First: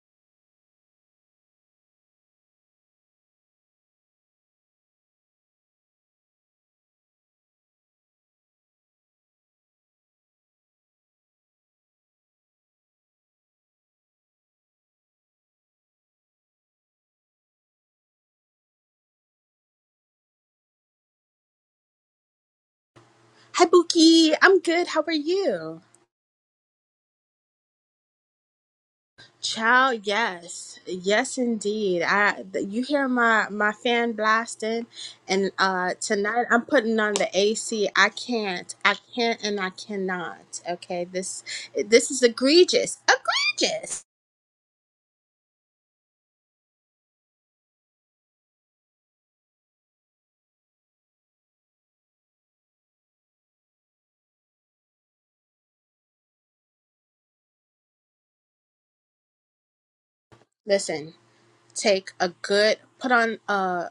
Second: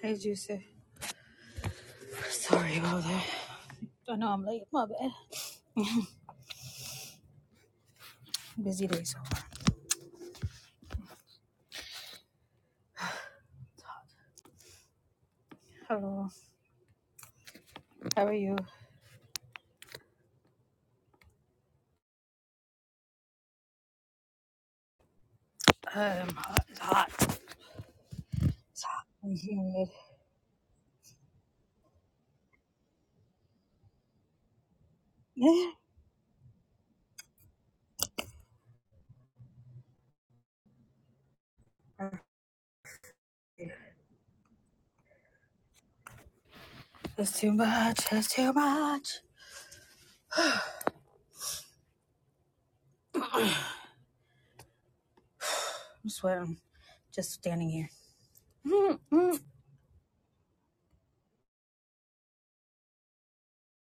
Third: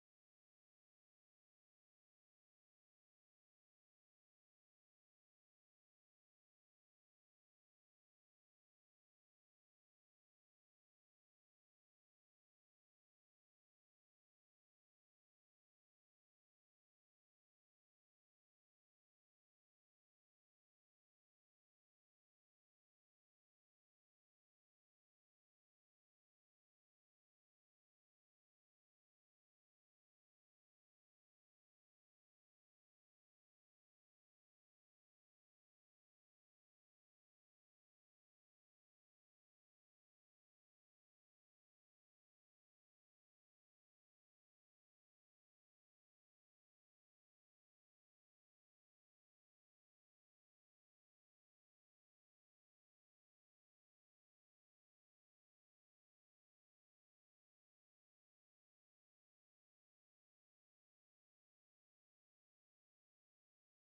Hey, Juicy. Sorry about that. I know I'm late. My bad. Busy day so far. Hello. How are you? Hi, Buki. I'm good. How are you? I'm hot. It's hot. I'm humid. Child, yes, yes, indeed. I th- you hear my my fan blasting, and uh tonight I'm putting on the AC. I can't, I can't, and I cannot. Okay, this this is egregious, egregious. It's too much. It's too much. I'm sweating. Just standing here. Hmm, Listen, take a good put on uh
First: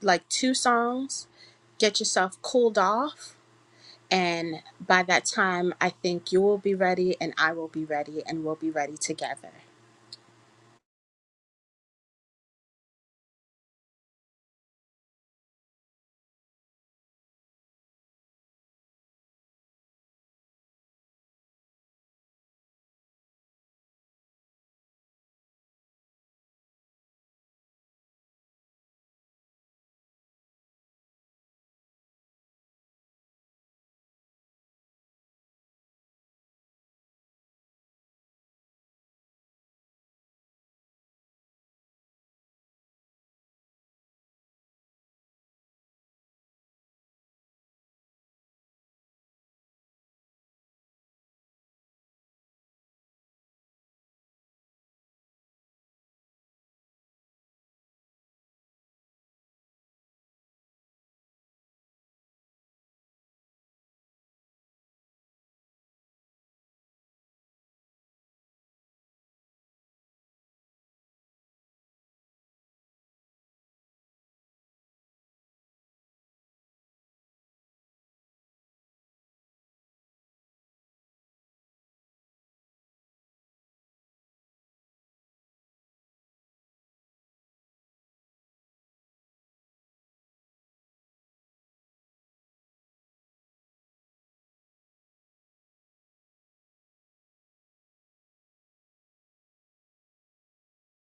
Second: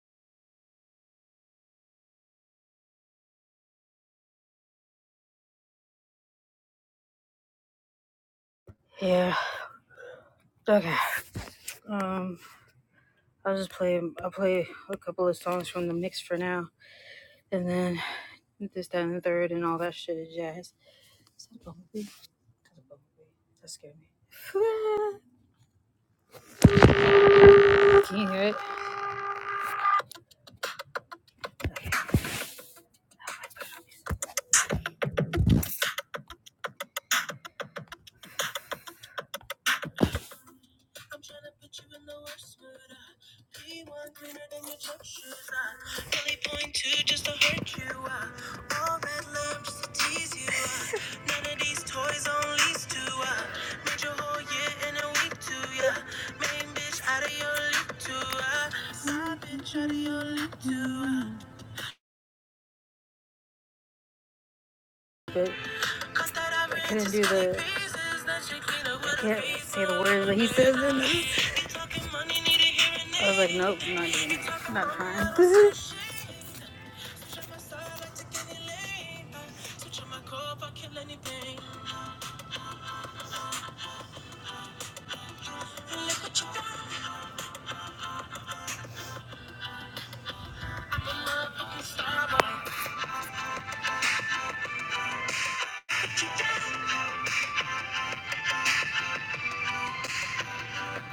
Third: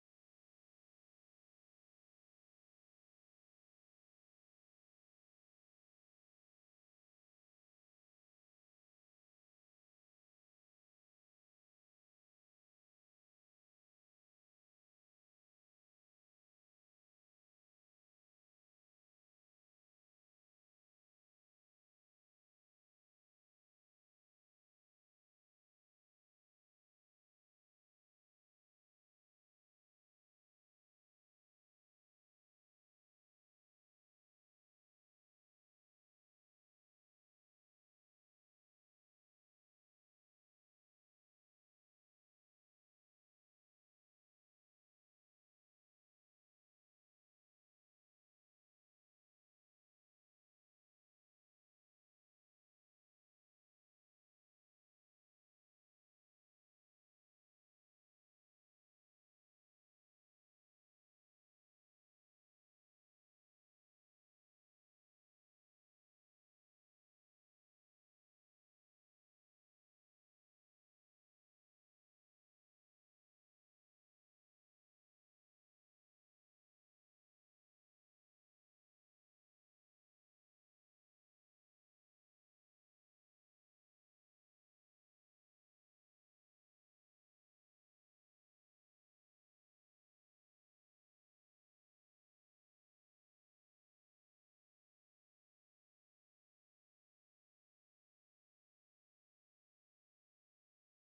like two songs, get yourself cooled off, and by that time, I think you will be ready, and I will be ready, and we'll be ready Yeah. together. Okay. Um, I'll just play. I'll play a couple of songs from the mix for now, and then this, that, and the third, and all that shit is jazz. Is that a bumblebee? That's a bumblebee. That scared me. Can you hear it? Okay. Be one cleaner than your church shoes. I really point two just to hurt you. I all red love just to tease you. I none of these toys on lease to. I made your whole year in a week to. Yeah, main bitch out of your league to. I side bitch out of your league to. I but I read couldn't do the. I can't say the words that he says in this. I was like, nope, I'm not doing it. I'm not trying. Switch on my side, I take any lane. Uh, switch on my core, I kill anything. look what you done. I'm a motherfucking star boy.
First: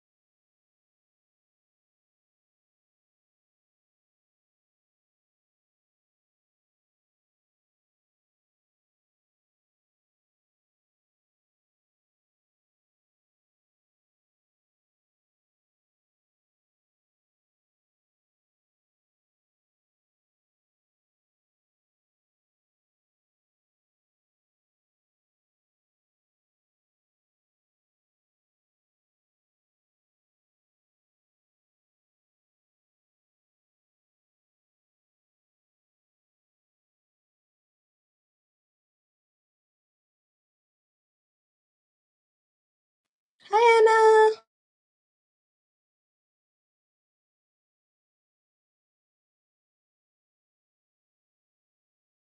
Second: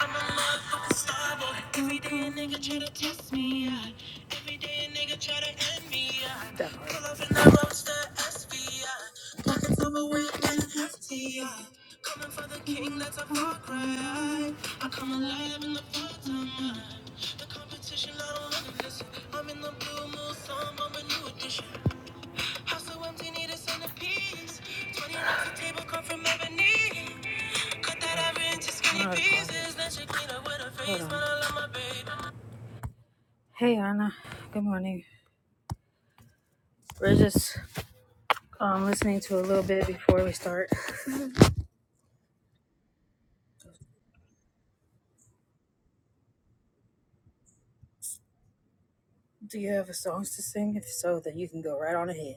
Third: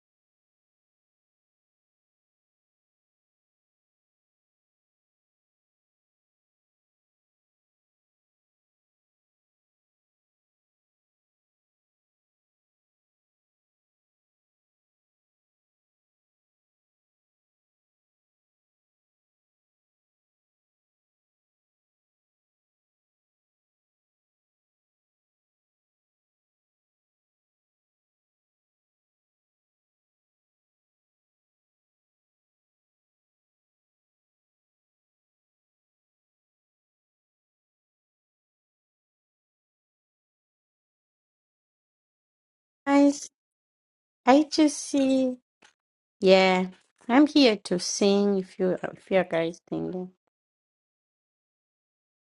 I'm a motherfucking star boy. Every day a nigga try to test me. Yeah. Every day a nigga try to end me. Yeah. Pull up in the roadster SV. Yeah. Pockets overweight and hefty. Yeah. Coming for the king, that's a far cry. yeah. I come alive in the part of mine. The competition, I don't want to miss. I'm in the blue moon, some, I'm a new edition. House so empty, need a centerpiece. 20 rocks a table come from ebony. Cut that ivory into skinny pieces. Then she clean up with her face Hold I love my baby. Hey Anna, good morning. We're just um, listening to a little bit before we start. Guys, Hi, I just see. Yeah, I'm here to sing if you if you Do guys you have a singing. songs to sing? If so, then you can go right on ahead.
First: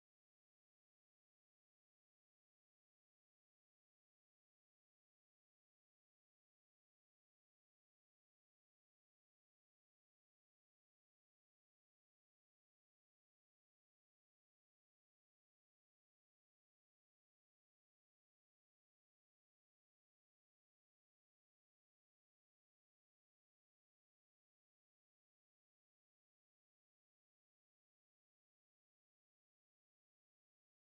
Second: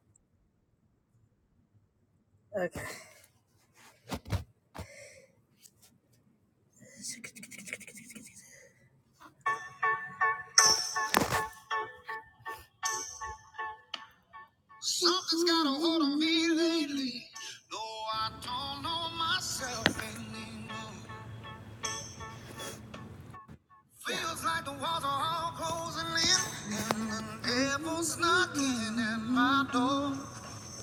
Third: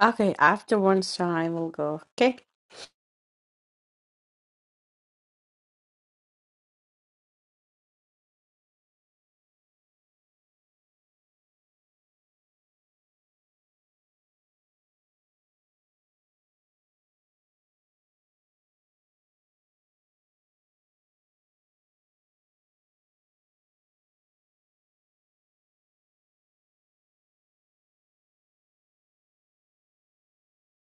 Okay, after one song I will go. Okay, Okay. Something's got a hold of me lately. Though I don't know myself anymore. Feels like the walls are all closing in, and the devil's knocking at my door.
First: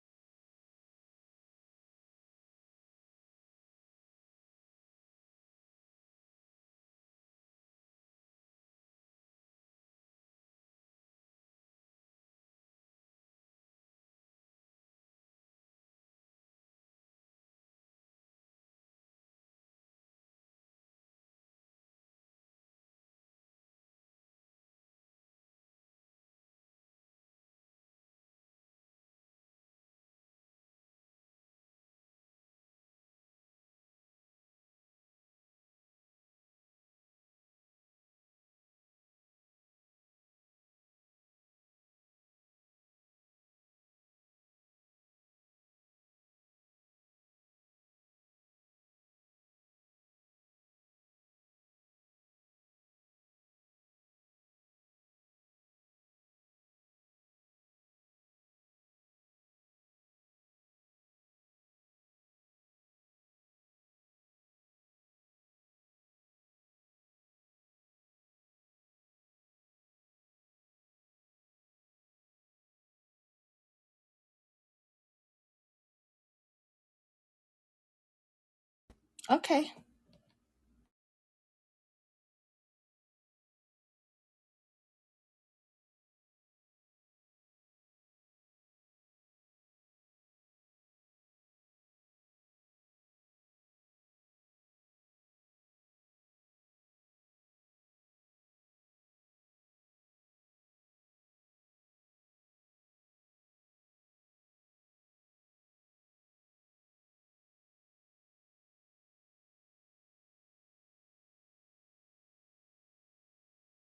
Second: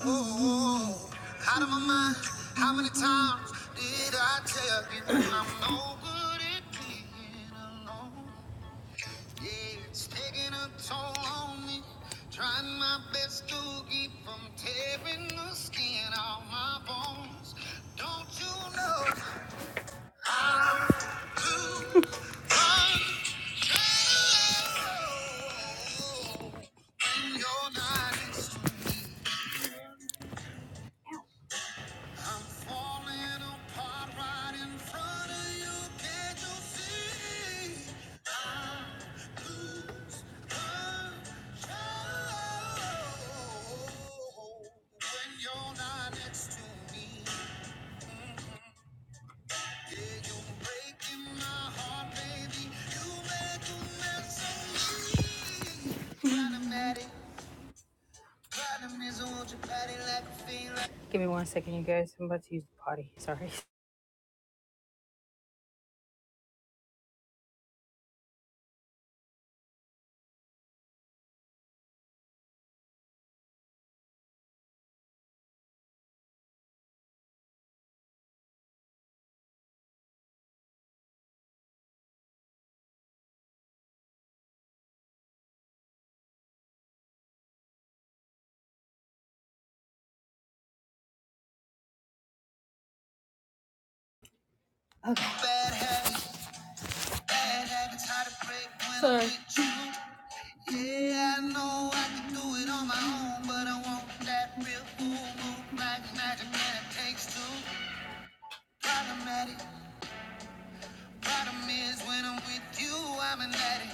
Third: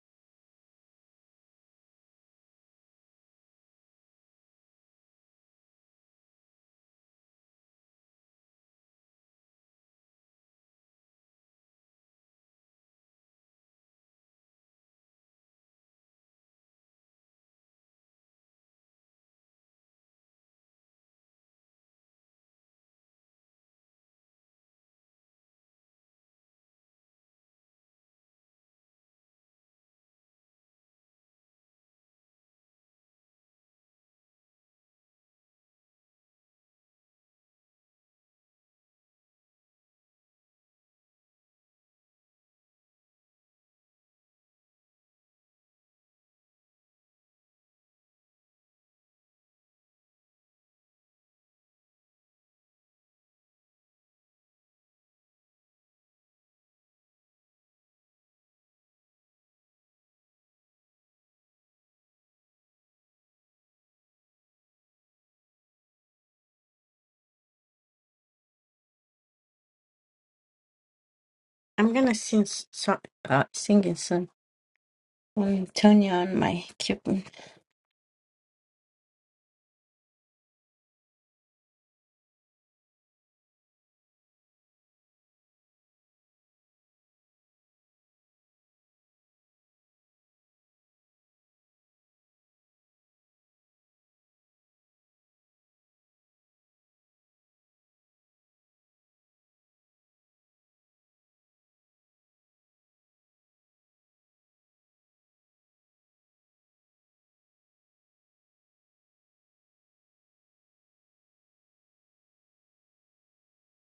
Oh, out of my mind. How many times did I tell you that I'm no good at being alone? Yeah, it's taking a toll on me. Trying my best to keep from tearing the skin off my bones. Don't you know? When you're not next to me. Give me one second, you guys. I'm about to use the potty. Sorry. I'm gonna sing s- song, uh, singing soon. Um, turn on my kitten. Anna. Okay. Sorry. Yeah, I know I can do it on my own, but I want that real cool move like magic and it takes two. Problematic, problem is when I'm with you, I'm an addict.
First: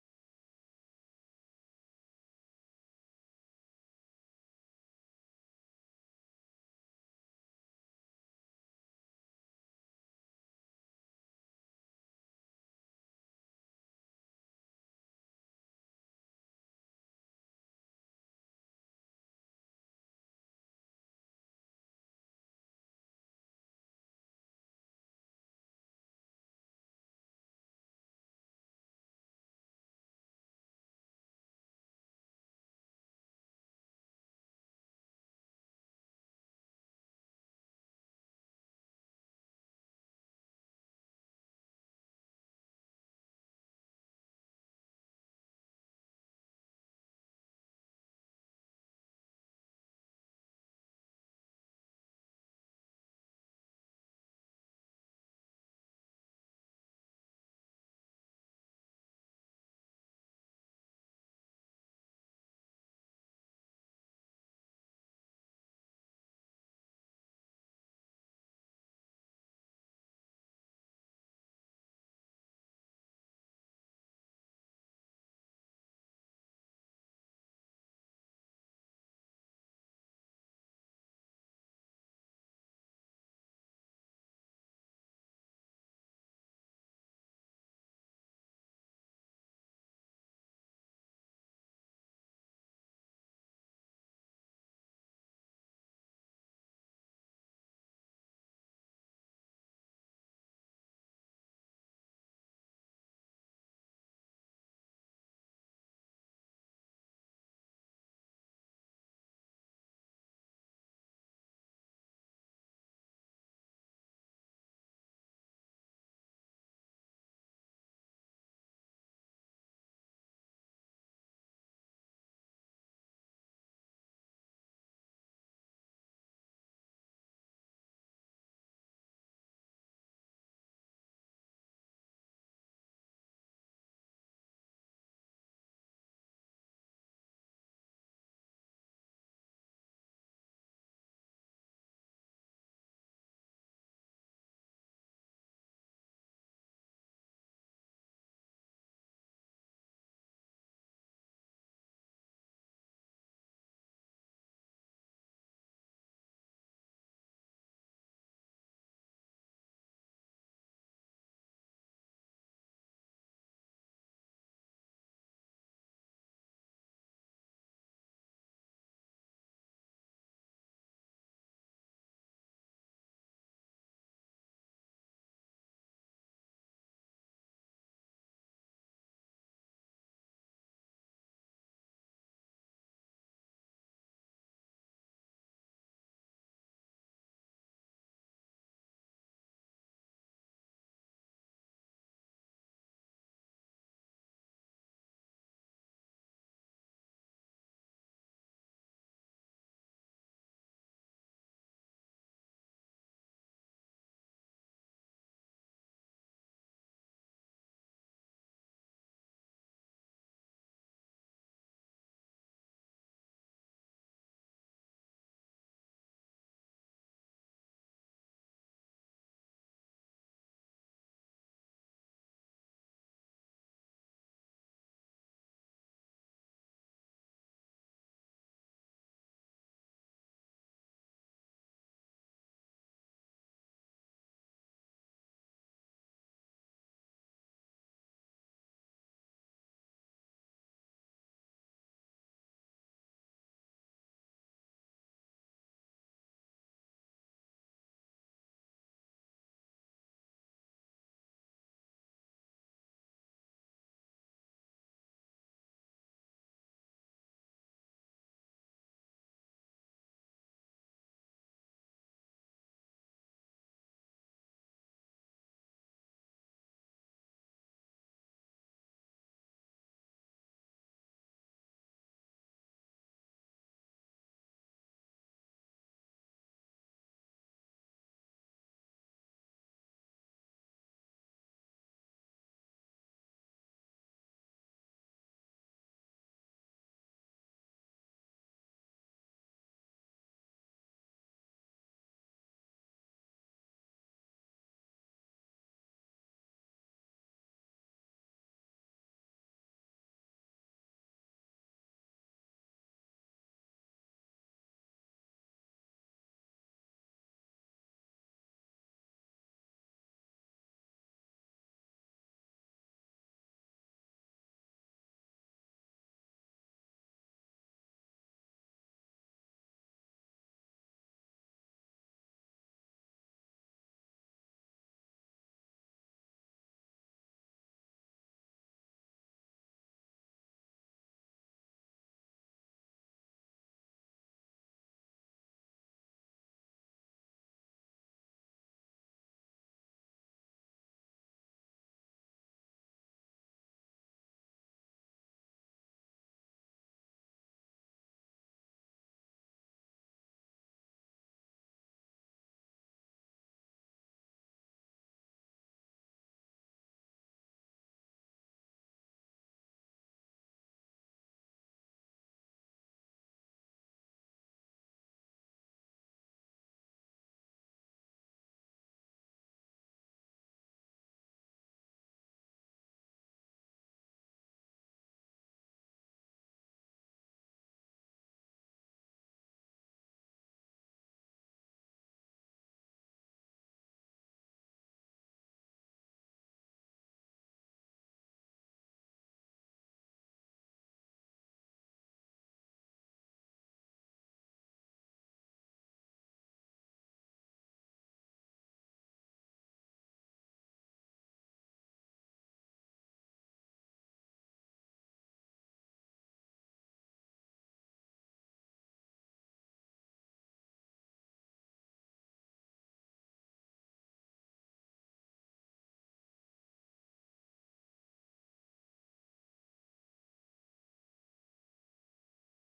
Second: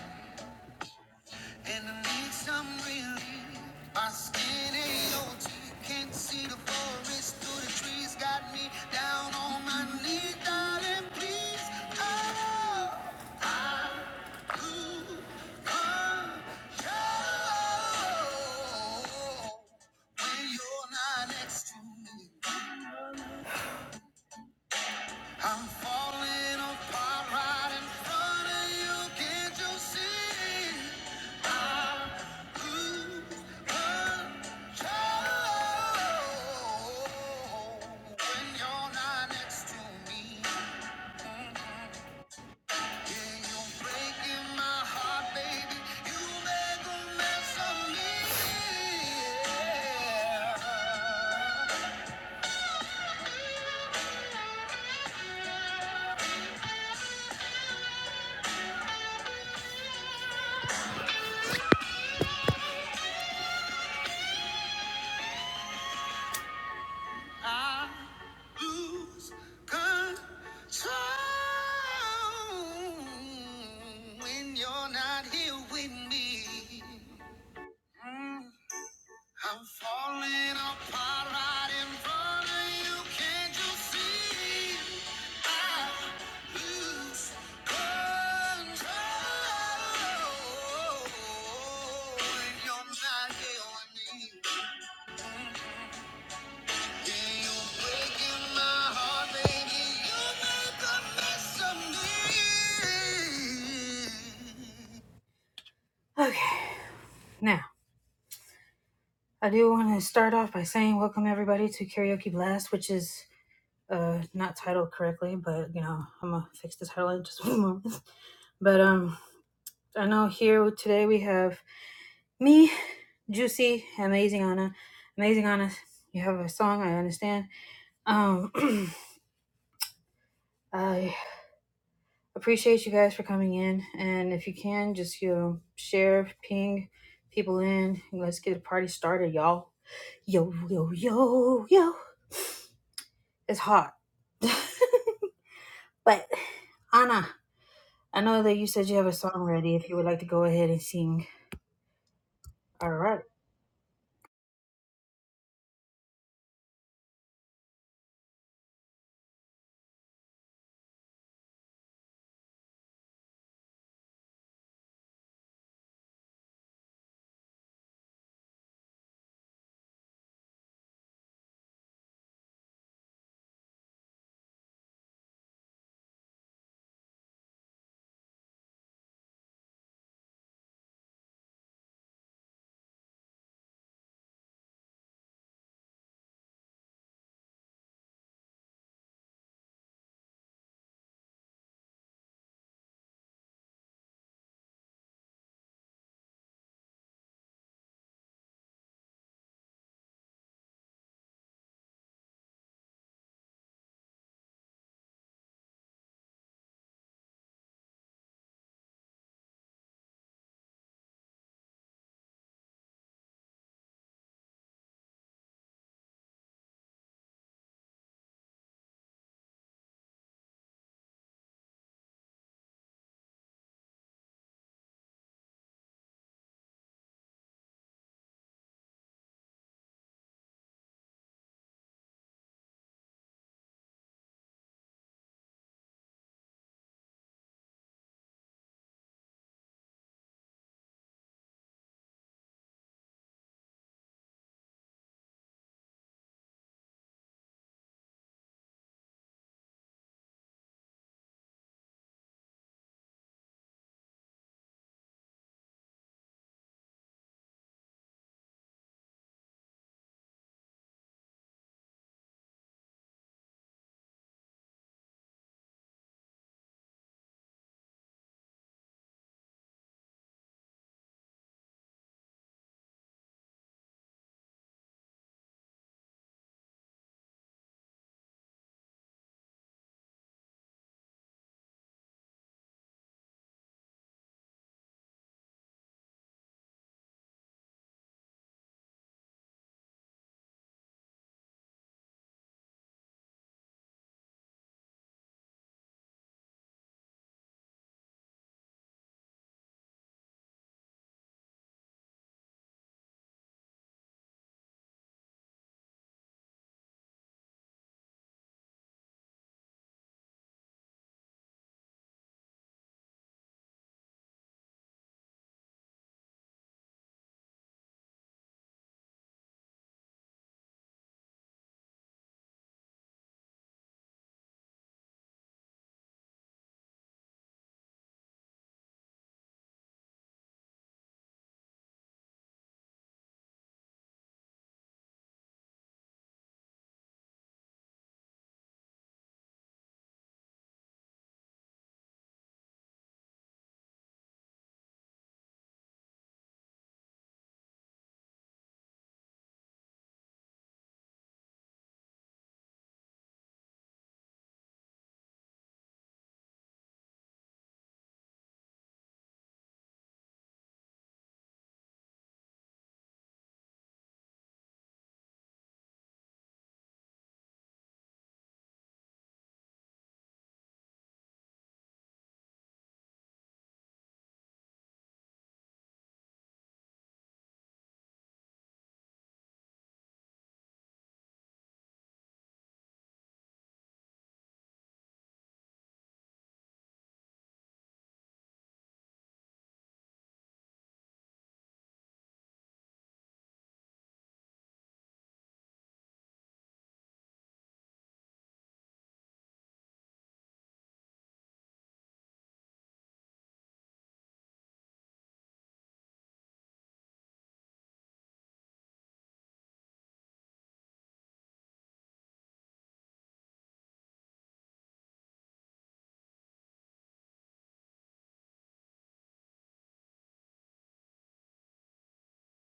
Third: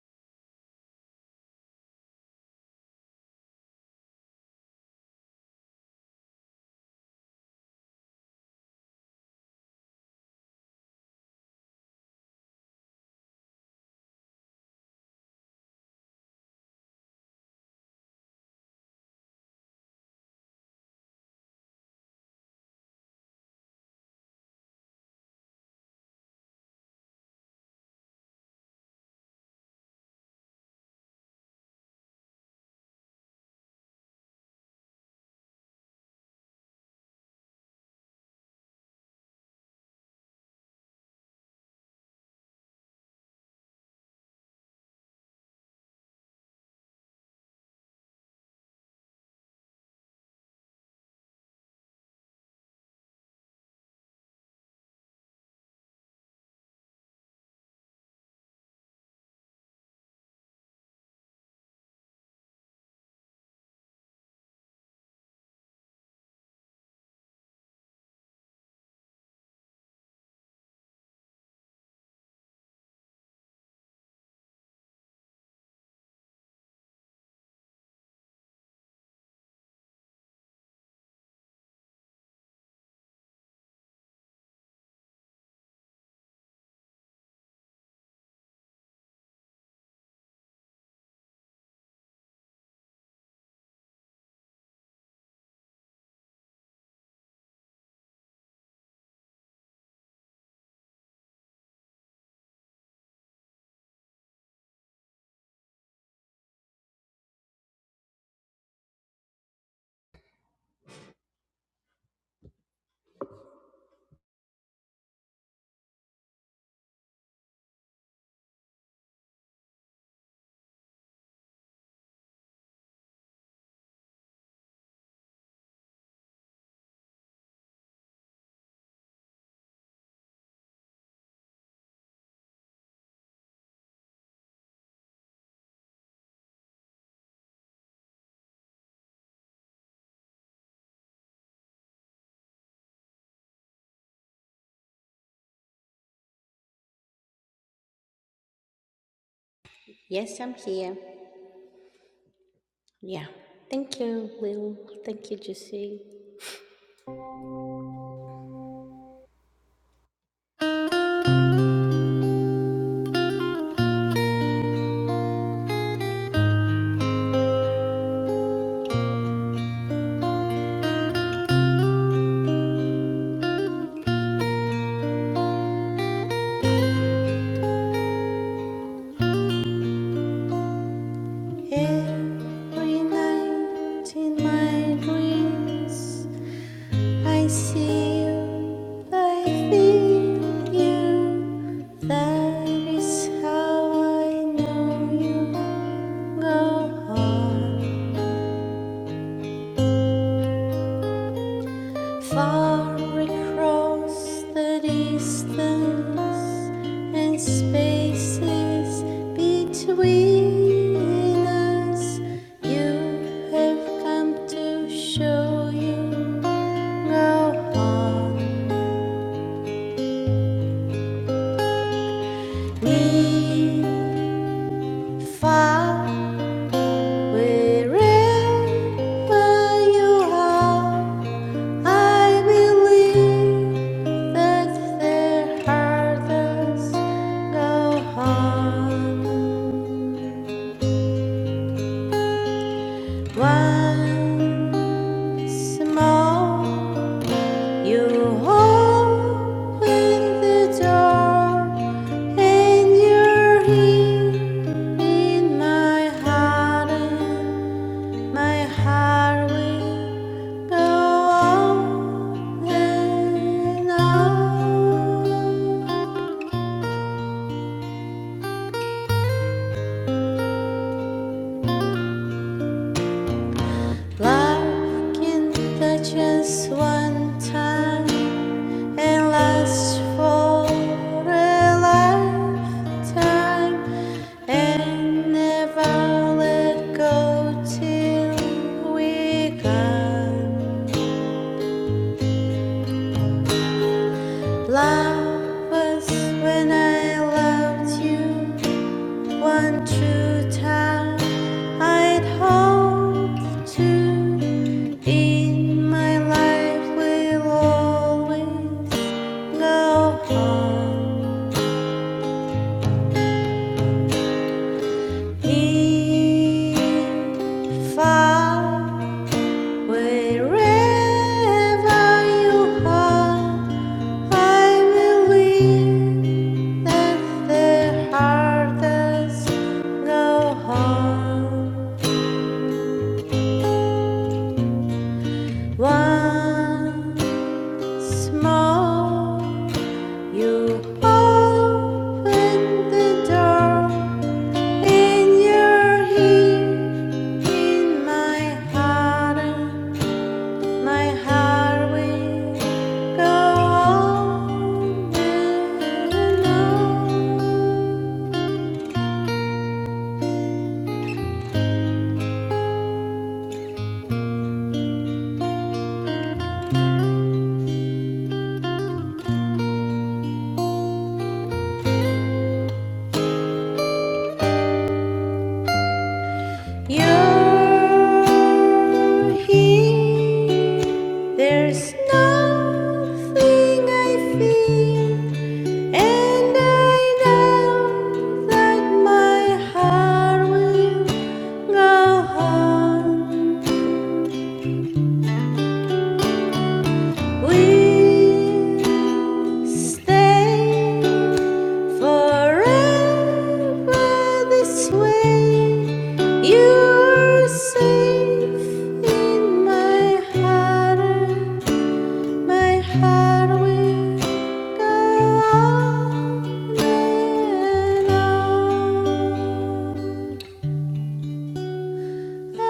And I need some relief. My skin ain't your teeth. Can't see the forest through the trees. Got me down on my knees, darling. Please, oh, I do control when you're not next to me. I'm falling apart right in front of you. Can't you see? lose control when you're not here with me. Mm. I'm falling apart right in front of you. Can't you see? I lose control when you're not here with me. Yeah, you're breaking my heart, baby. You make a mess of me. Okay, now I do want to start off by saying welcome everybody to Karaoke Blast, which is uh not titled correctly, but you know, I'm gonna fix the title in just one moment. But um I know here today we have me, Juicy, Amazing Anna. Amazing Anna, you have a song, I understand. Um I appreciate you guys for coming in and if you can just you know share, ping people in and let's get the party started, y'all. Yo yo yo yo. It's hot. but Anna. I know that you said you have a song ready if you would like to Yes, go I'm ahead and here. sing. All right. Yeah, thank you, Will. Thank you, Jesse. Every night in my dreams. I see you, I feel you. That is how I know you. Go on, far across the distance and spaces between us. You have come to show you. Go on. Need far wherever you are. I believe that there are go harm. Once more, you open the door, and you're here in my heart. and My heart will go on and on. Love can touch us one time. and lasts for a lifetime and never let go till we gone. Love was when I loved you one true time. I'd hope to in my life will always go on. If I wherever you are, I will live that the hardest does no harm. Once more, you open the door in your heart. In my heart, my heart will go on and on. You're here. There's nothing I feel, and I know that my heart will go on We'll stay forever this way. You're safe in my heart. My heart will go on and on. Thank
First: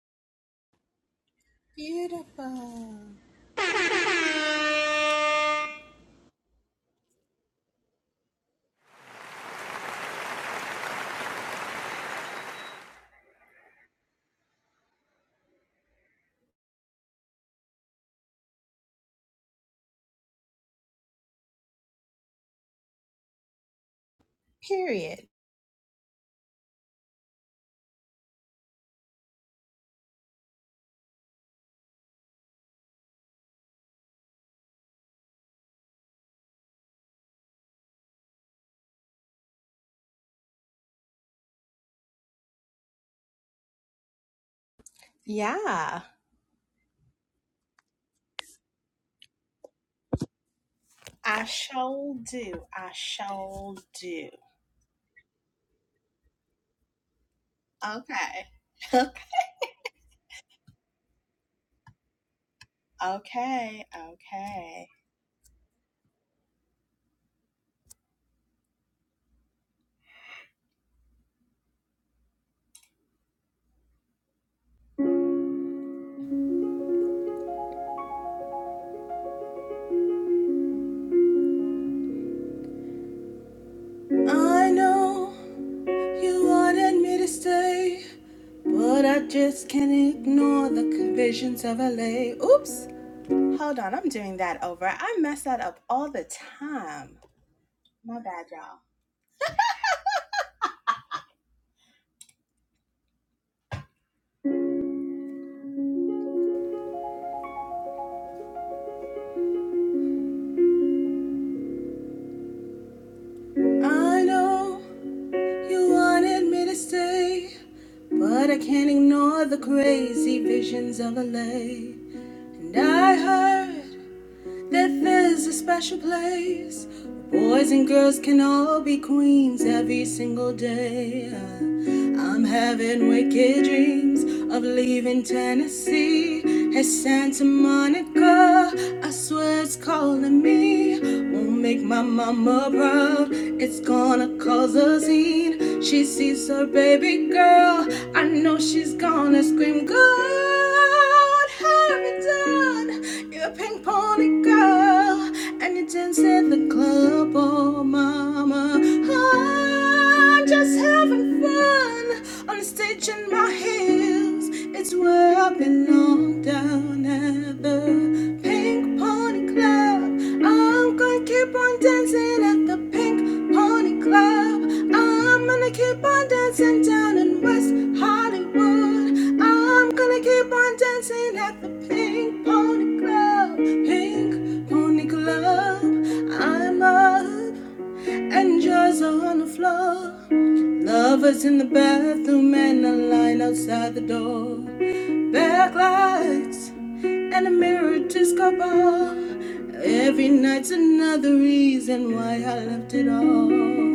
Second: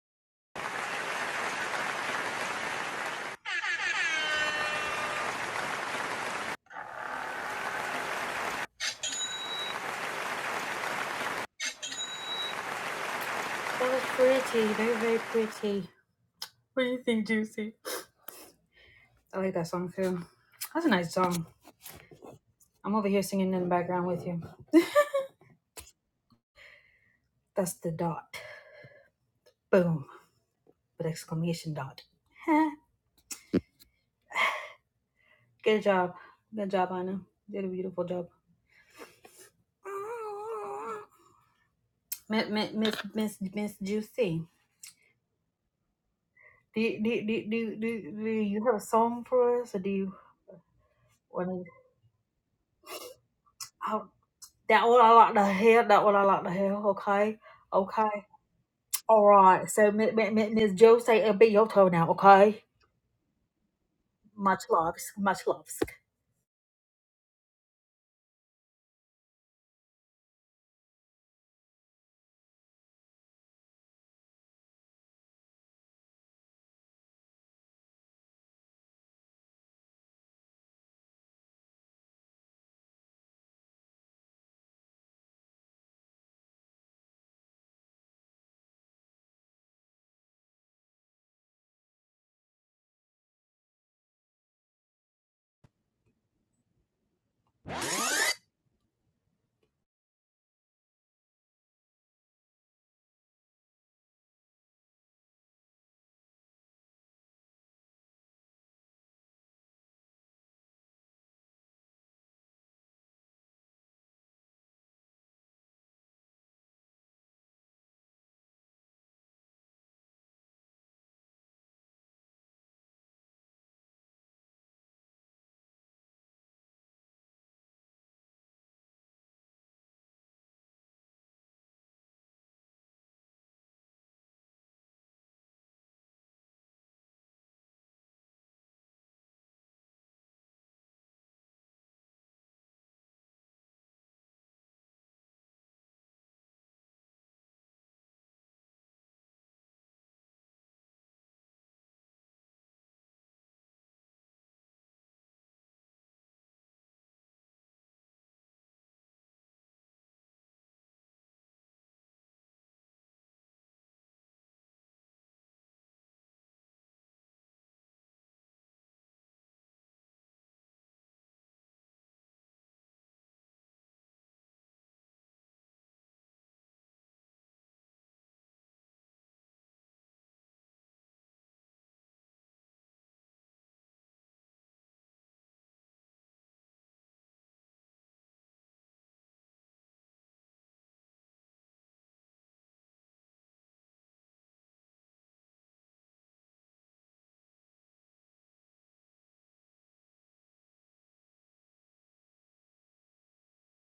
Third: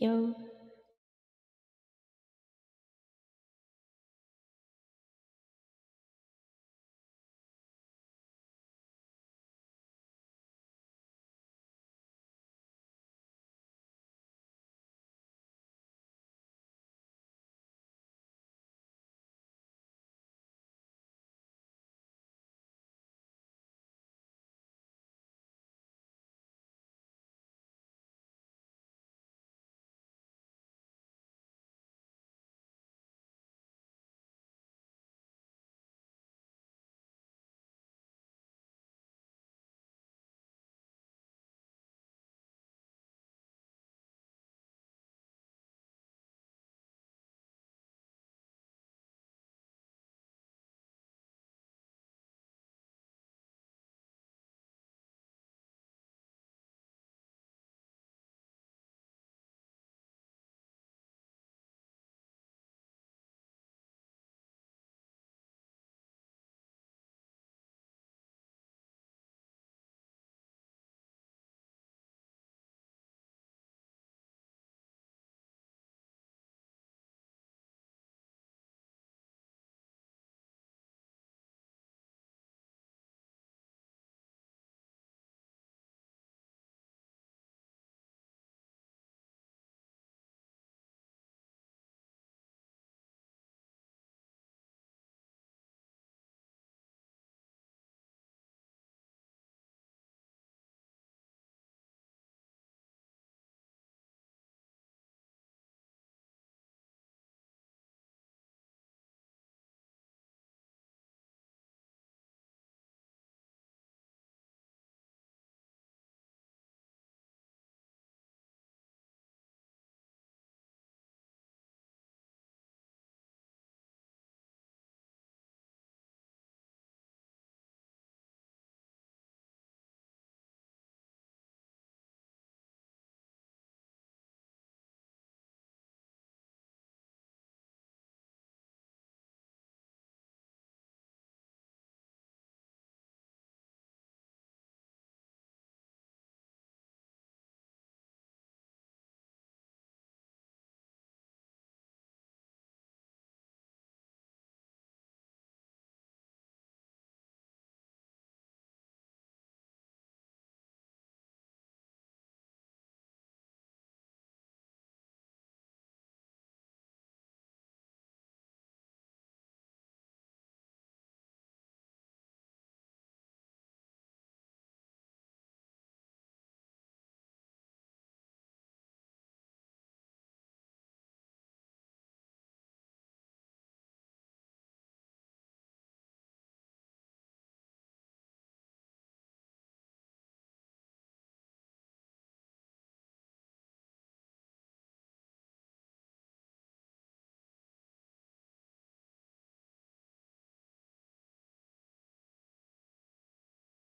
you. Beautiful. That was pretty. Very, very pretty. What do you think, Juicy? I like that song too. That's a nice song. I'm over here singing in the background with you. Period. That's the dot. Boom. With exclamation dot. Huh? Good job. Good job, Anna. You did a beautiful job. Miss Miss Miss Miss Juicy, Yeah. do you, do, you- do, do, do you have a song for us, or do you I want shall do. I shall to? do. That what I like to hear. That what I like to hear. Okay. Okay. Okay. All right. So, Mi- Mi- Mi- Miss Joe, say it'll be your turn now. Okay. Okay. Much Okay. loves. Much loves. I know you wanted me to stay, but I just can't ignore the visions of LA. Oops. Hold on. I'm doing that over. I mess that up all the time. My bad, y'all. I know you wanted me to stay. But I can't ignore the crazy visions of LA. And I heard that there's a special place where boys and girls can all be queens every single day. I'm having wicked dreams of leaving Tennessee. Hey, Santa Monica, I swear it's calling me. Won't make my mama proud, it's gonna cause a scene. She sees her baby girl, I know she's gonna scream, God, have it done. You're a pink pony girl, and you dance in the club, oh mama. I'm just having fun on the stage in my heels. It's where I've been knocked down at the Pink Pony Club. I'm gonna keep on dancing at the Pink Pony Club. I'm gonna keep on dancing down in West Hollywood. I'm gonna keep on dancing at the Pink Pony Club. Pink Pony Club. I'm up and jars are on the floor. Lovers in the bathroom and a line outside the door. Backlights and a mirror disco ball. Every night's another reason why I left it all.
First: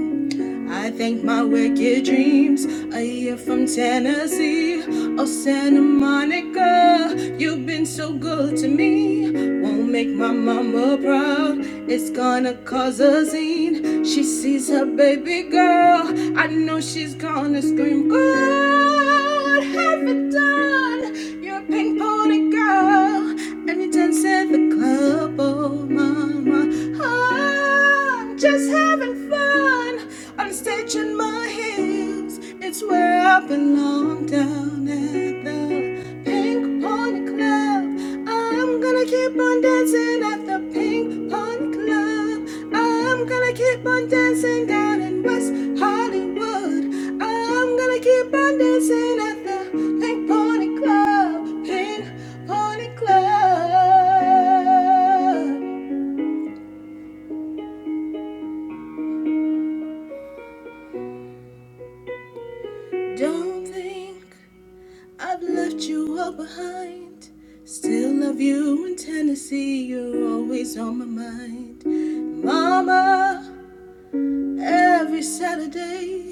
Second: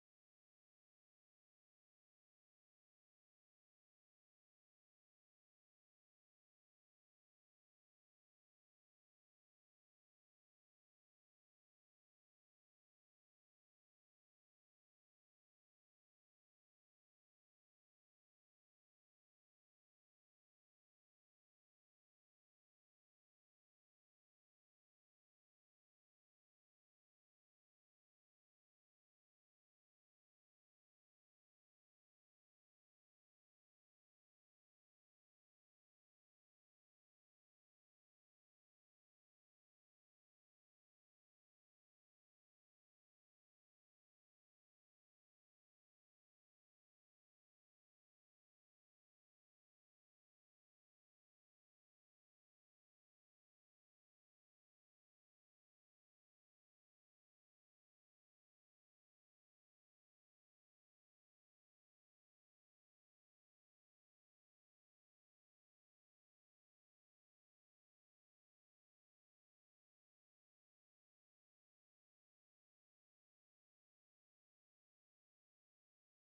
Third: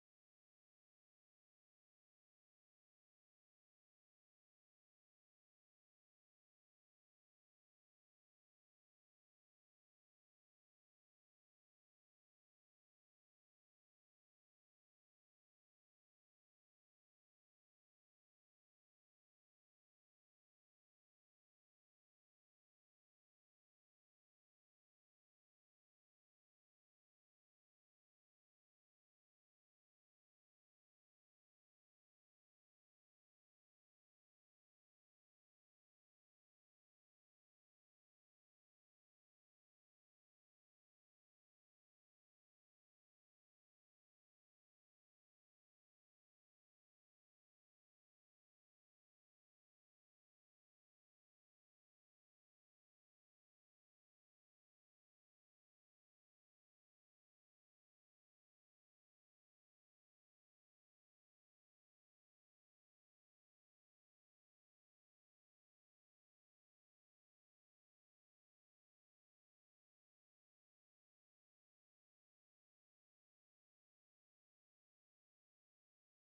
I thank my wicked dreams. A year from Tennessee, oh Santa Monica, you've been so good to me. Won't make my mama proud. It's gonna cause a scene. She sees her baby girl. I know she's gonna scream. God, have it done. You're a pink pony girl, and you dance at the club, oh mama. I'm just having fun. I'm stretching my heels, it's where I belong down at the Pink Pony Club. I'm gonna keep on dancing at the Pink Pony Club. I'm gonna keep on dancing down in West Hollywood. I'm gonna keep on dancing at the Pink Pony Club. Pink Pony Club. Don't think I've left you all behind. Still love you in Tennessee. You're always on my mind. Mama, every Saturday.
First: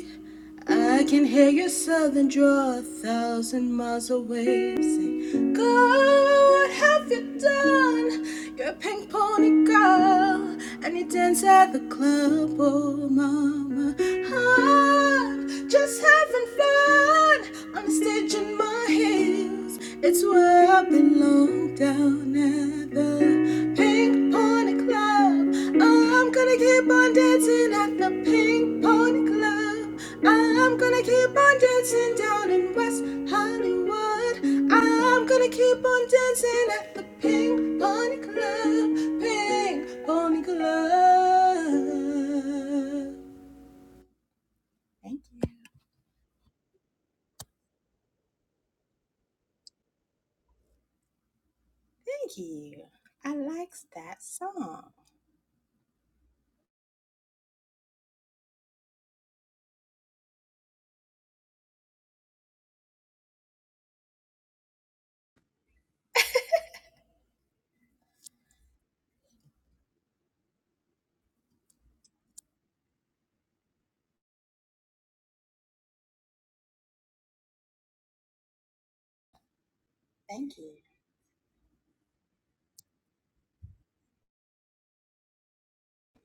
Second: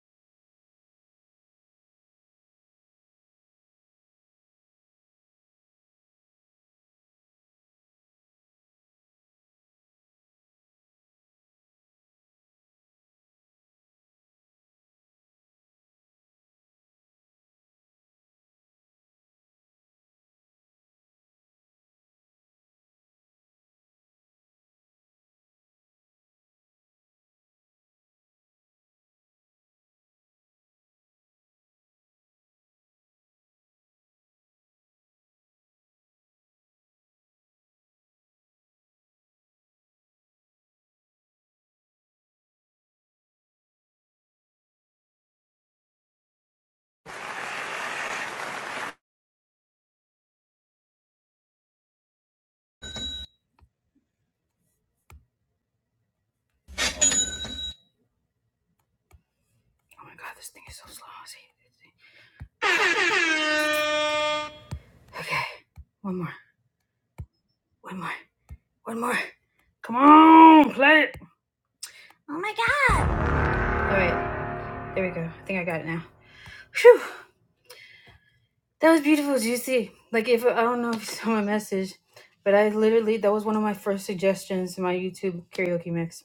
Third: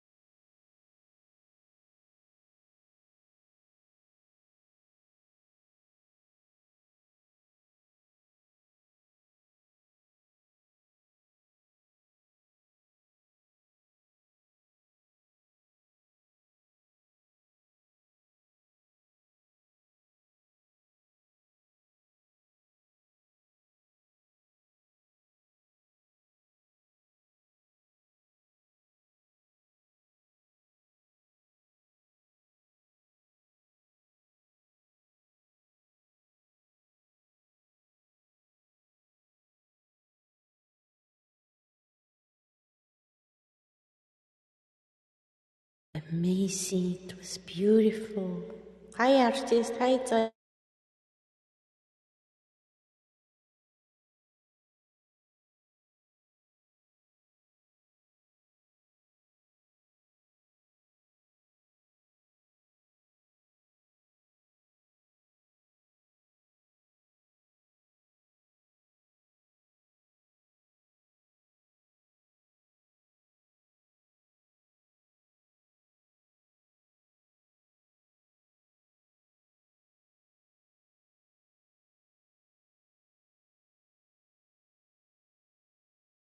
I can hear your southern drawl a thousand miles away. Sing, girl, what have you done? You're a pink pony girl, and you dance at the club, oh mama. I'm just having fun on the stage in my heels. It's where I belong down at the Pink Pony Club. Oh, I'm gonna keep on dancing at the Pink Pony Club. Oh, I'm gonna keep on dancing down in West Hollywood. Oh, I'm gonna keep on dancing at the Pink Pony Club. Pink Pony Club. Thank you. Amazing. It was beautiful. Thank you. I likes that song. Oh my God, this thing is so slow. I see it. Okay. One more. One more. One more. Come on, play it. Oh my God. All right. There we go. I think I got it now. Phew. That was beautiful, Juicy. Like, if I don't know if you saw my message, but I literally, that was one of my first suggestions in my YouTube karaoke mix.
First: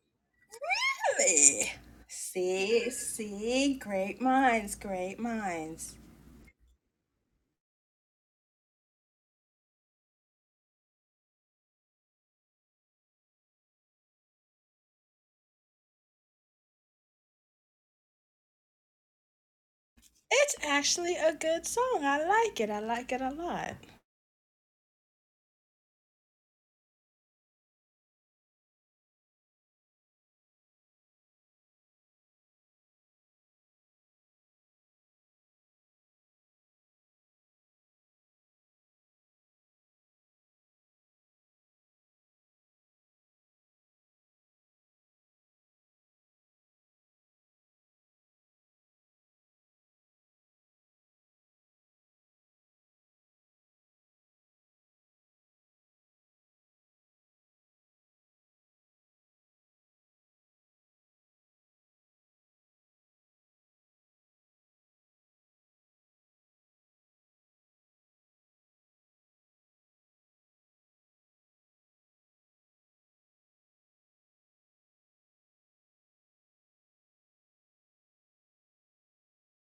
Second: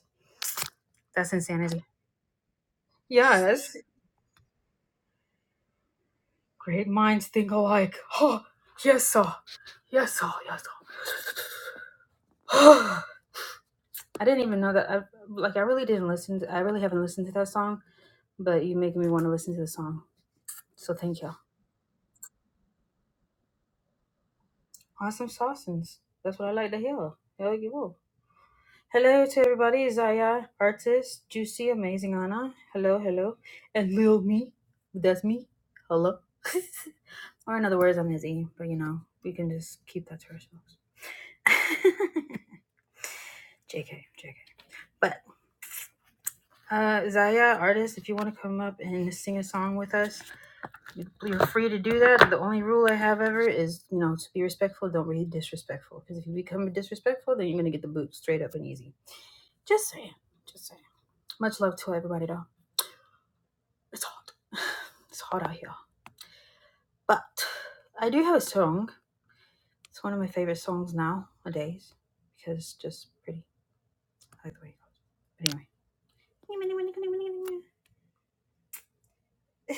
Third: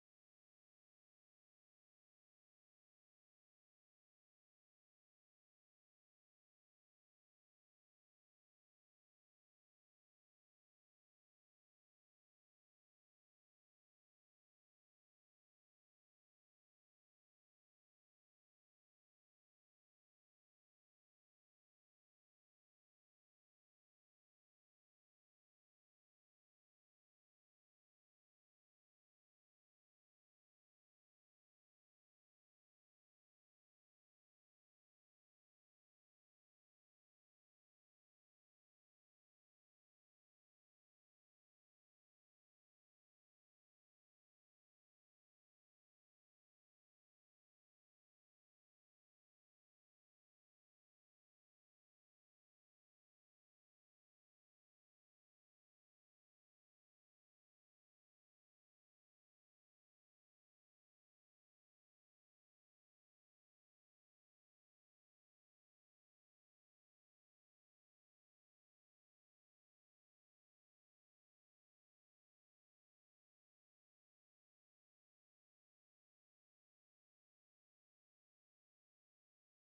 That's insanity. See, Yes, see, great minds, great minds. great minds think alike. Oh, yes, sir. Yes, sir. Yes, sir. I didn't even know that. I like. I really didn't listen. To, I really haven't listened to that song, but you make me want to listen to the song. So thank y'all. awesome saucins. That's what I like to hear. Hell, you will. Hello to everybody. Zaya, artist, juicy, amazing Anna. Hello, hello, and Lil Me. That's me. Hello. or in other words, I'm Izzy. But you know, we can just keep that to ourselves. JK, JK. But uh Zaya, artist, if you want to come up and sing a song with us, you- are free to do that. The only rule I have ever is, you know, to be respectful, don't be disrespectful. Because if you become disrespectful, then you're gonna get the boot straight up and easy. Just saying. Just saying. Much love to everybody though. It's hot. It's hot out here. But I do have a song. It's one of my favorite songs nowadays. Because it's just pretty. I like the way it goes. But anyway.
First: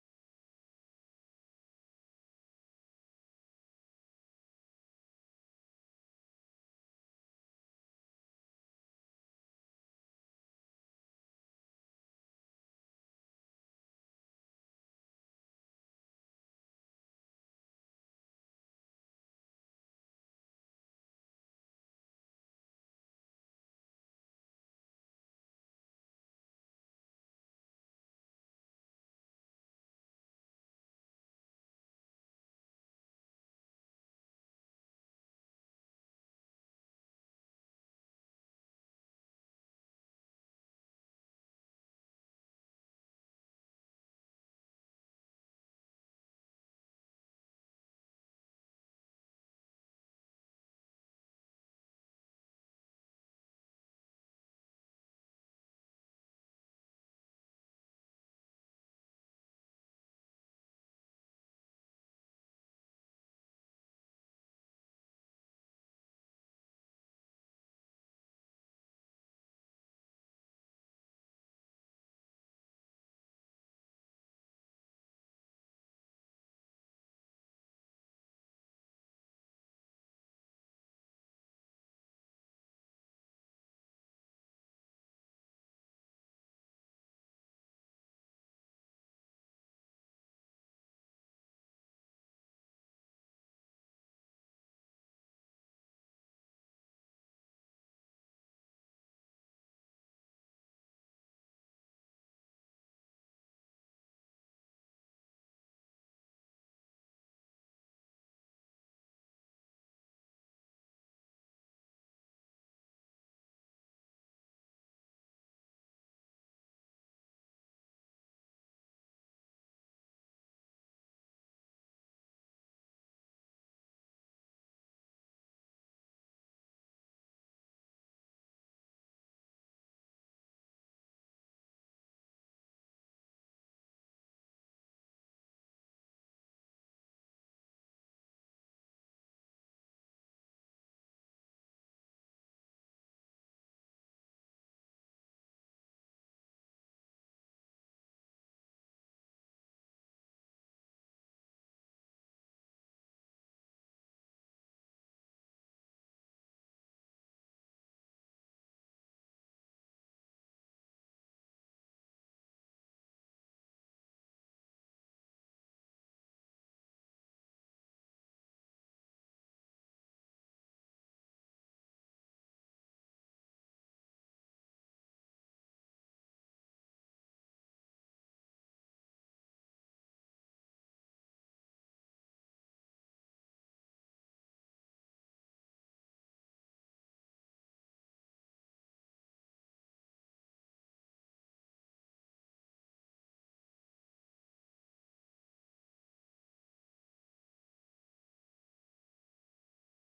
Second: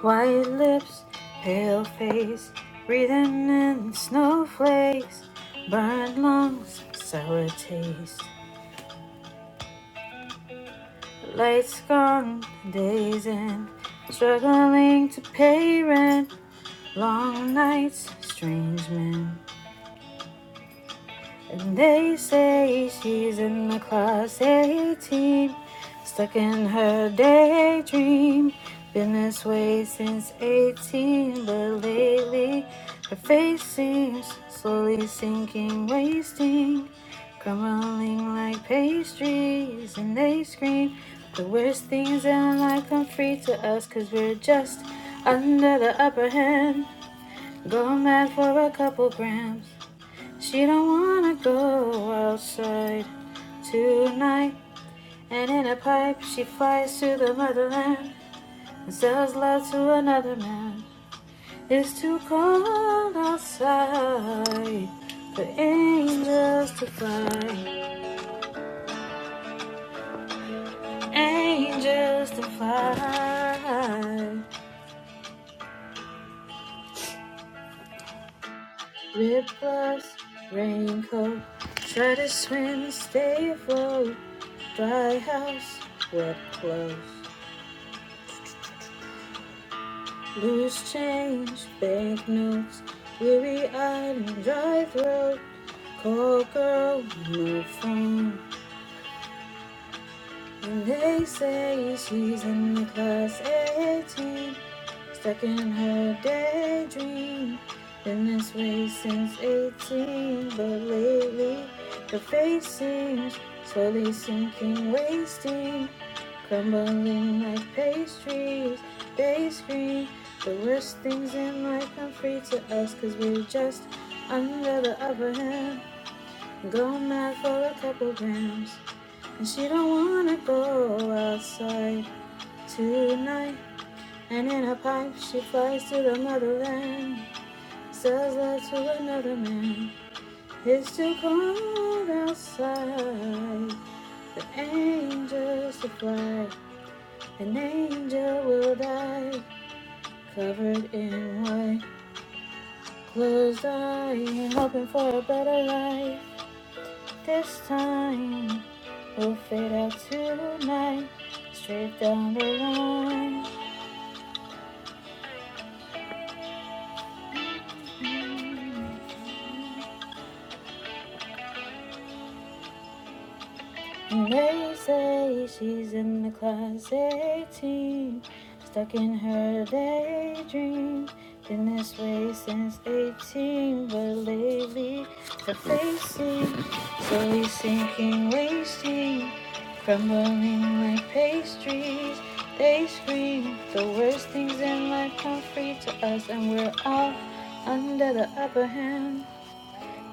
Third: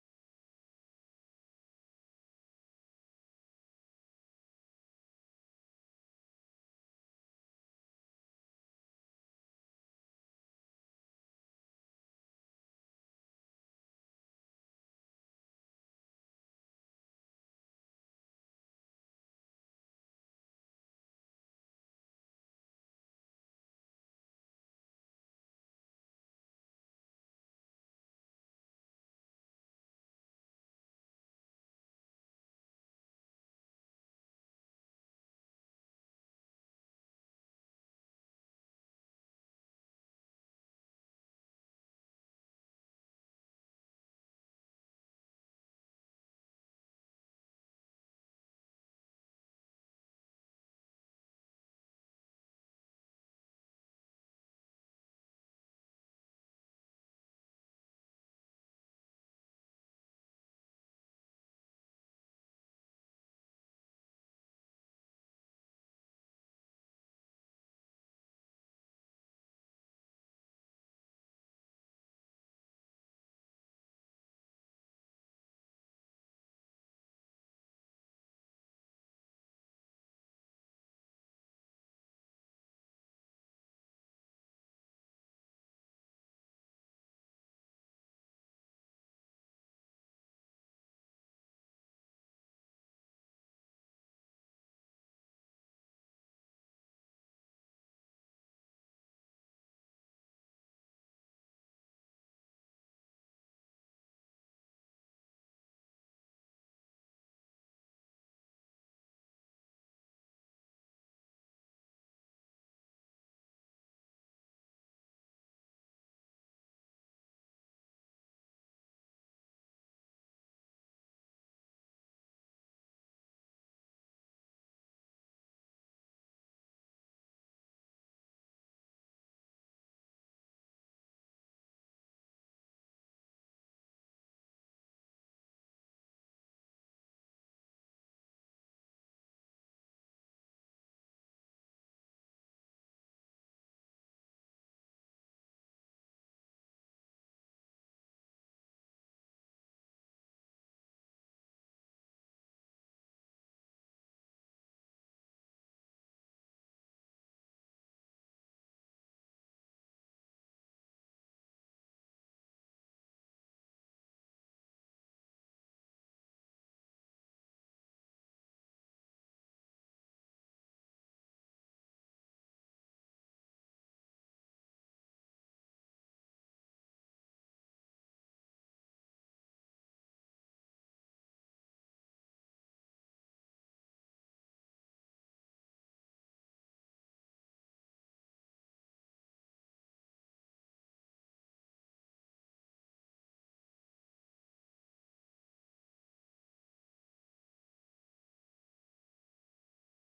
White lips, pale face, breathing in snowflakes, burnt lungs, sour taste. Lights gone, days in, struggling to pay rent, long nights, strange men. And they say she's in the class 18, stuck in her daydream. Been this way since 18, but lately her face seems slowly sinking, wasting, crumbling like pastries. And they scream the worst things in life come free to us, cause we're just under the upper hand. Go mad for a couple grams. She don't wanna go outside tonight. And in a pipe, she flies to the motherland and sells love to another man. It's too cold outside for angels to fly, angels to fly. Rip gloves, raincoat, try to swim, stay afloat. Dry house, wet clothes. Loose change, banknotes, weary eyed and dry throat. Call girl, no phone. And they say she's in the class 18. Stuck in her daydream. Been this way since 18, but lately the face seems slowly sinking, wasting, crumbling like pastries. They scream the worst things in life come free to us, cause we're just under the upper hand. Go mad for a couple grams, and she don't wanna go outside tonight. And in a pipe she flies to the motherland, sells love to another man. It's too cold outside. The angels to fly, an angel will die, covered in white. Closed eye, hoping for a better life. This time we will fade out tonight, straight down the line. And they say she's in the class 18, stuck in her daydream. Been this way since 18, but lately the facing, slowly sinking, wasting, crumbling like pastries. They scream the worst things in life come free to us, and we're all under the upper hand.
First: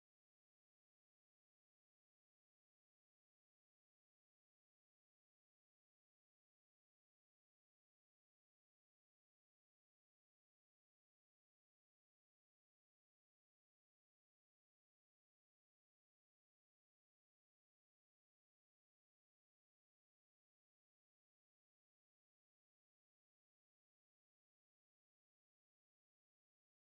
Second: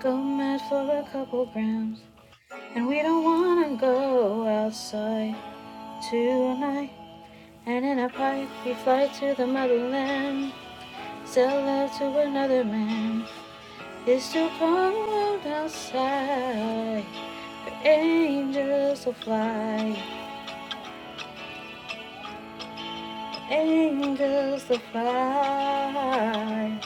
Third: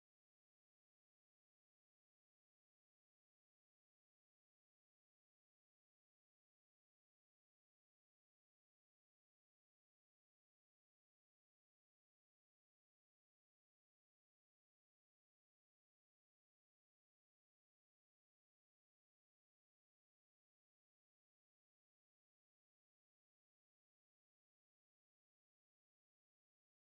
Go mad for a couple grams. And we don't wanna go outside tonight. And in a pipe, we fly to the motherland. Sell out to another man. It's too cold outside. But angels will fly. Angels will fly.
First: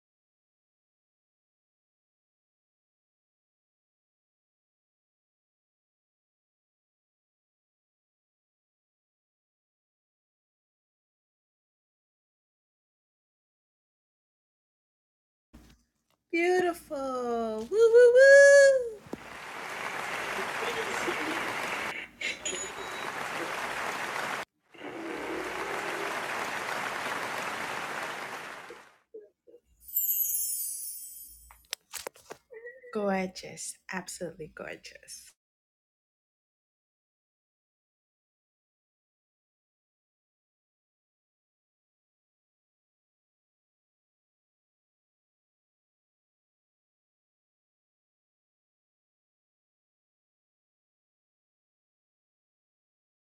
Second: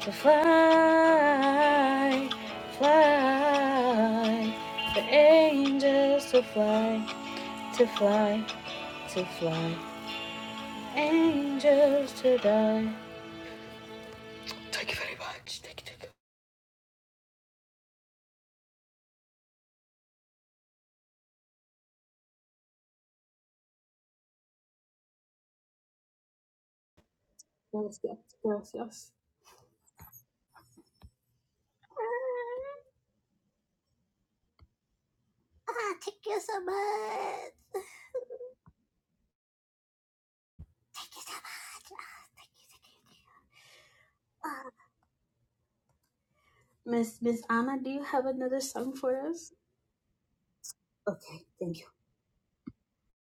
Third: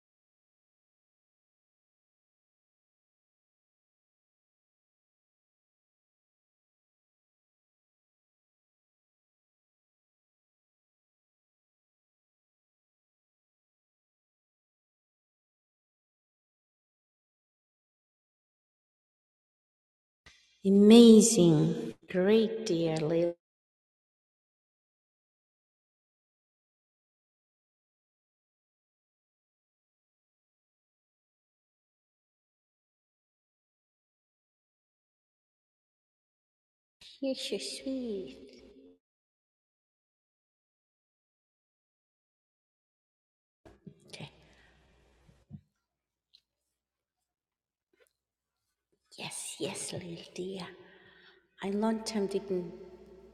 To fly, fly. The angels will fly, to fly, to fly. angels to die. Thank you very much. Thank you. Thank you. Beautiful. Woo, woo, woo. Amazing. Great, dear Lil. Gorgeous. Absolutely gorgeous. Ah, thank you so You're much. so sweet. Thank you so much. Ah, thank you, thank Okay. you. Ah, Miss Miss Anna, do you have another song for us? Yes, yes, Lil, dear. Okay, I thank you. long time didn't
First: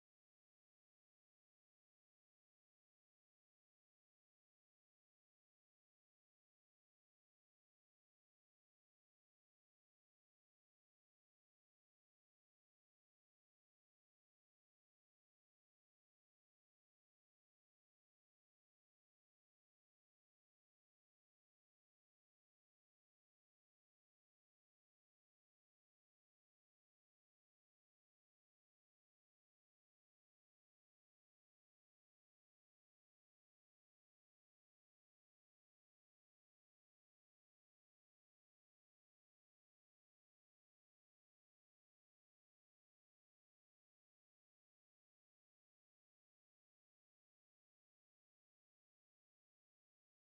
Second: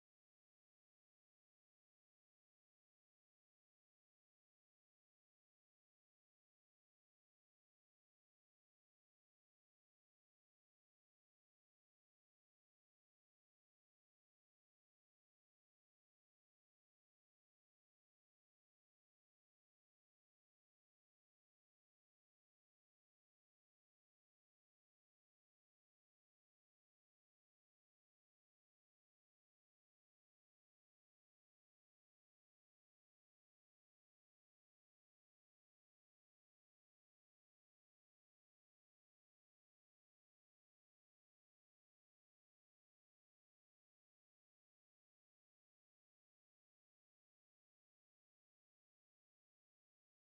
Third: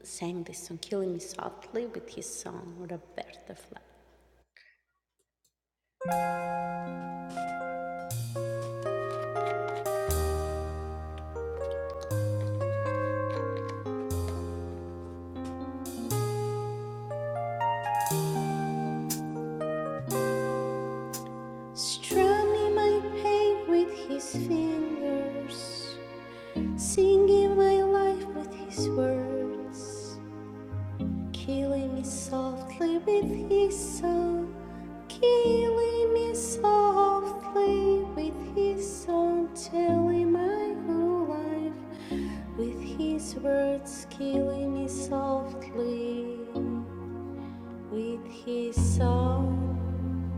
sang this song, Killing Me Softly, with his song Roberta Flack. Strumming my pain with his fingers, singing my life with his words, killing me softly with his song, killing me softly with his song, telling my whole life with his words, killing me softly. With his song,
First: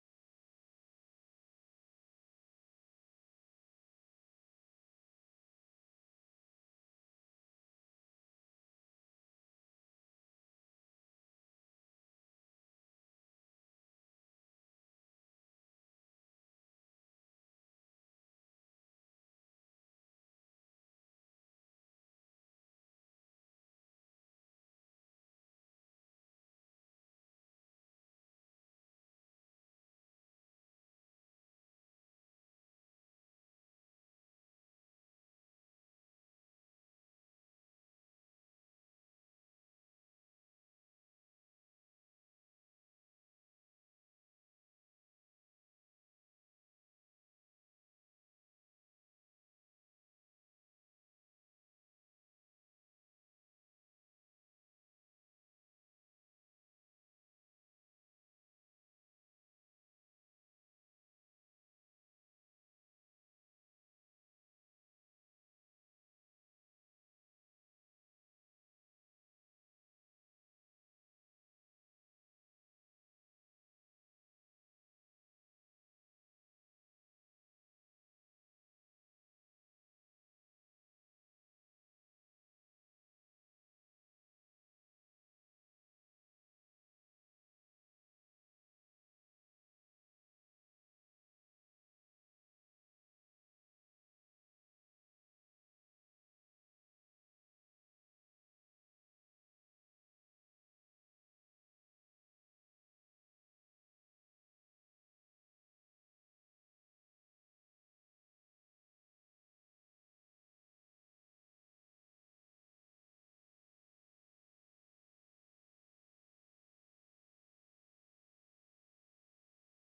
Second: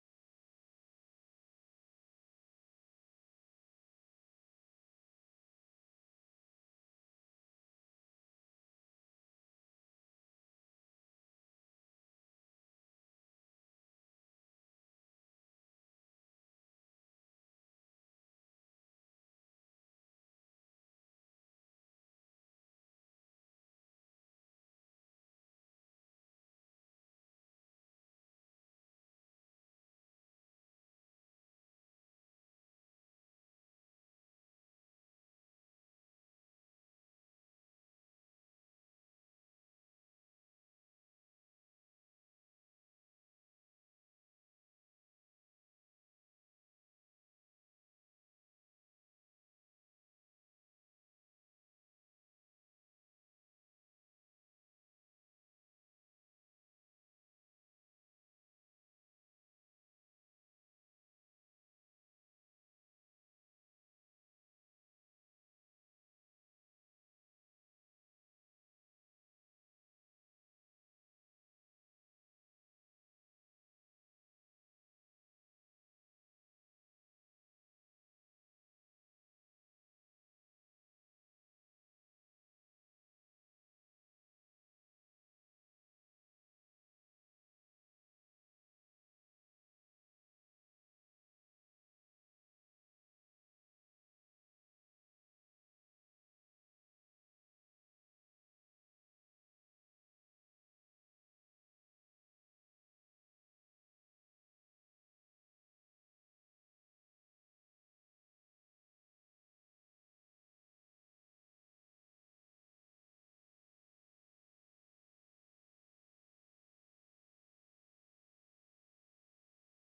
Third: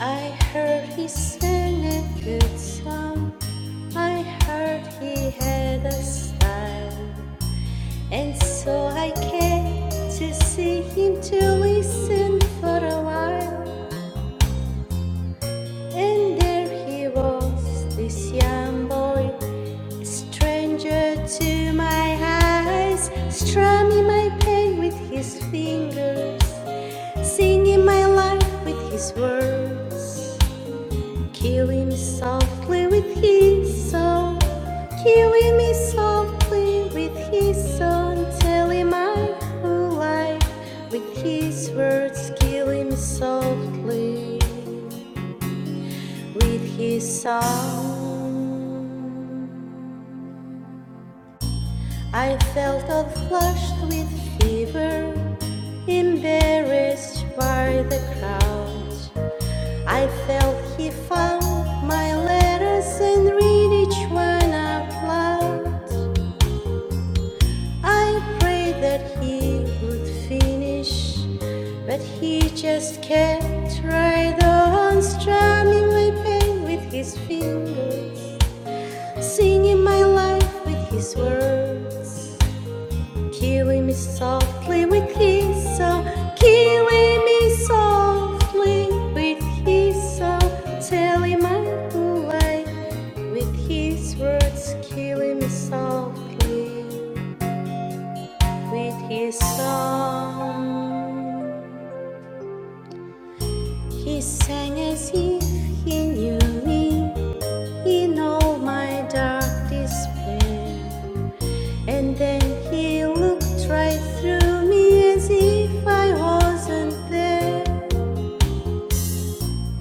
I heard he sang a good song. I heard he had a style, and so I came to see him to listen for a while. And there he was, this young boy, a stranger to my eyes, strumming my pain with his fingers. singing my life with his words, killing me softly with his song, killing me softly with his song, telling my whole life with his words, killing me softly with his song. I felt all flushed with fever, embarrassed by the crowd. I felt he found my letters and read each one out loud. I prayed that he would finish, but he just kept right on strumming my pain with his fingers, singing my life with his words. Killing me softly with his so killing me softly with his so telling my lie with his words killing me softly with his song he sang as if he knew me in all my dark despair and then he looked right through me as if I wasn't there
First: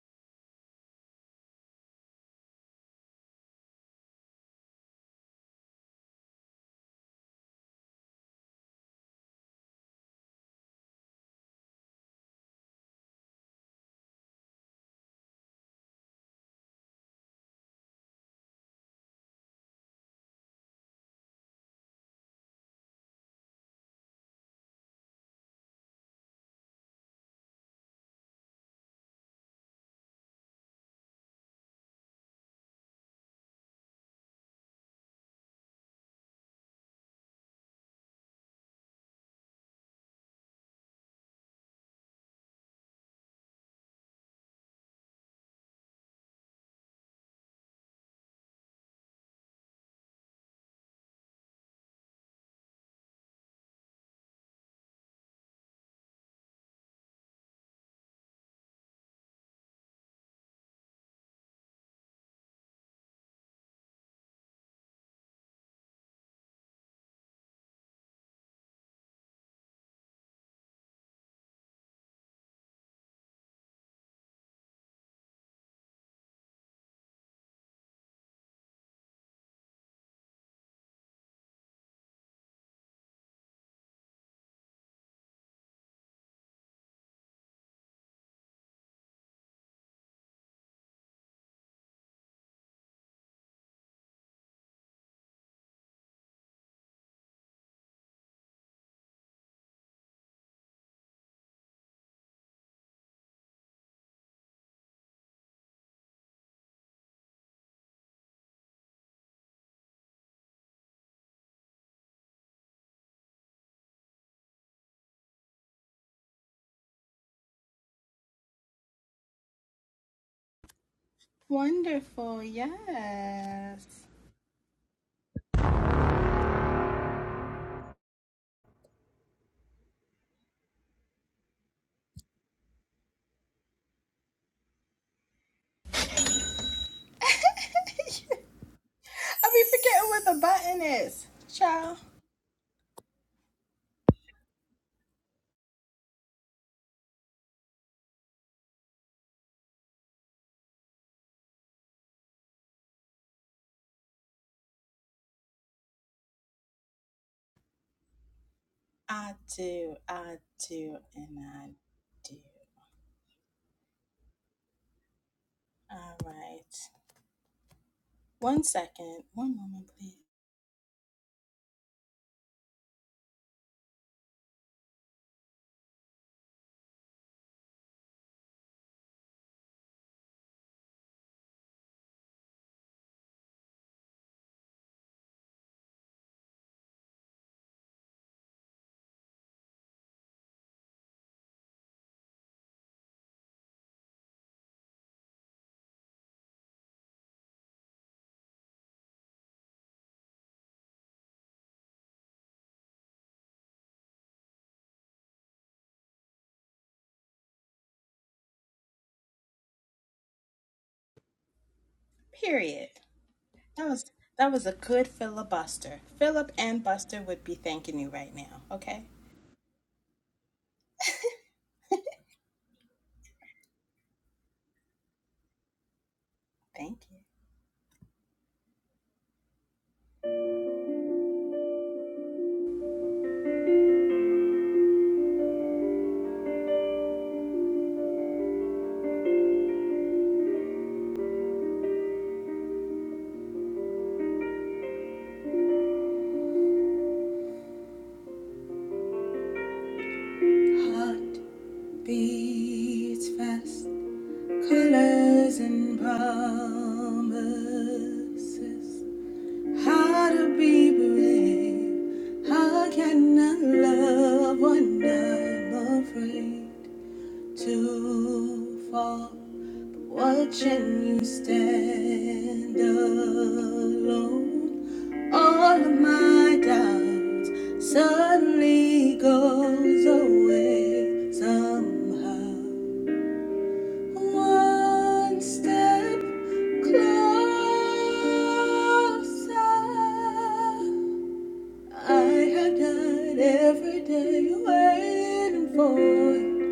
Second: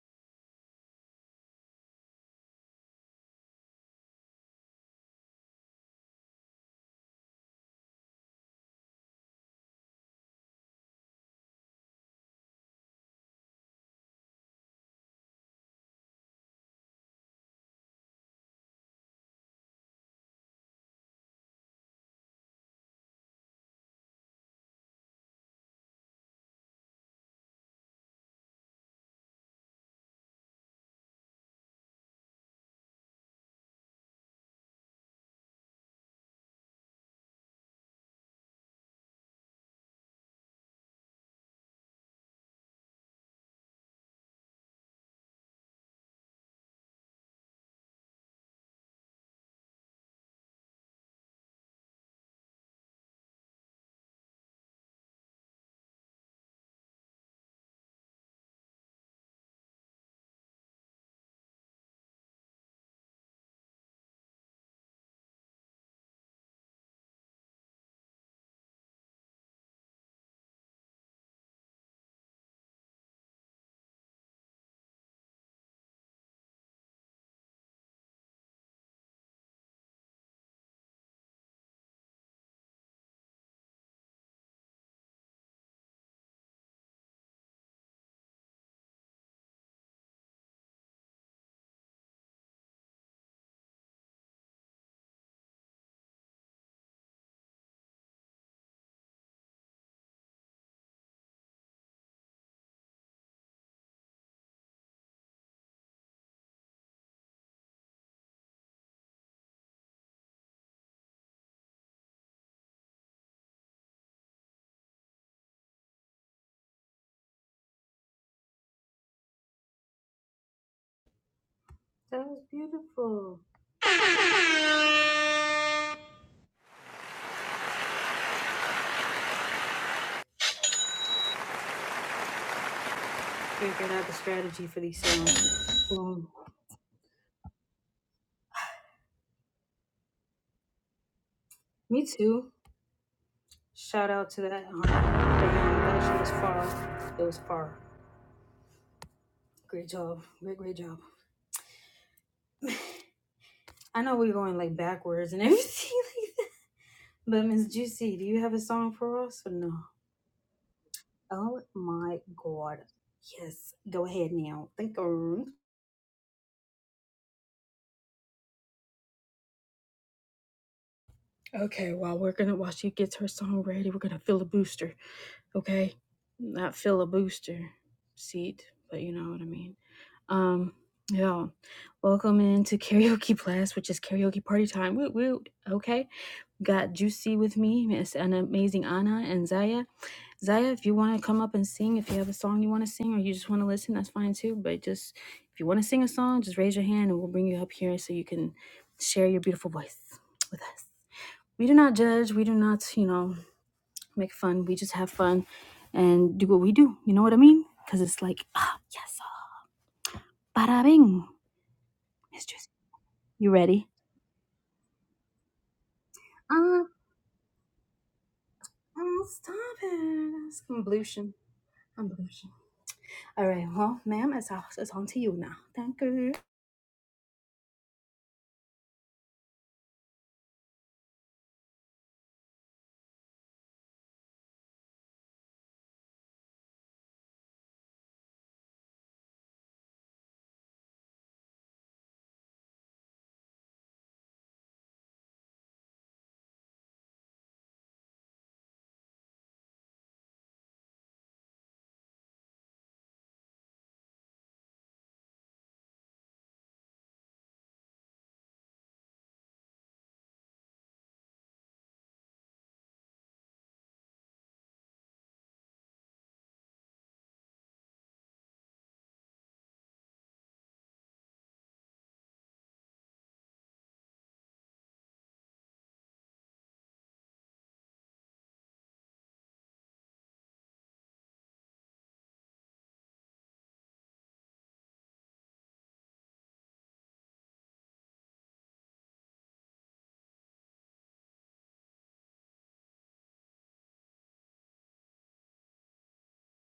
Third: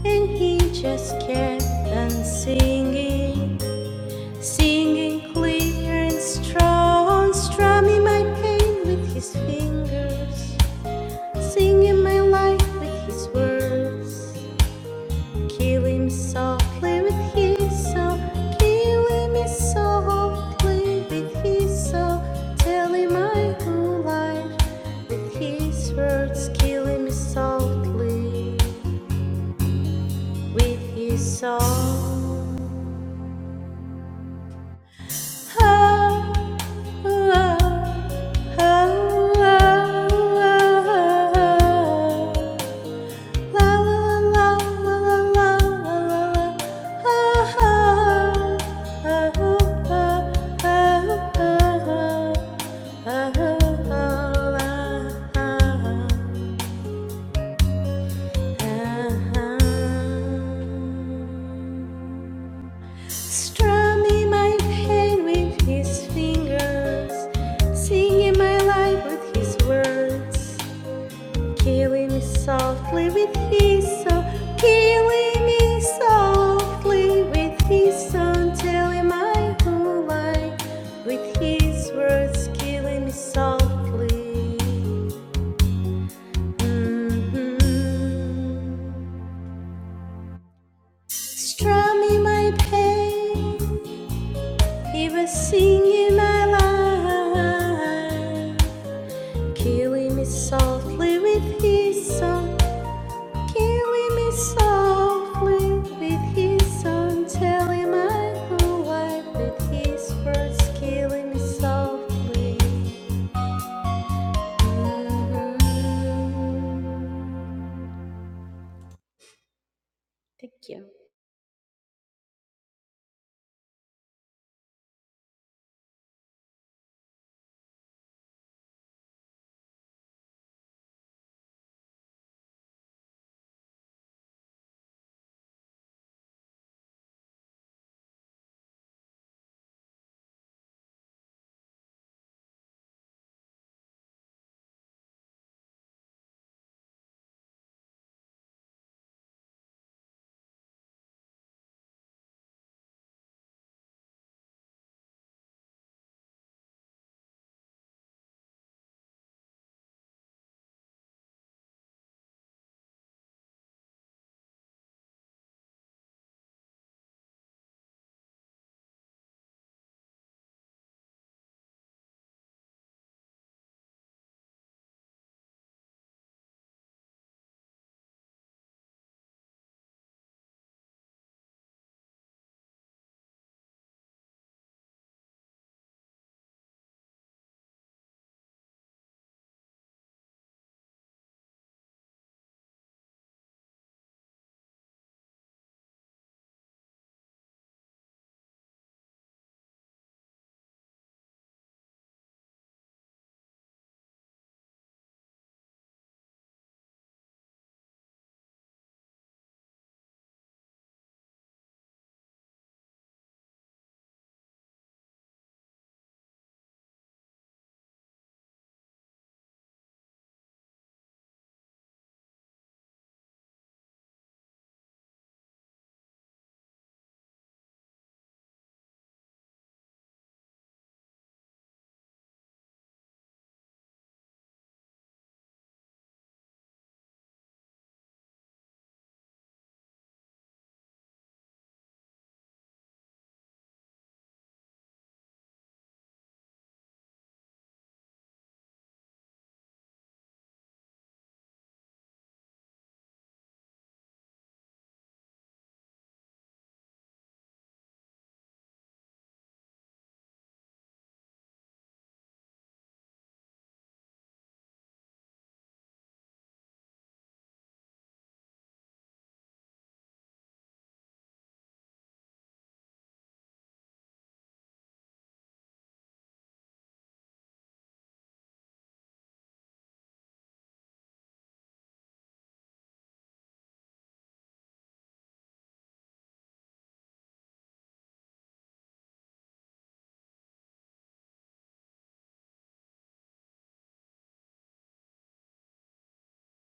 And he just kept on singing, singing clear and strong, strumming my pain with his fingers, singing my life with his words, killing me softly with his soul, killing me softly with his soul, telling my whole life with his words, killing me softly with his song. Ah Strumming my pain with his fingers, singing my life with his words, killing me softly with his soul, killing me softly with his song, telling my whole life with his words, killing me softly. Mhm. Strumming my pain He was singing my life, killing me softly with his song, killing me softly with his song, telling my whole life with his words, killing me softly. Thank you. That was Wonderful. Yes. beautiful. Figured out the strategy for these songs. Um, I will be forgetting what the button is. Ciao. me too. Shout out to that um, band. That shit was far. It was far. Good job. Good job. I know we're going like backwards and everything, but Miss Juicy, do you have a song for I us or no? do. I do. And Oh I my do. God. Yes. Go ahead now. Thank you. All right. One I feel a booster, okay? Not feel a booster seat, but you know what I mean. Um, yeah. Welcome into karaoke blast, which is karaoke party time. Woot woot. Okay. Got Juicy with me, Miss an amazing Anna and Zaya. Zaya, if you want to come up and sing, if you have a song you want to sing or you just want to listen, that's fine too. But just if you want to sing a song, just raise your hand and we'll bring you up here so you can share your beautiful voice with us. we do not judge we do not you know make fun we just have fun and do what we do you know what i mean because it's like ah yes ah, bada bing mistress period. you ready That was that was a good filibuster. Philip uh, and uh Buster would be thanking you right now. Okay. stop it it's convolution convolution all right well ma'am it's, it's on to you now thank you Thank you. Heart beats fast. Pillars and promises. How to be brave. How can I love when I'm afraid to fall? Watching you stand alone. All of my doubts suddenly goes away somehow. One step Closer. I have died every day waiting for it.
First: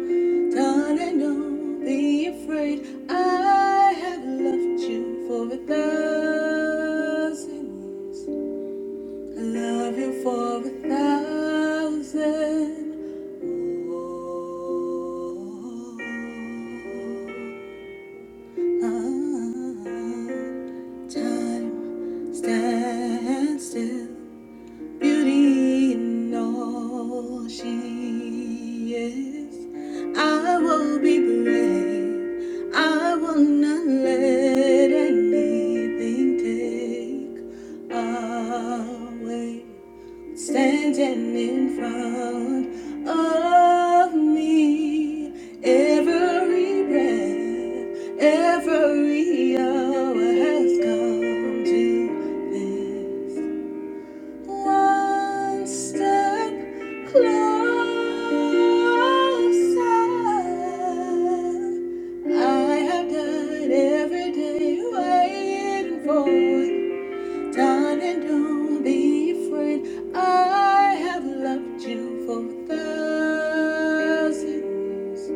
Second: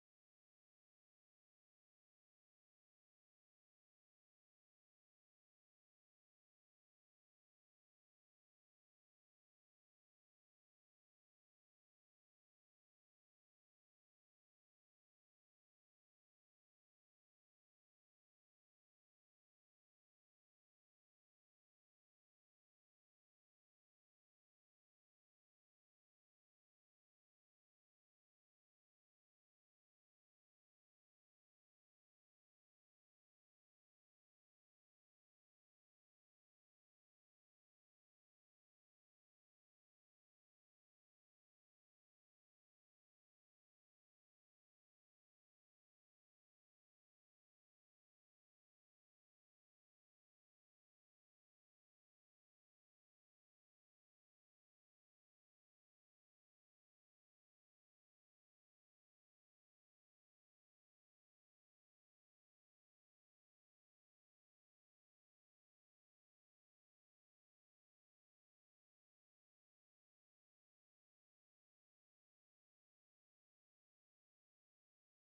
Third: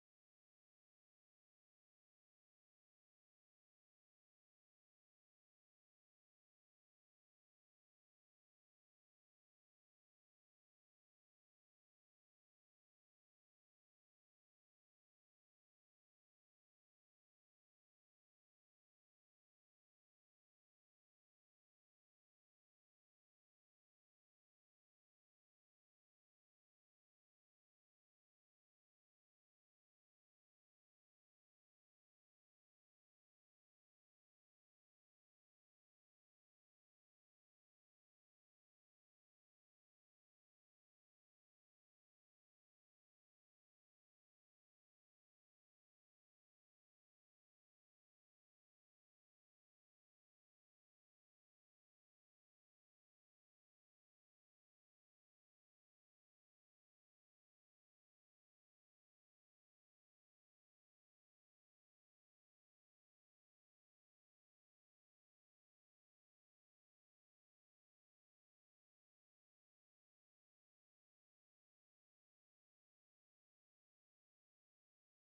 Done and don't be afraid. I have loved you for a thousand years. I love you for a thousand. more. Ah, time Stand still, beauty in all she is. I will be brave. I will not let anything take away standing in front of me. Every breath, every hour has come to this. One step closer. I have died every day waiting for. Darling, don't be afraid. I have loved you for a thousand. years.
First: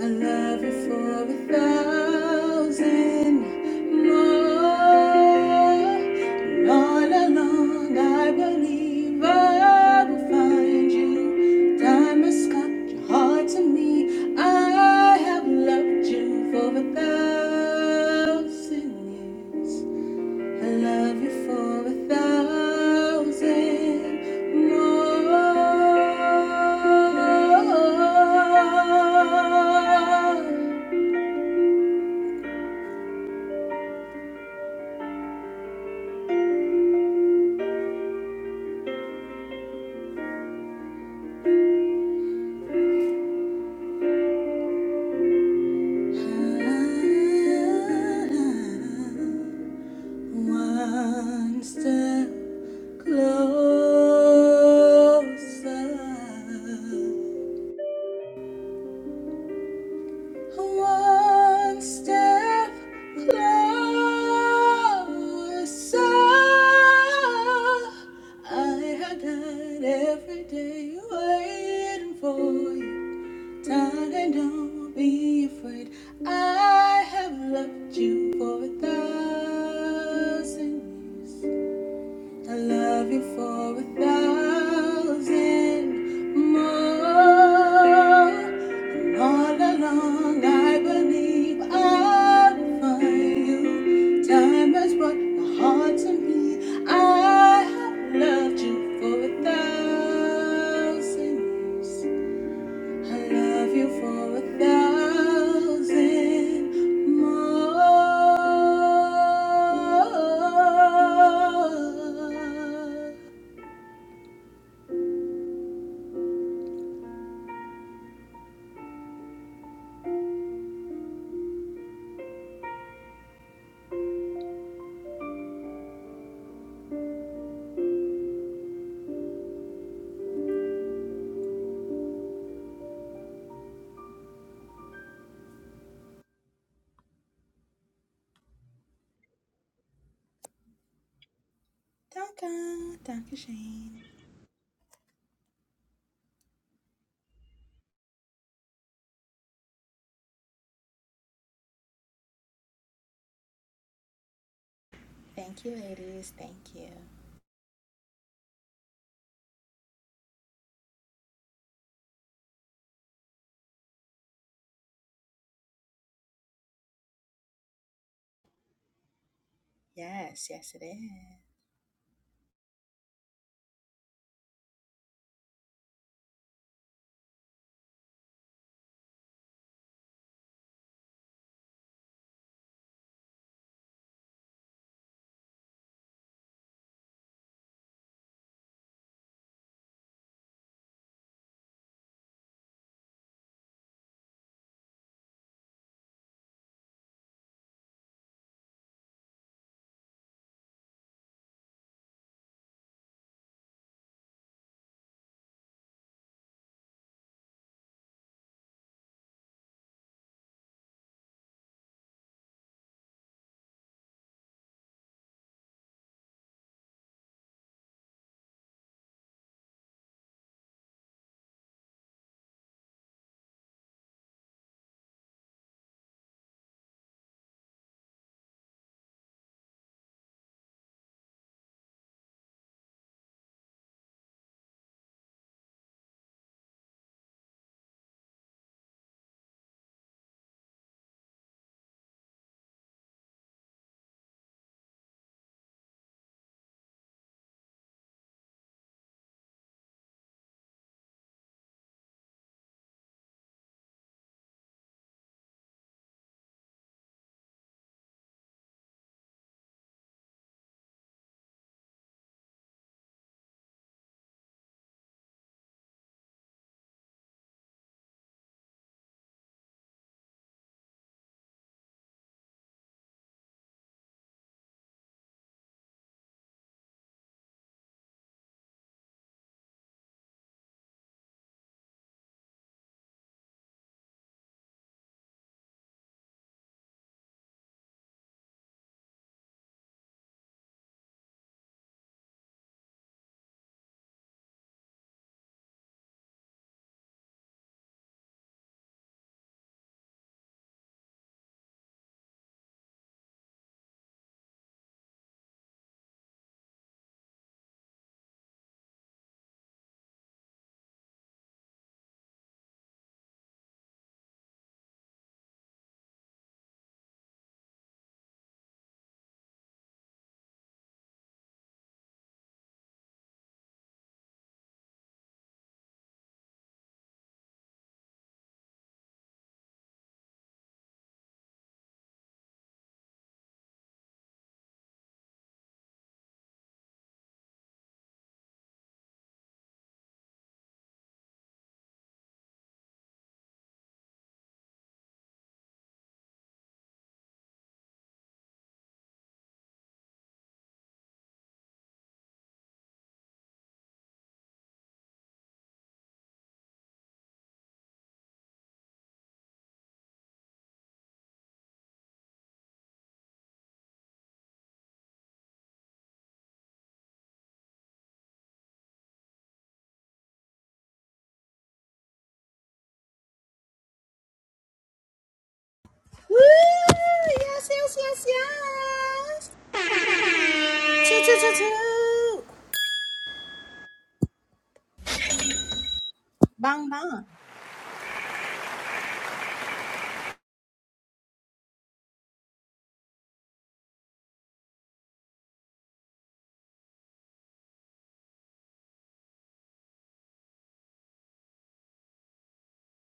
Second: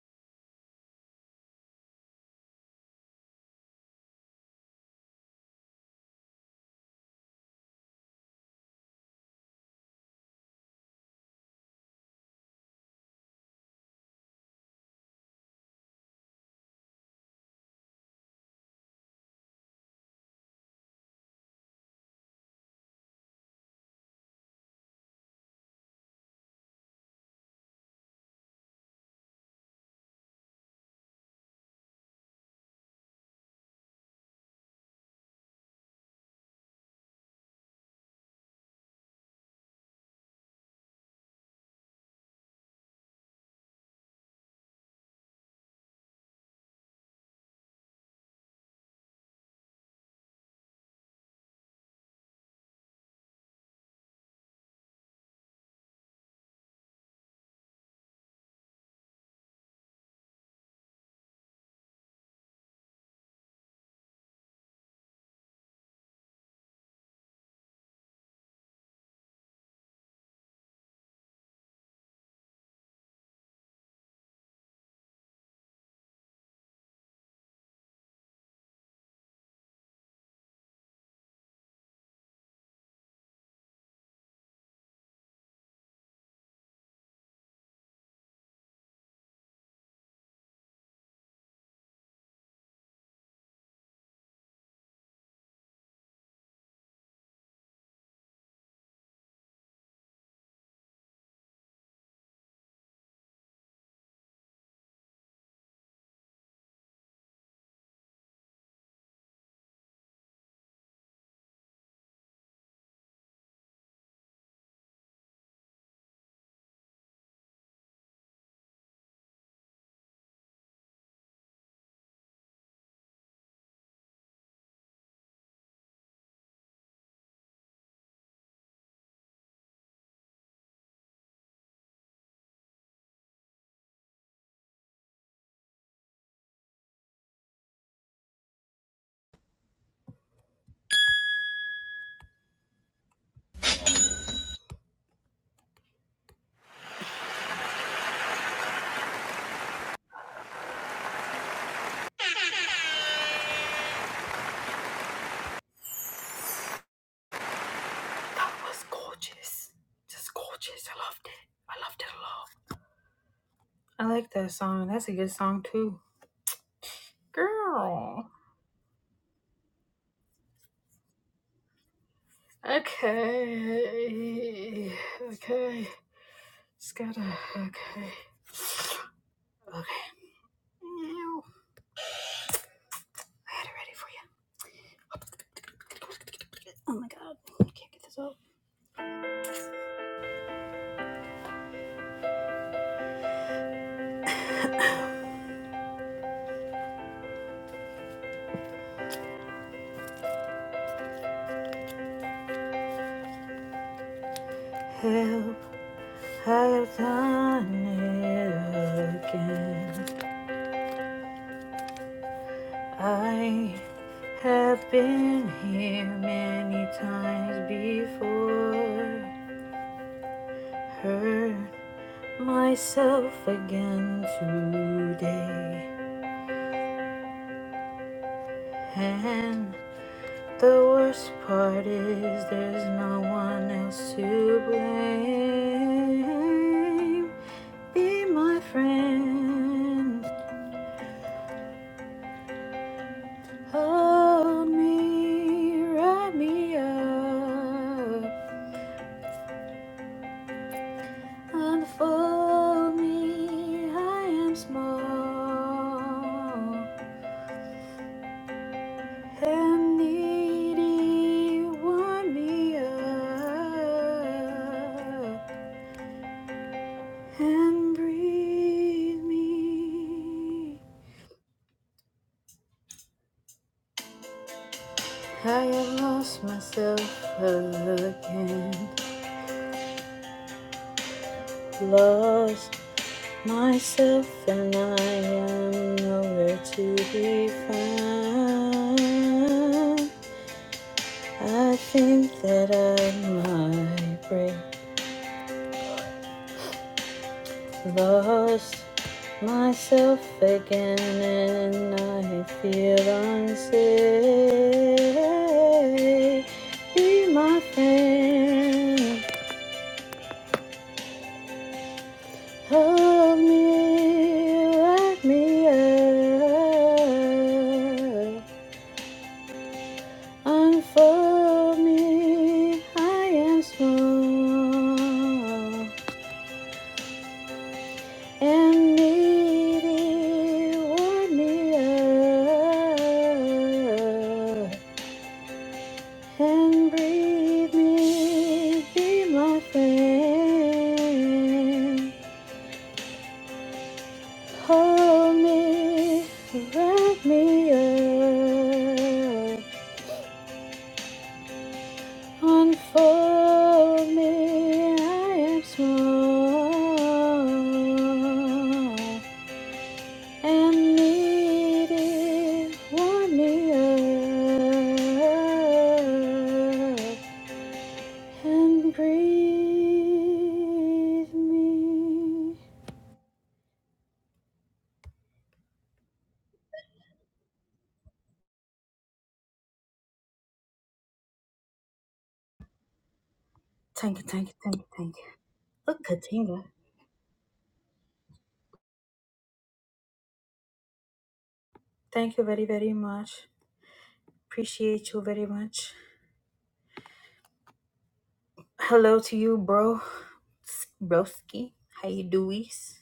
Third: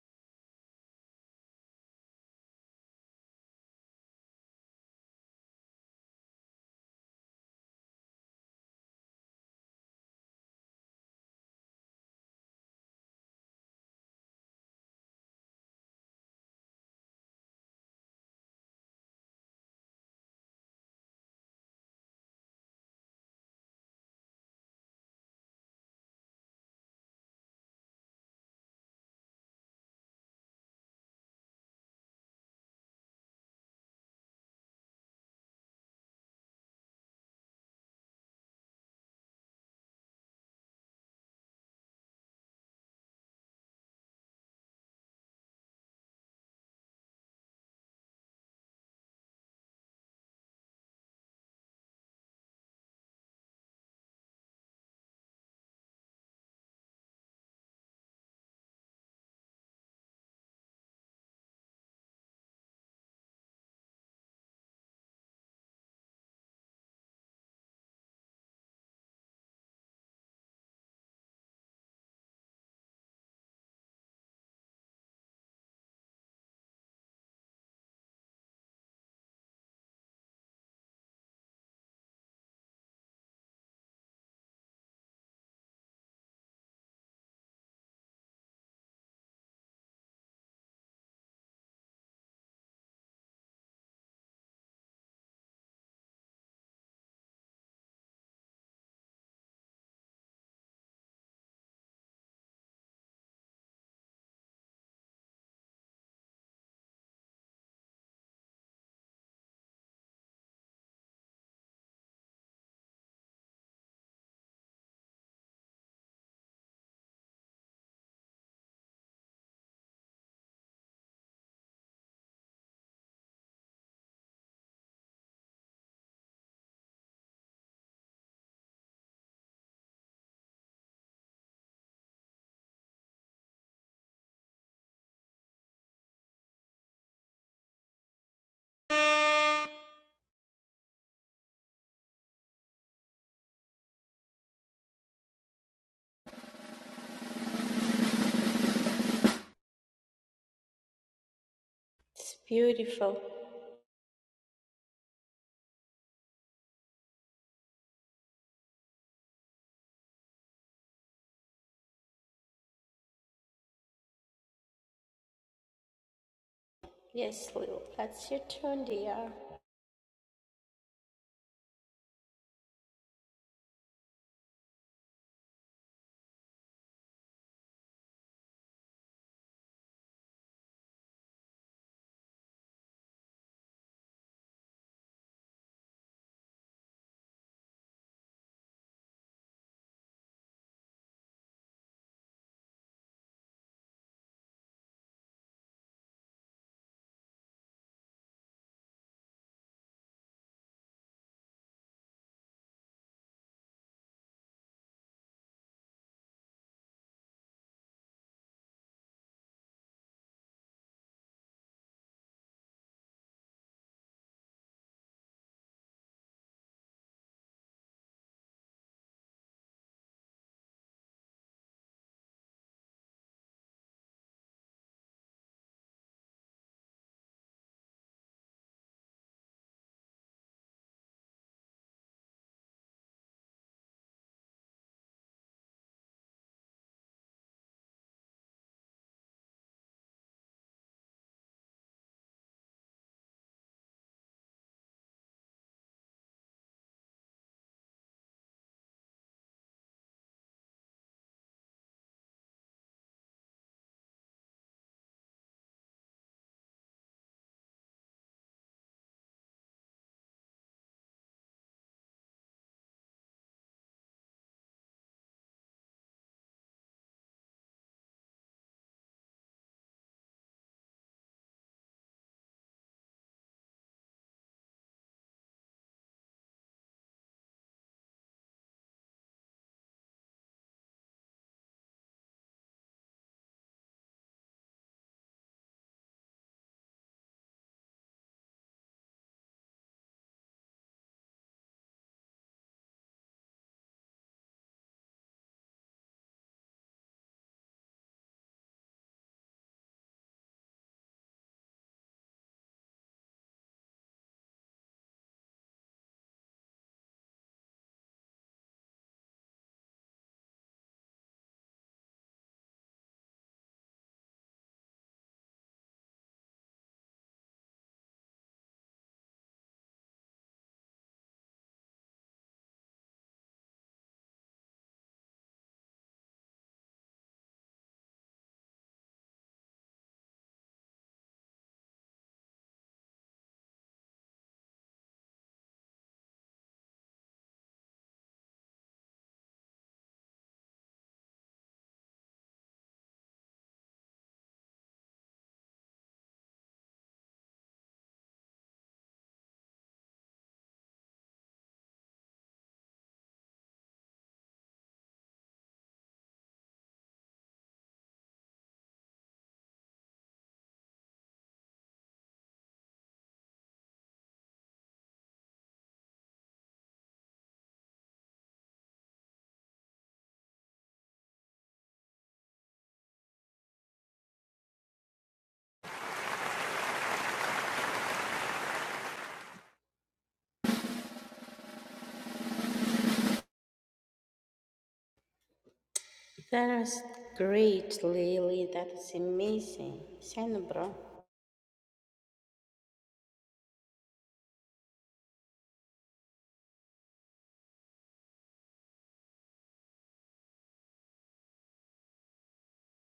I love you for a thousand more. And all along, I believe I will find you. Time has cut your heart to me. I have loved you for a thousand years. I love you for a thousand more. One step closer. One step closer. I have died every day waiting for you. Darling, don't be afraid. I have loved you for a thousand years. I love you for a thousand more. And all along, I believe I'll find you. Time has brought my heart to me. I have loved you for a thousand years. I love you for a thousand more. It's beautiful. Thank you, ladies. Thank you. I like that song. That's a good song too. Yes, Lil, that's Girl. your turn, dear. Yes, yes, it is. Okay. Okay. Just gotta. Okay. Okay. I had it ready for you. Oh my god, I can't get this off. Help, I've done it again. I have been here many times before. Hurt myself again today. And the worst part is there's no one else to blame. Be my friend. Hold me, wrap me up, unfold me. I am small and needy. Warm me up and breathe me. I have lost myself again, lost Myself and I am nowhere to be found. I think that I might break lost myself again, and I feel unsafe. Be my friend, hold me, wrap me up. Unfold me, I am small and needy. Warm me up and breathe me, be my friend. Hold me, wrap me up. Unfold me, I am small and needy. Warm me up and breathe me. Woo! Yes, yes, yes, yes. Choo, choo, choo, choo. Thank you, thank you, thank you, thank you. Look, Katinga. That Bang, was bang. great, Lily. That was amazing. Send, bro. Thank you very, very much. Appreciate you very much. Hello to you, bro. Broski. How you doies?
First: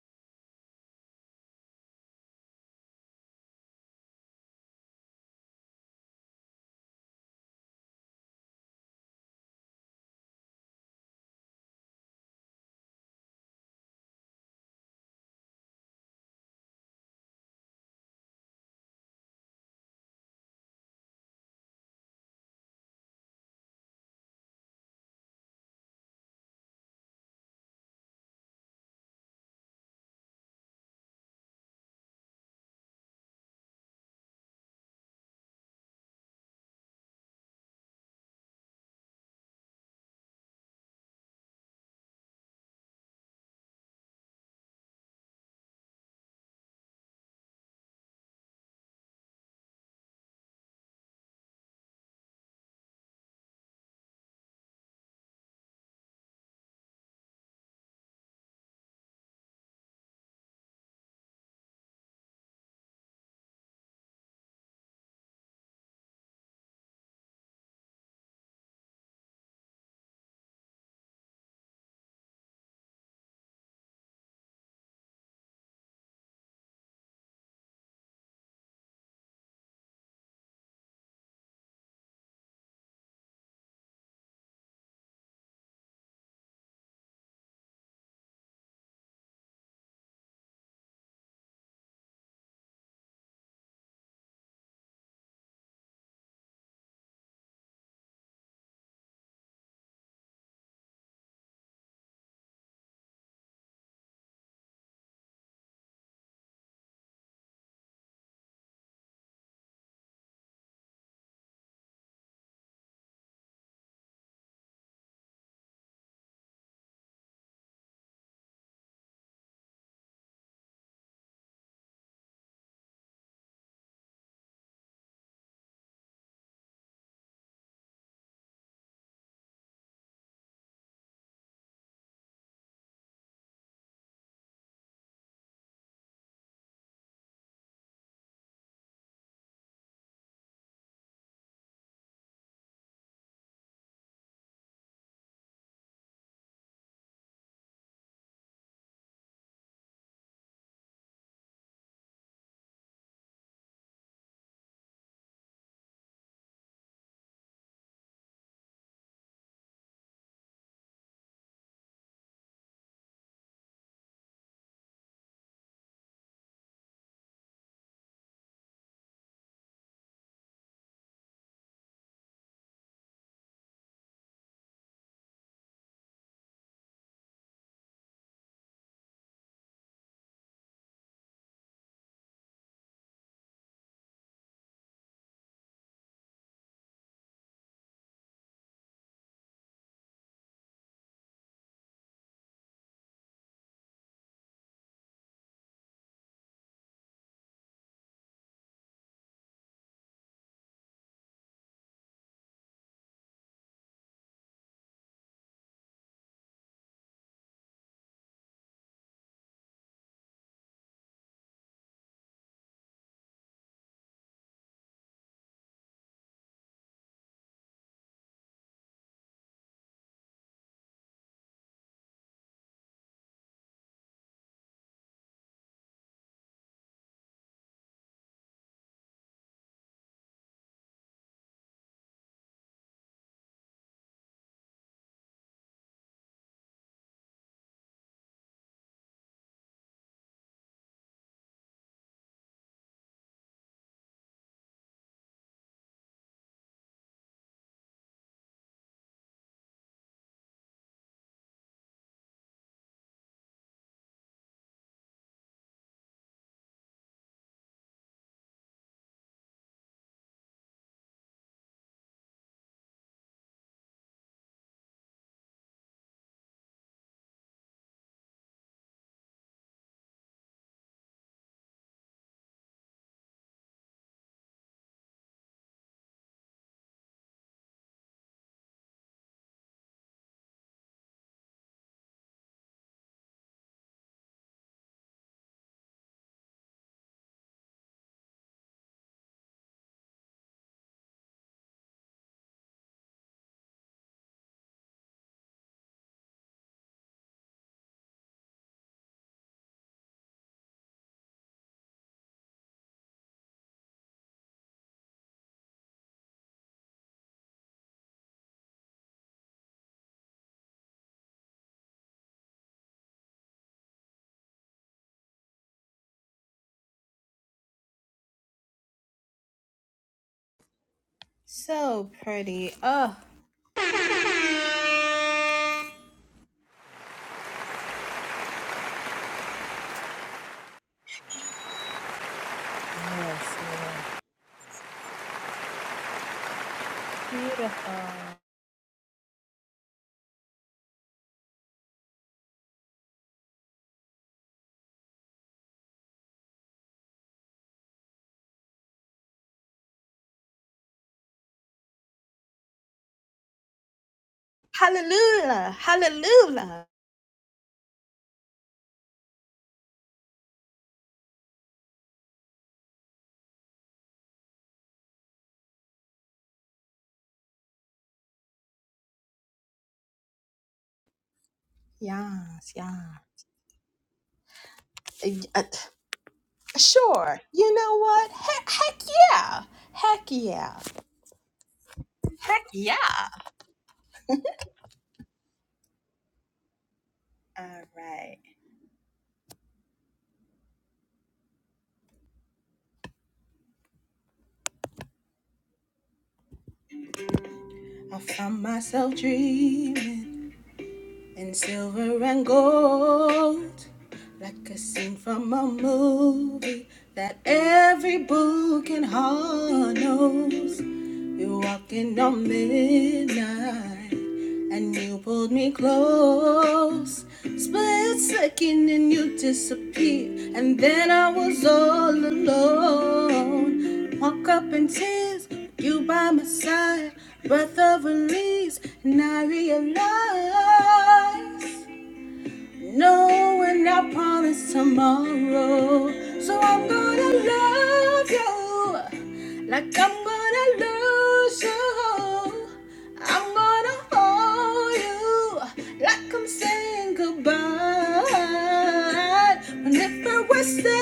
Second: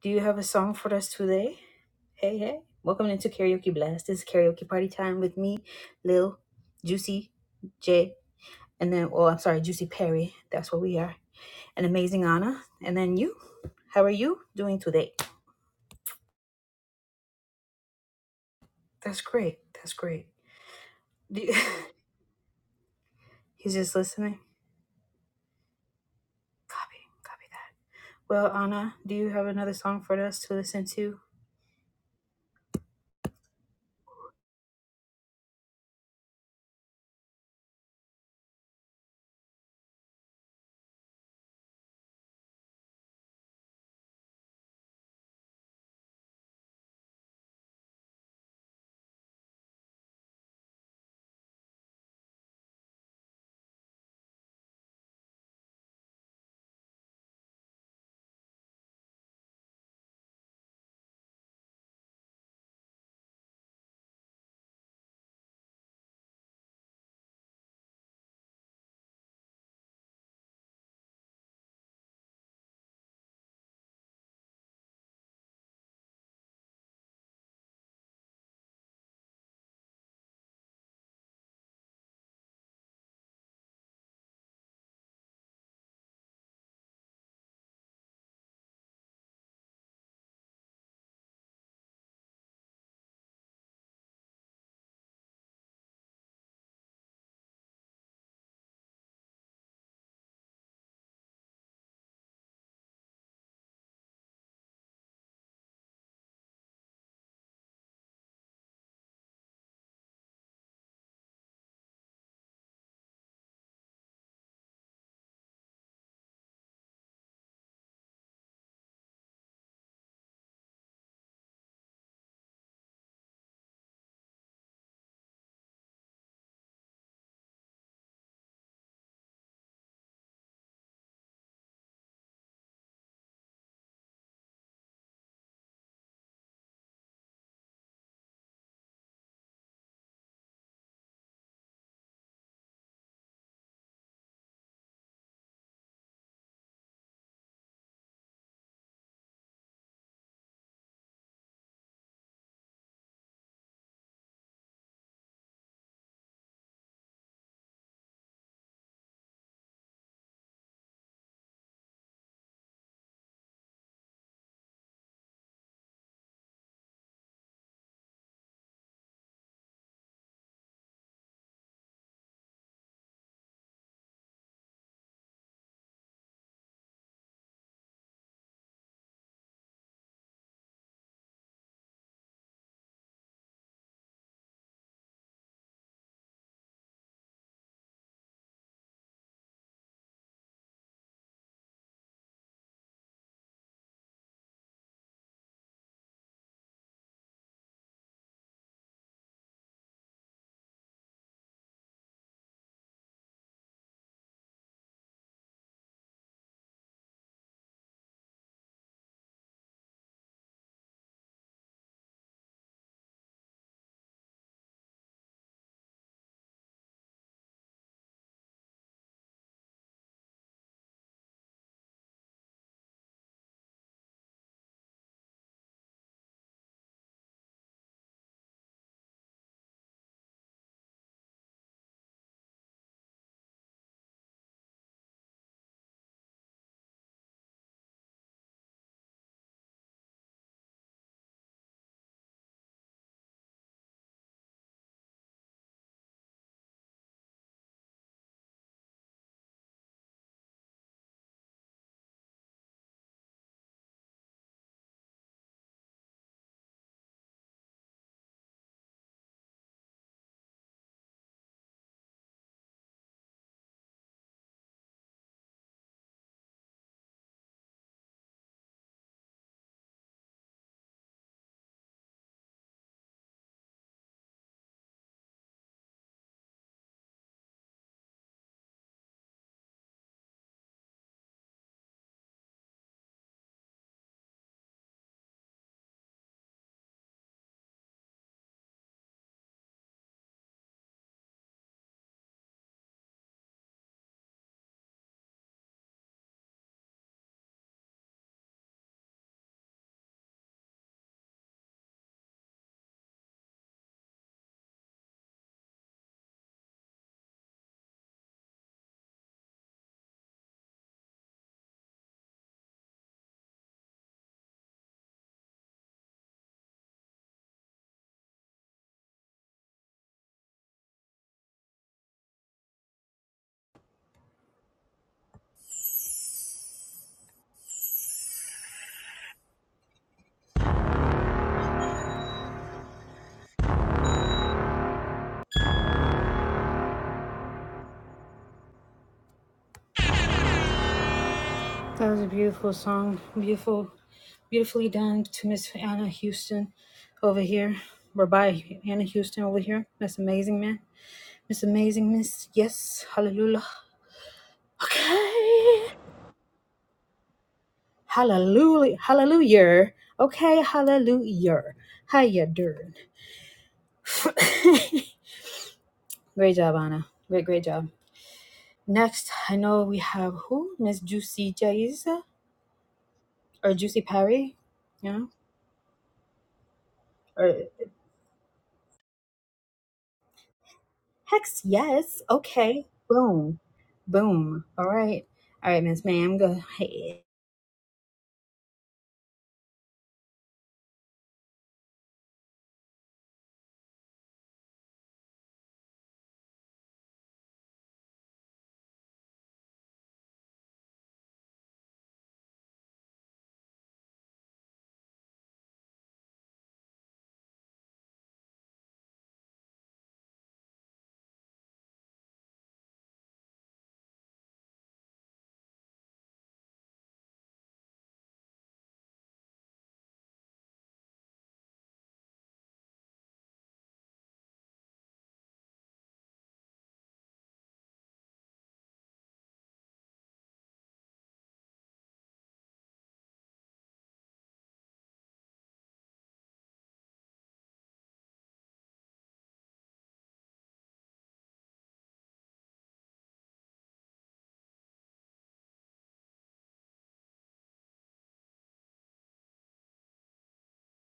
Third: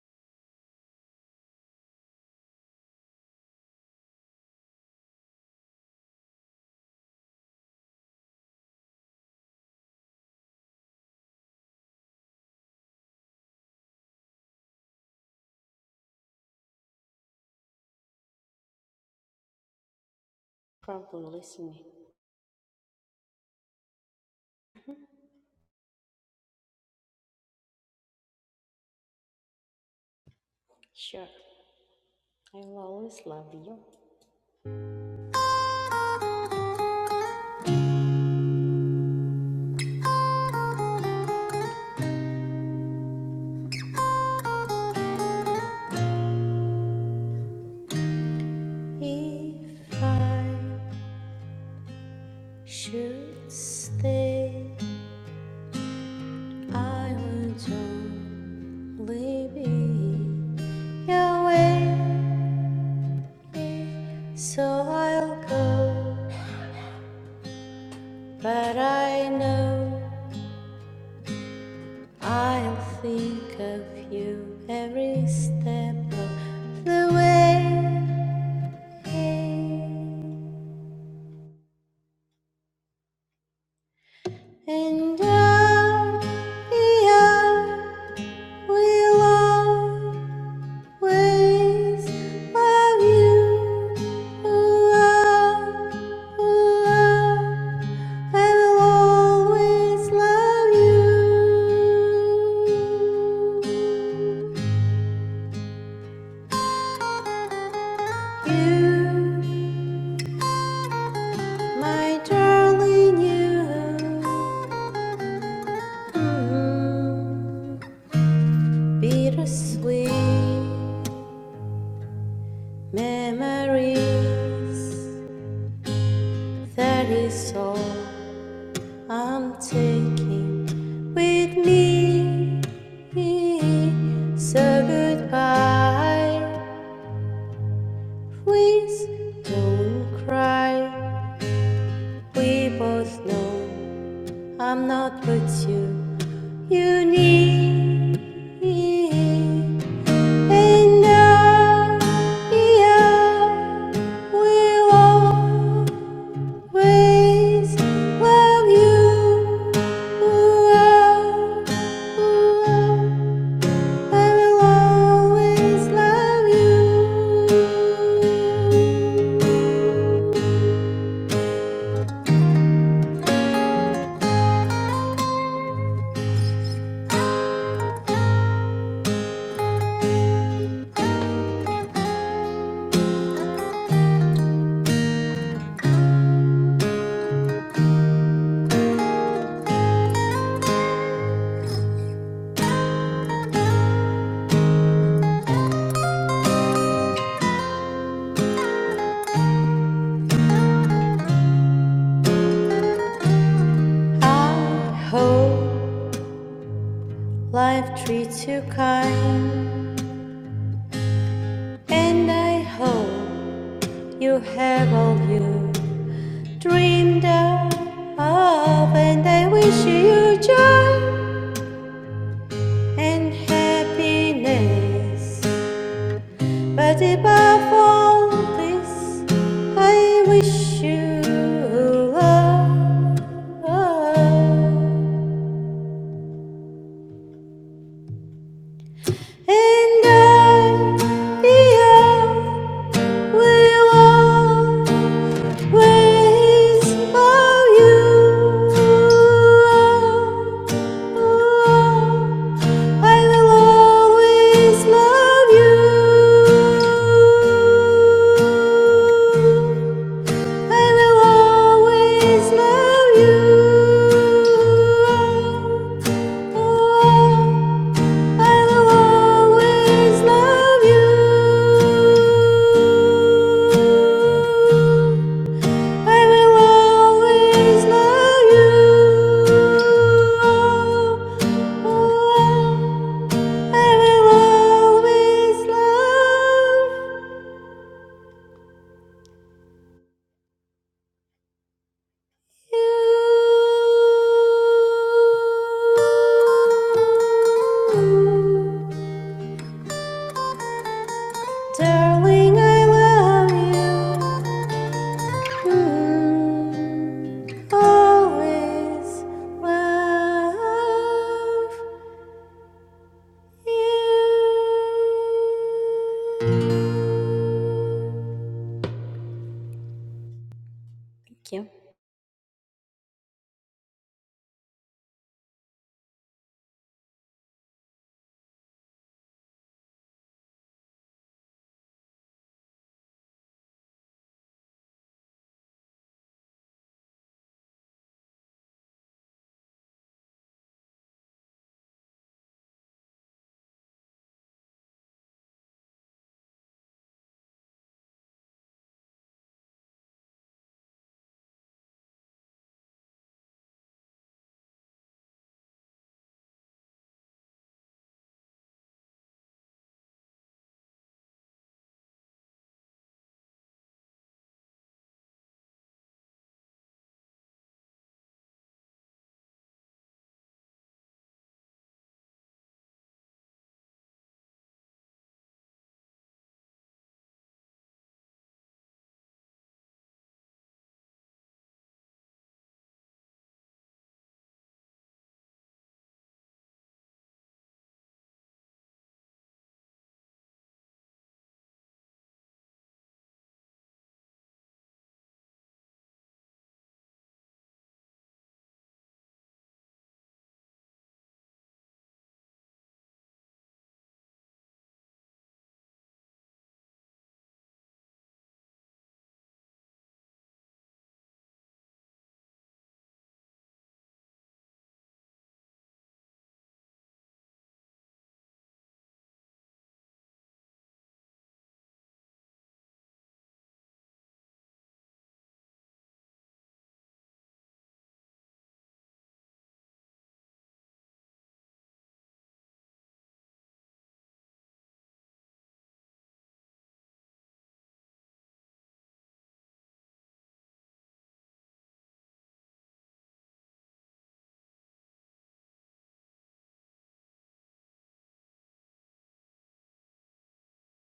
Do you have a song for us today? Hey, hey. Welcome into Karaoke Blast. This is karaoke party time with me, Lil, Juicy, Jay, and then, oh, I'm sorry, Juicy Perry. That's what we are. An amazing Anna. And then you. How are you doing today? That's great. That's great. Problem Do you, listening. he's just listening. Copy. Copy that. Well, Anna, do you have another song for us to listen to? Sure. I will always love you. If I should stay, I would only be away. So I'll go, but I know I'll think of you every step of the way. And out, the out, we'll always love you. Ooh, ah, ooh, ah, I will always love you. You, my darling, you, mm, bittersweet. Memories that is all I'm taking with me. So goodbye. Please don't cry. We both know I'm not what you you need. And now, yeah, we'll always love you. Ooh, ah, ooh, ah, I will always love you. I hope life treats you kind, and I hope you have all you dreamed of. And I wish you joy. and happiness. But above all this, I wish you love. And I, yeah, will always love you. Oh, I will always love you. I will always love you. Oh, I will always love you. I will always love you. I will always love you. Darling, I love you. Always love you. Thank you. So pretty. Oh, That was a beautiful song. Beautiful, beautifully done to Miss Anna Houston over here. Or by Anna Houston over here. That's amazing, man. Miss Amazing Miss. Yes. Hallelujah. hallelujah. Okay. Hallelujah. Hallelujah. Hallelujah. Okay. Hallelujah. How you doing? great job, Anna. Great, great job. Next, I know we have who? Miss Juicy Jayza or Juicy Perry? Yeah. Uh, uh, sure. Or You know what? Heck, heck yeah. Heck yeah. Hex, yes. Heck Okay. yeah. Boom. Boom. All right. All right, Miss Ma'am, go ahead. All right. I found myself dreaming in silver and gold, like a scene from a movie that every book and hall knows. You're walking on midnight and you pulled me close. Split second and you disappeared, and then I was all alone. Walk up in tears, you by my side, breath of release, and I realize knowing I promised tomorrow. So I'm gonna love you. Like I'm gonna lose you. I'm gonna hold you. Like I'm saying goodbye. And if I was there.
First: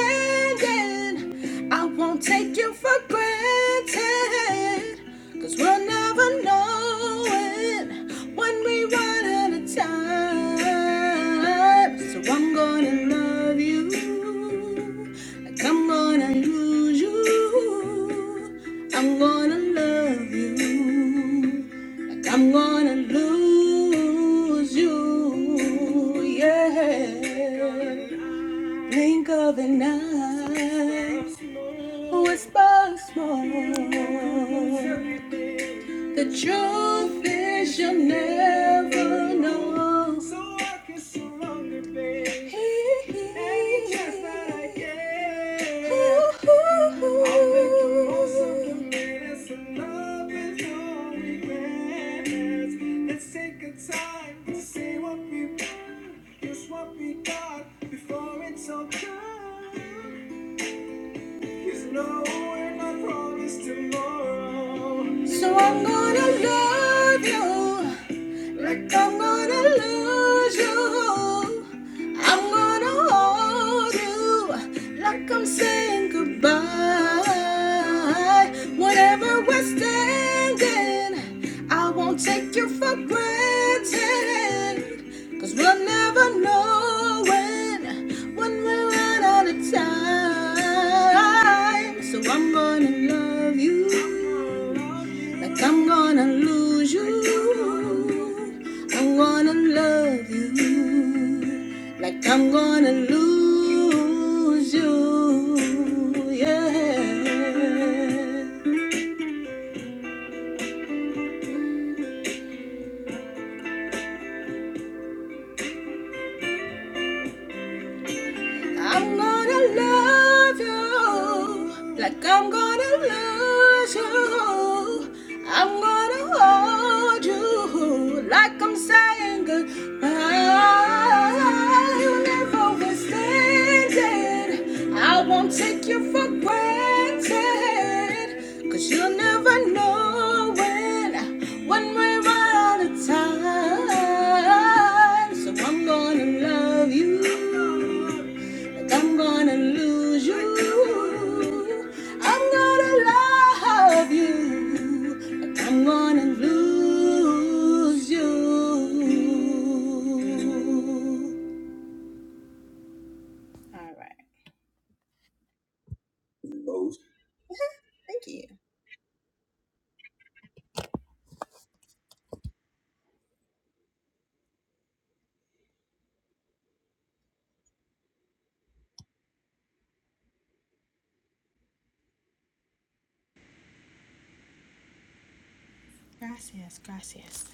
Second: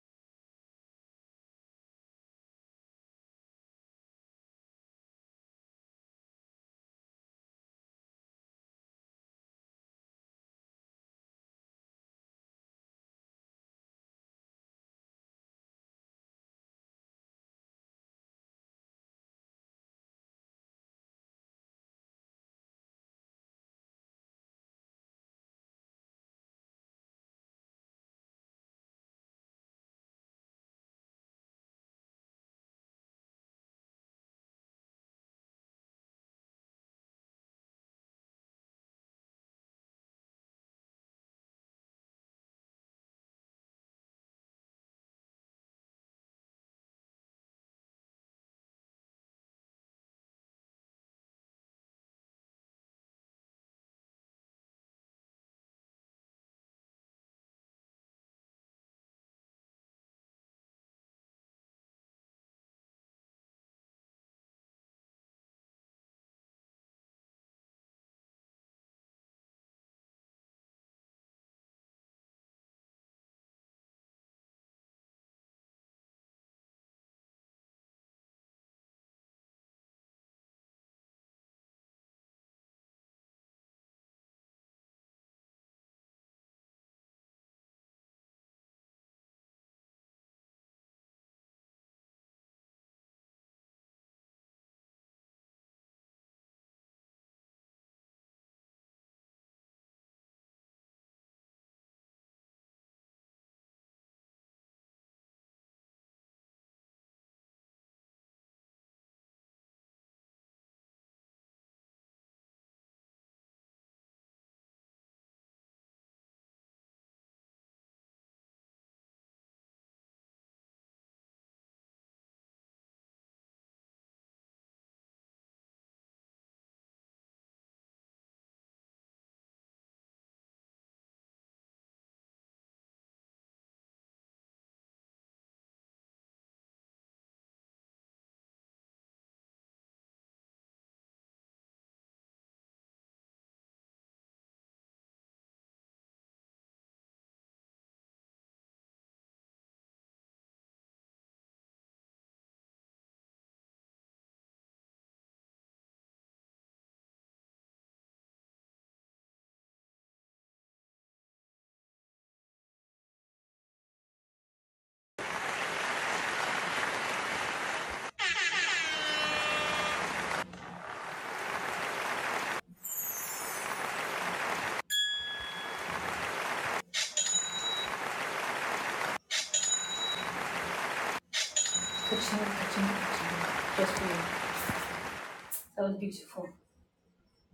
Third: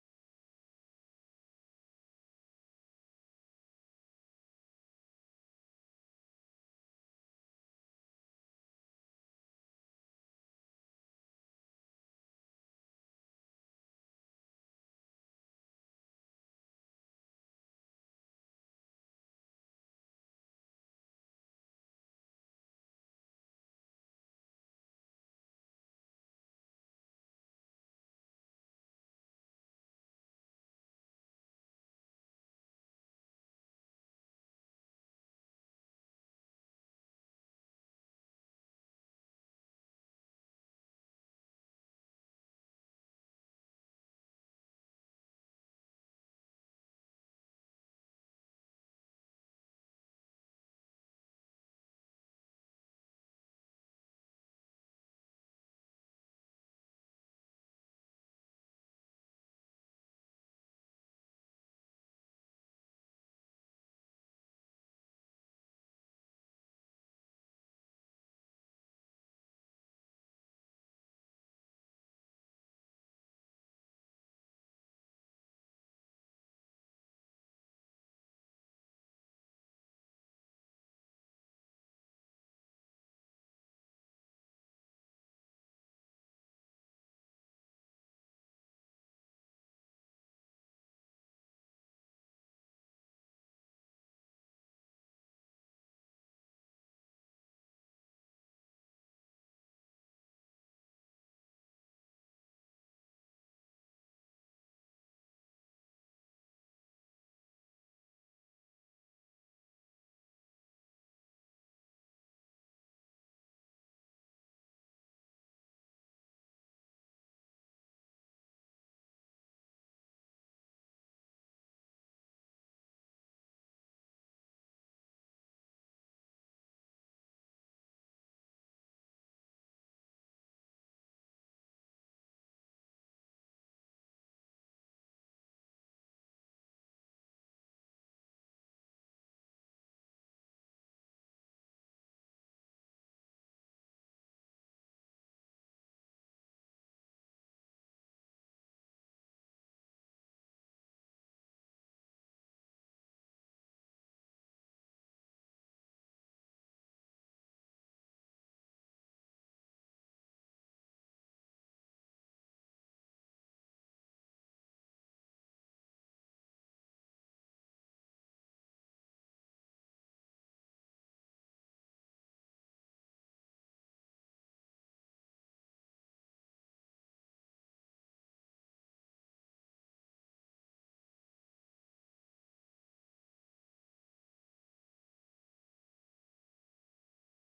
I won't take you for granted. Cause we'll never know it when we run out of time. So I'm gonna love you. Like I'm gonna lose you. I'm gonna love you. Like I'm gonna lose you. Yeah. Think of the night. Whisper small. The truth is you'll never know. So I can surrender, babe. And just like it. I can. I'll make the most of the minutes and love is all we grant. Let's take a time to say what we want, just what we got before it's all gone. There's no way I promise tomorrow. So I'm gonna love you. Like I'm gonna lose you. I'm gonna hold you. Like I'm saying goodbye. Whenever we're standing, I won't take you for granted. we we'll never know when, when we run out of time. So I'm gonna love you. Like I'm gonna lose you. I'm gonna love you. Like I'm gonna lose you. Yeah. I'm gonna love you like I'm gonna lose you. I'm gonna hold you like I'm saying goodbye. You never understand it. I won't take you for granted, you you'll never know when, when we're out of time. So I'm gonna love you. I'm gonna lose you. I'm gonna love you. But I'm gonna lose you. All right. Gracias, gracias.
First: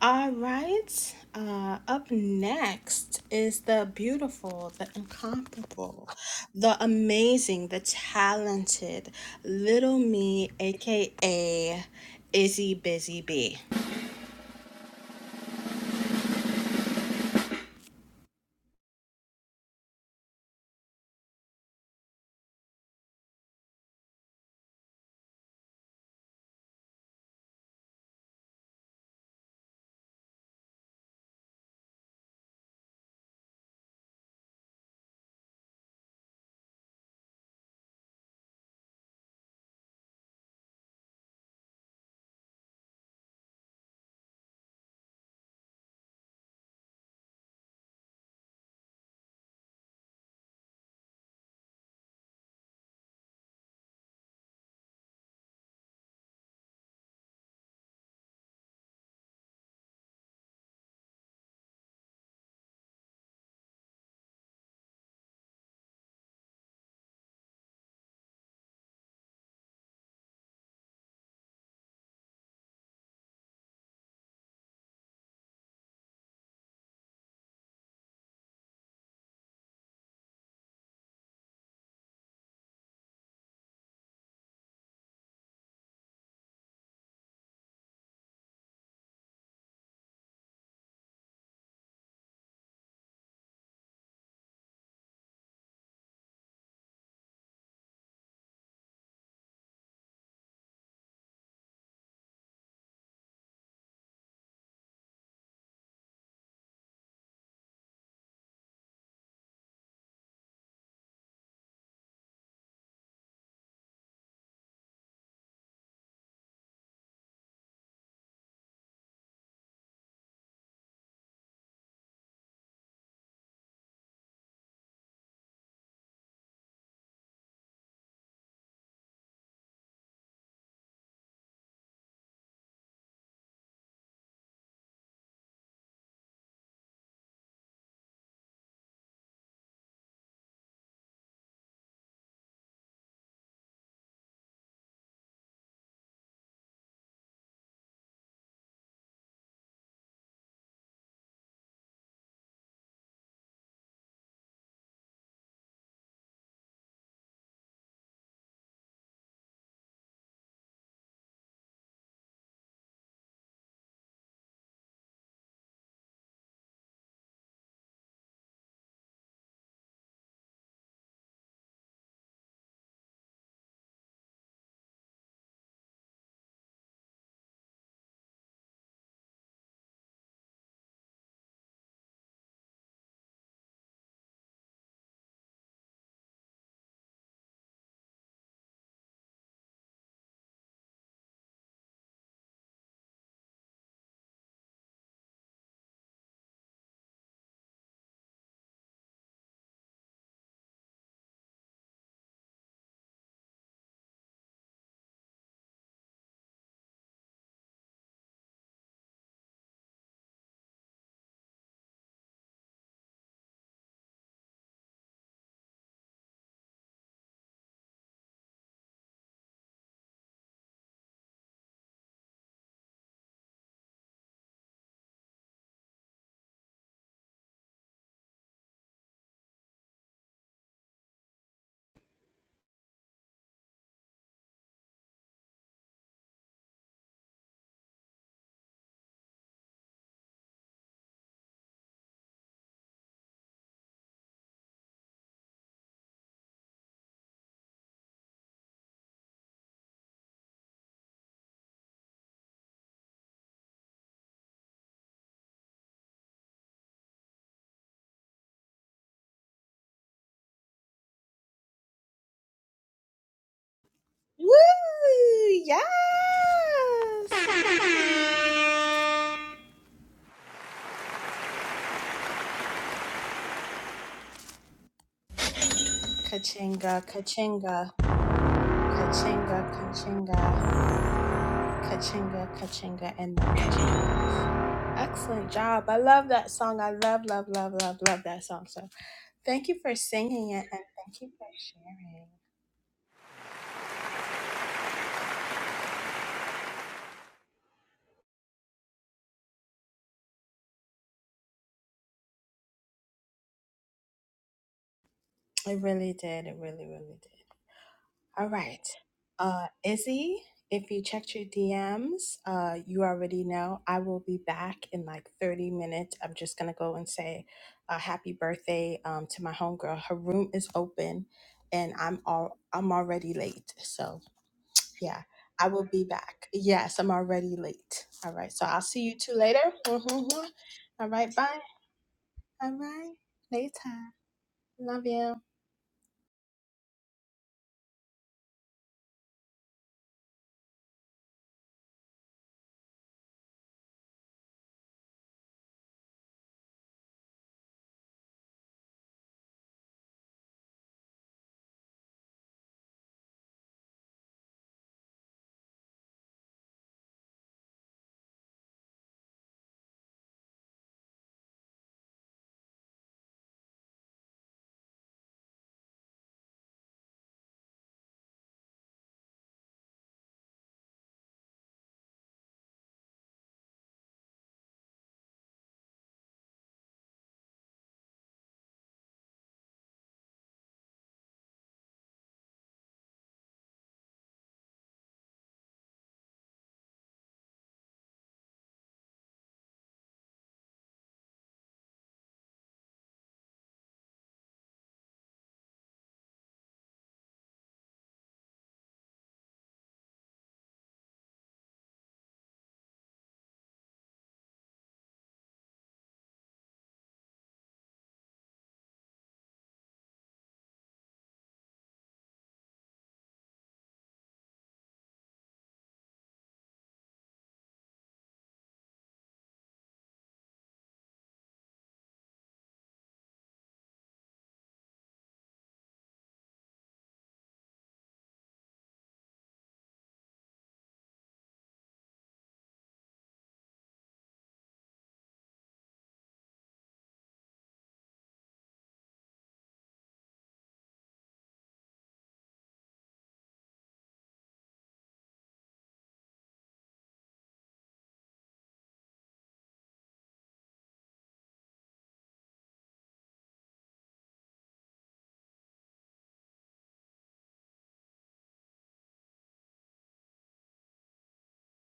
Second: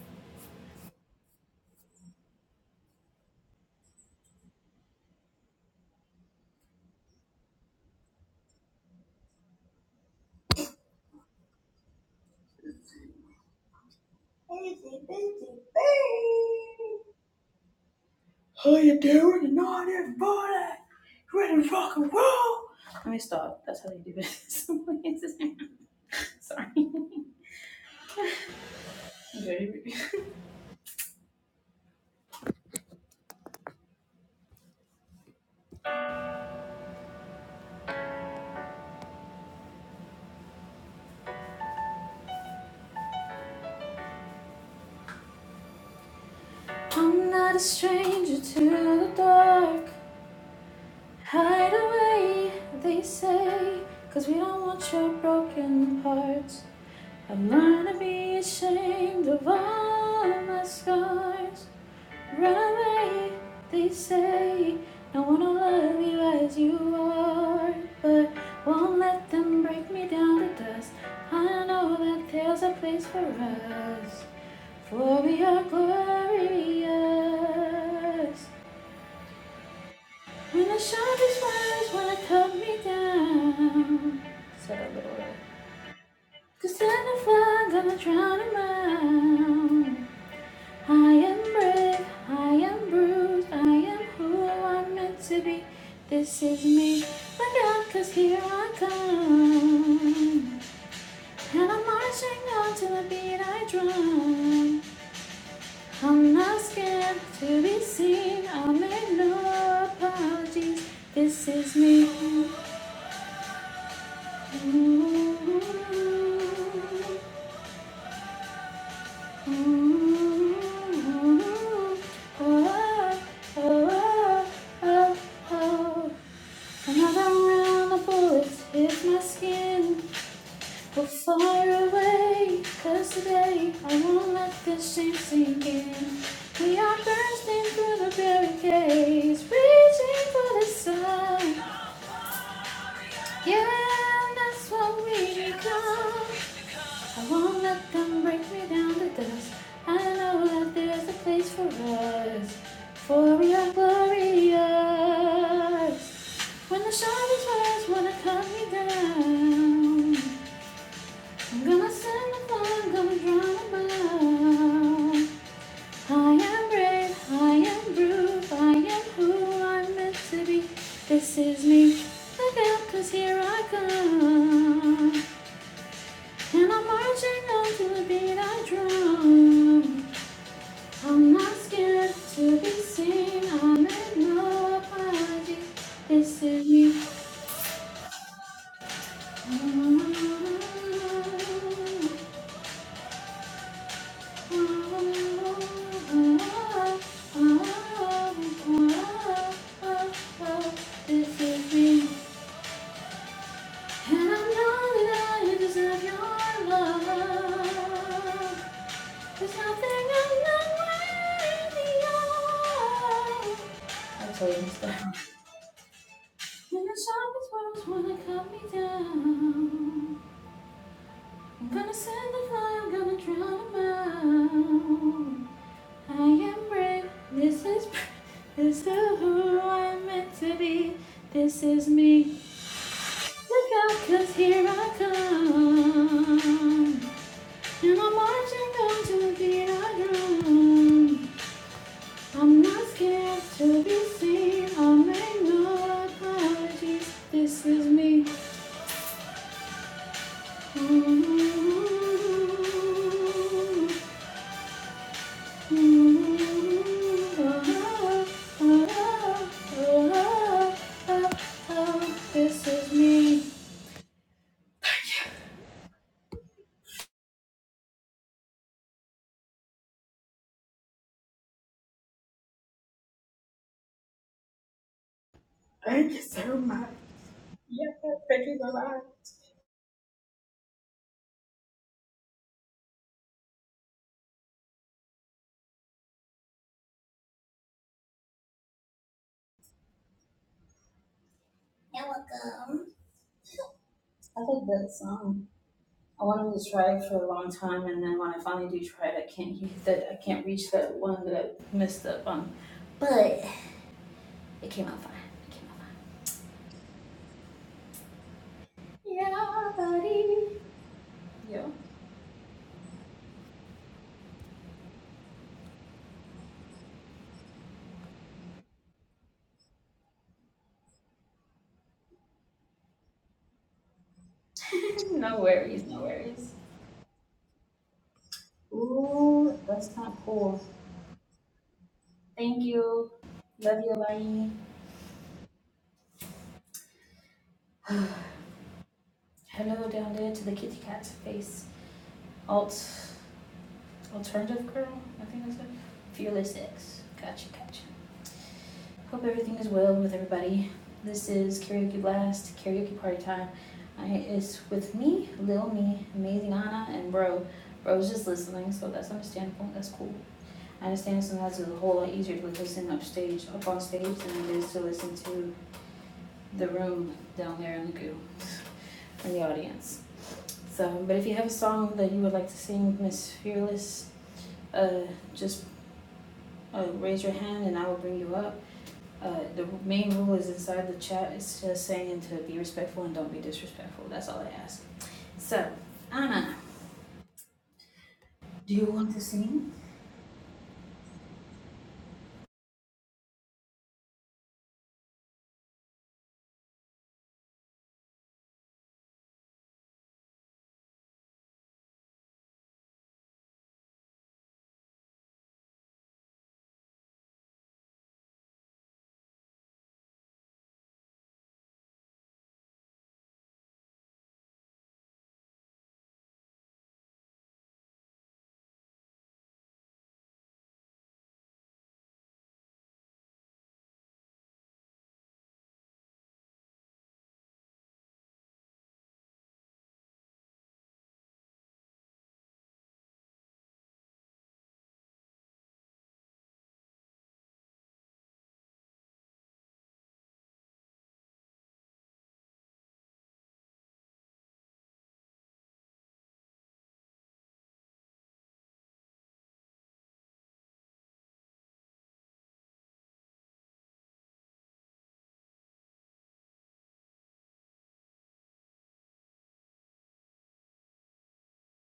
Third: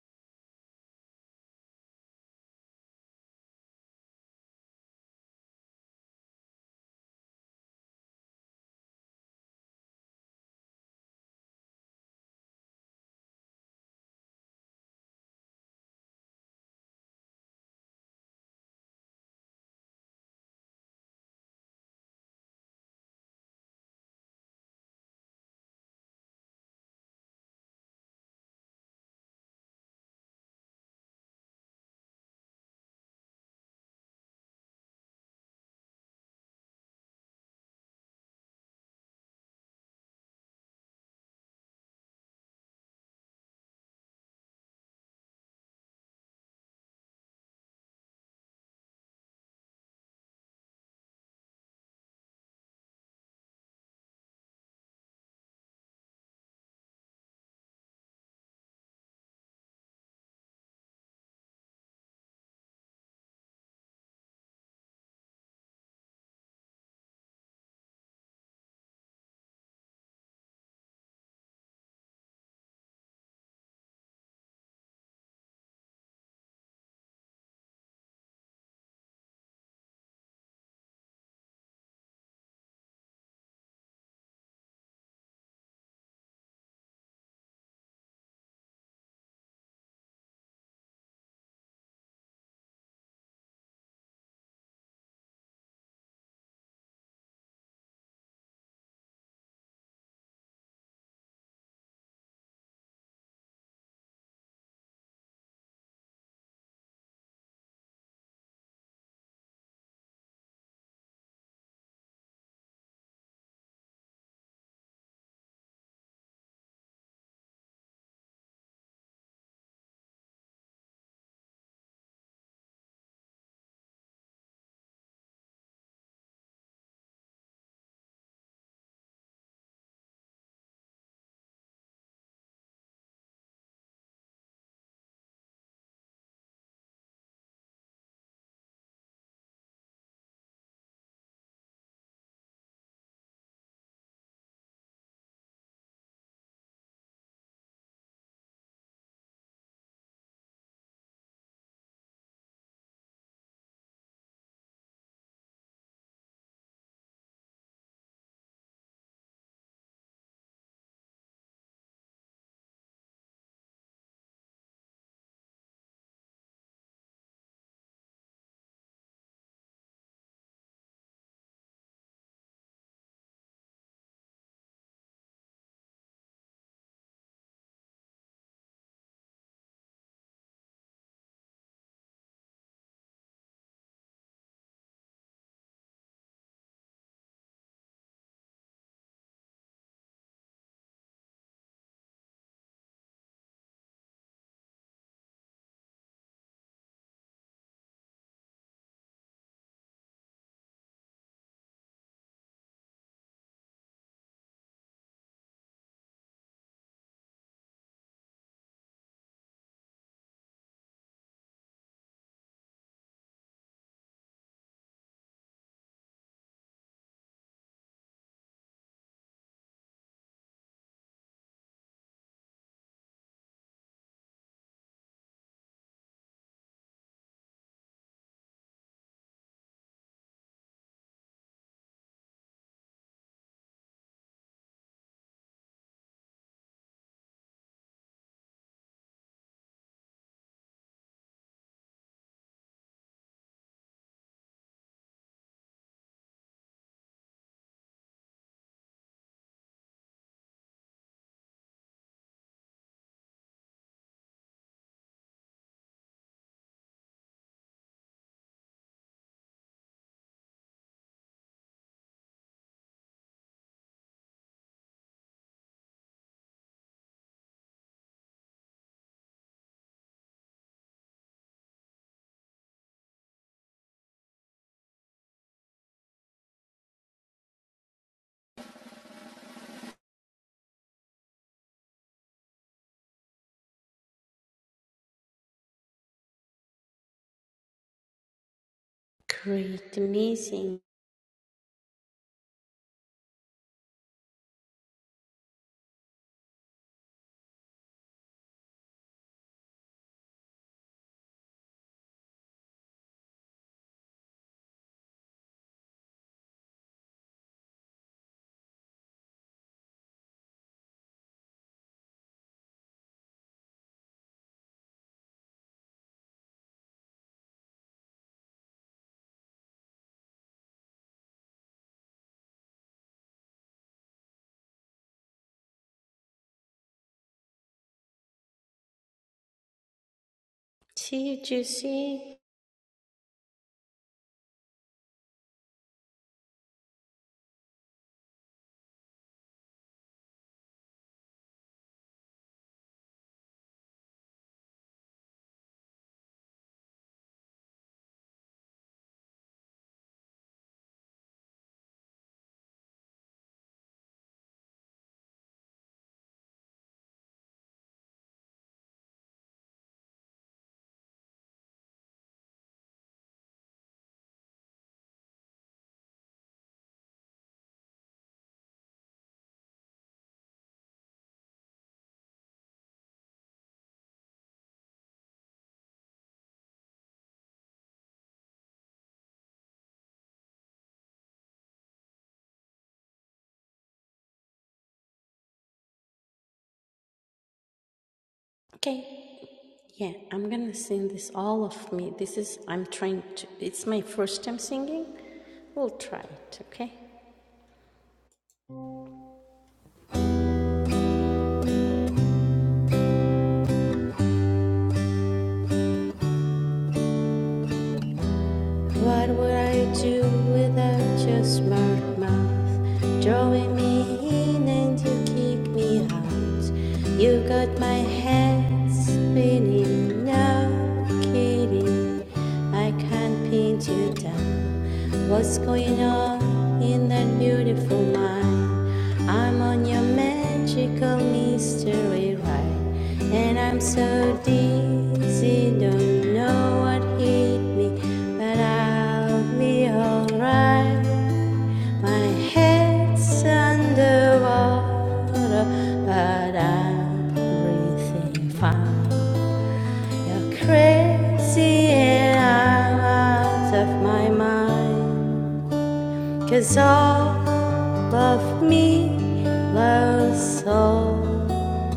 All right. Uh, up next is the beautiful, the incomparable, the amazing, the talented Little Me, aka Izzy Busy. I'm not a stranger to the dark. Hide away, they say, cause we don't want your broken hearts. I'm learned to be ashamed of all my scars. Run away, they say, no one will love you as you are. But won't let them break me down to dust. I know that there's a place for us. For we are glorious. When the sharpest words wanna cut me down. Said a little Cause then I find that I'm drowning out. I am brave, I am bruised, I am who I'm meant to be. This is me, my out cause here I come. And I'm marching on to the beat I drum. I'm not scared to be seen. I make no apologies. This is me. Oh, oh, oh, oh. Another round of bullets hits my skin. We're far away, cause today I won't let this shame sink in. We are bursting through the barricades, reaching for the sun. Yeah, that's what we become. I won't let them break me down to dust. I know that there's a place for us, for we are glorious. When the sharpest words wanna cut me down. I'm gonna send the phone, I'm gonna drown 'em out. I am brave, I am brute, I am who I'm meant to be. This is me. Look out, 'cause here I come. And I'm marching on to the beat I drum. I'm not scared to be seen, I make no apologies. This is me. This is me, and I know that I deserve your love. There's nothing I'm not worthy of. When the sharpest words wanna cut me down, I'm gonna send the fire, I'm gonna drown 'em out. I am brave. This is this is who I'm meant to be. This is me. Look out, cause here I come. And I'm marching on to the beat I drum. I'm not scared to be seen. I make no apologies. This is me. Ooh, ooh, ooh, ooh. Woo! Yes! Kachinga, kachinga, kachinga, kachinga, kachinga, kachinga, and Excellent job. I love that song. I love, love, love, love, love that song. So thank you for Great, singing it amazing. and thank you for That was sharing. good. I like that song. I wanted to try it for a long time, and then when I finally do try it, I can't use that. I can't reach that one that I messed up on. But it came out fine. It came out It fine. really did. It really, really did. All right. Uh, Yeah, Izzy, buddy. if you checked your Yo. DMs, uh, you already know I will be back in like 30 minutes. I'm just going to go and say a happy birthday um, to my homegirl. Her room is open and I'm all, I'm already late. So, yeah, no I worries. will No be back. worries. Yes, I'm already late. All right. So I'll see you two Ooh, later. that's not cool. All See right. you, Bye. Juicy. Thank All you. right. Love you, Later. bye. Love you. Hello down there to the kitty cat's face. Alt, alternative girl. I think that's it. Fearless X. Gotcha, gotcha. Hope everything is well with everybody. This is Karaoke Blast, Karaoke Party Time. I, it's with me, Lil Me, Amazing Anna, and Bro. Bro's just listening, so that's understandable. That's cool. I understand sometimes it's a whole lot easier to like, listen upstage, up on stage than it is to listen to the room down there in the goo, in the audience. So, but if you have a song that you would like to sing, Miss Fearless, uh, just uh, raise your hand and I will bring you up. Uh, the main rule is inside the chat, it's just saying to be respectful and don't be disrespectful, that's all I ask. So, Anna, do you Okay. want to sing? Yeah, I'm gonna sing this all of me. This is I'm trying to. It's my first time singing. We'll try it. Okay. What would I do without your smart mouth? Drawing me in and you kick me out. You got my head spinning, no kidding. I can't pin you down. What's going on in that beautiful mind? I'm on your magical mystery ride, and I'm so dizzy, don't know what hit me, but I'll be alright. My head's underwater, but I'm breathing fine. You're crazy, and I'm out of my mind. Cause all of me loves all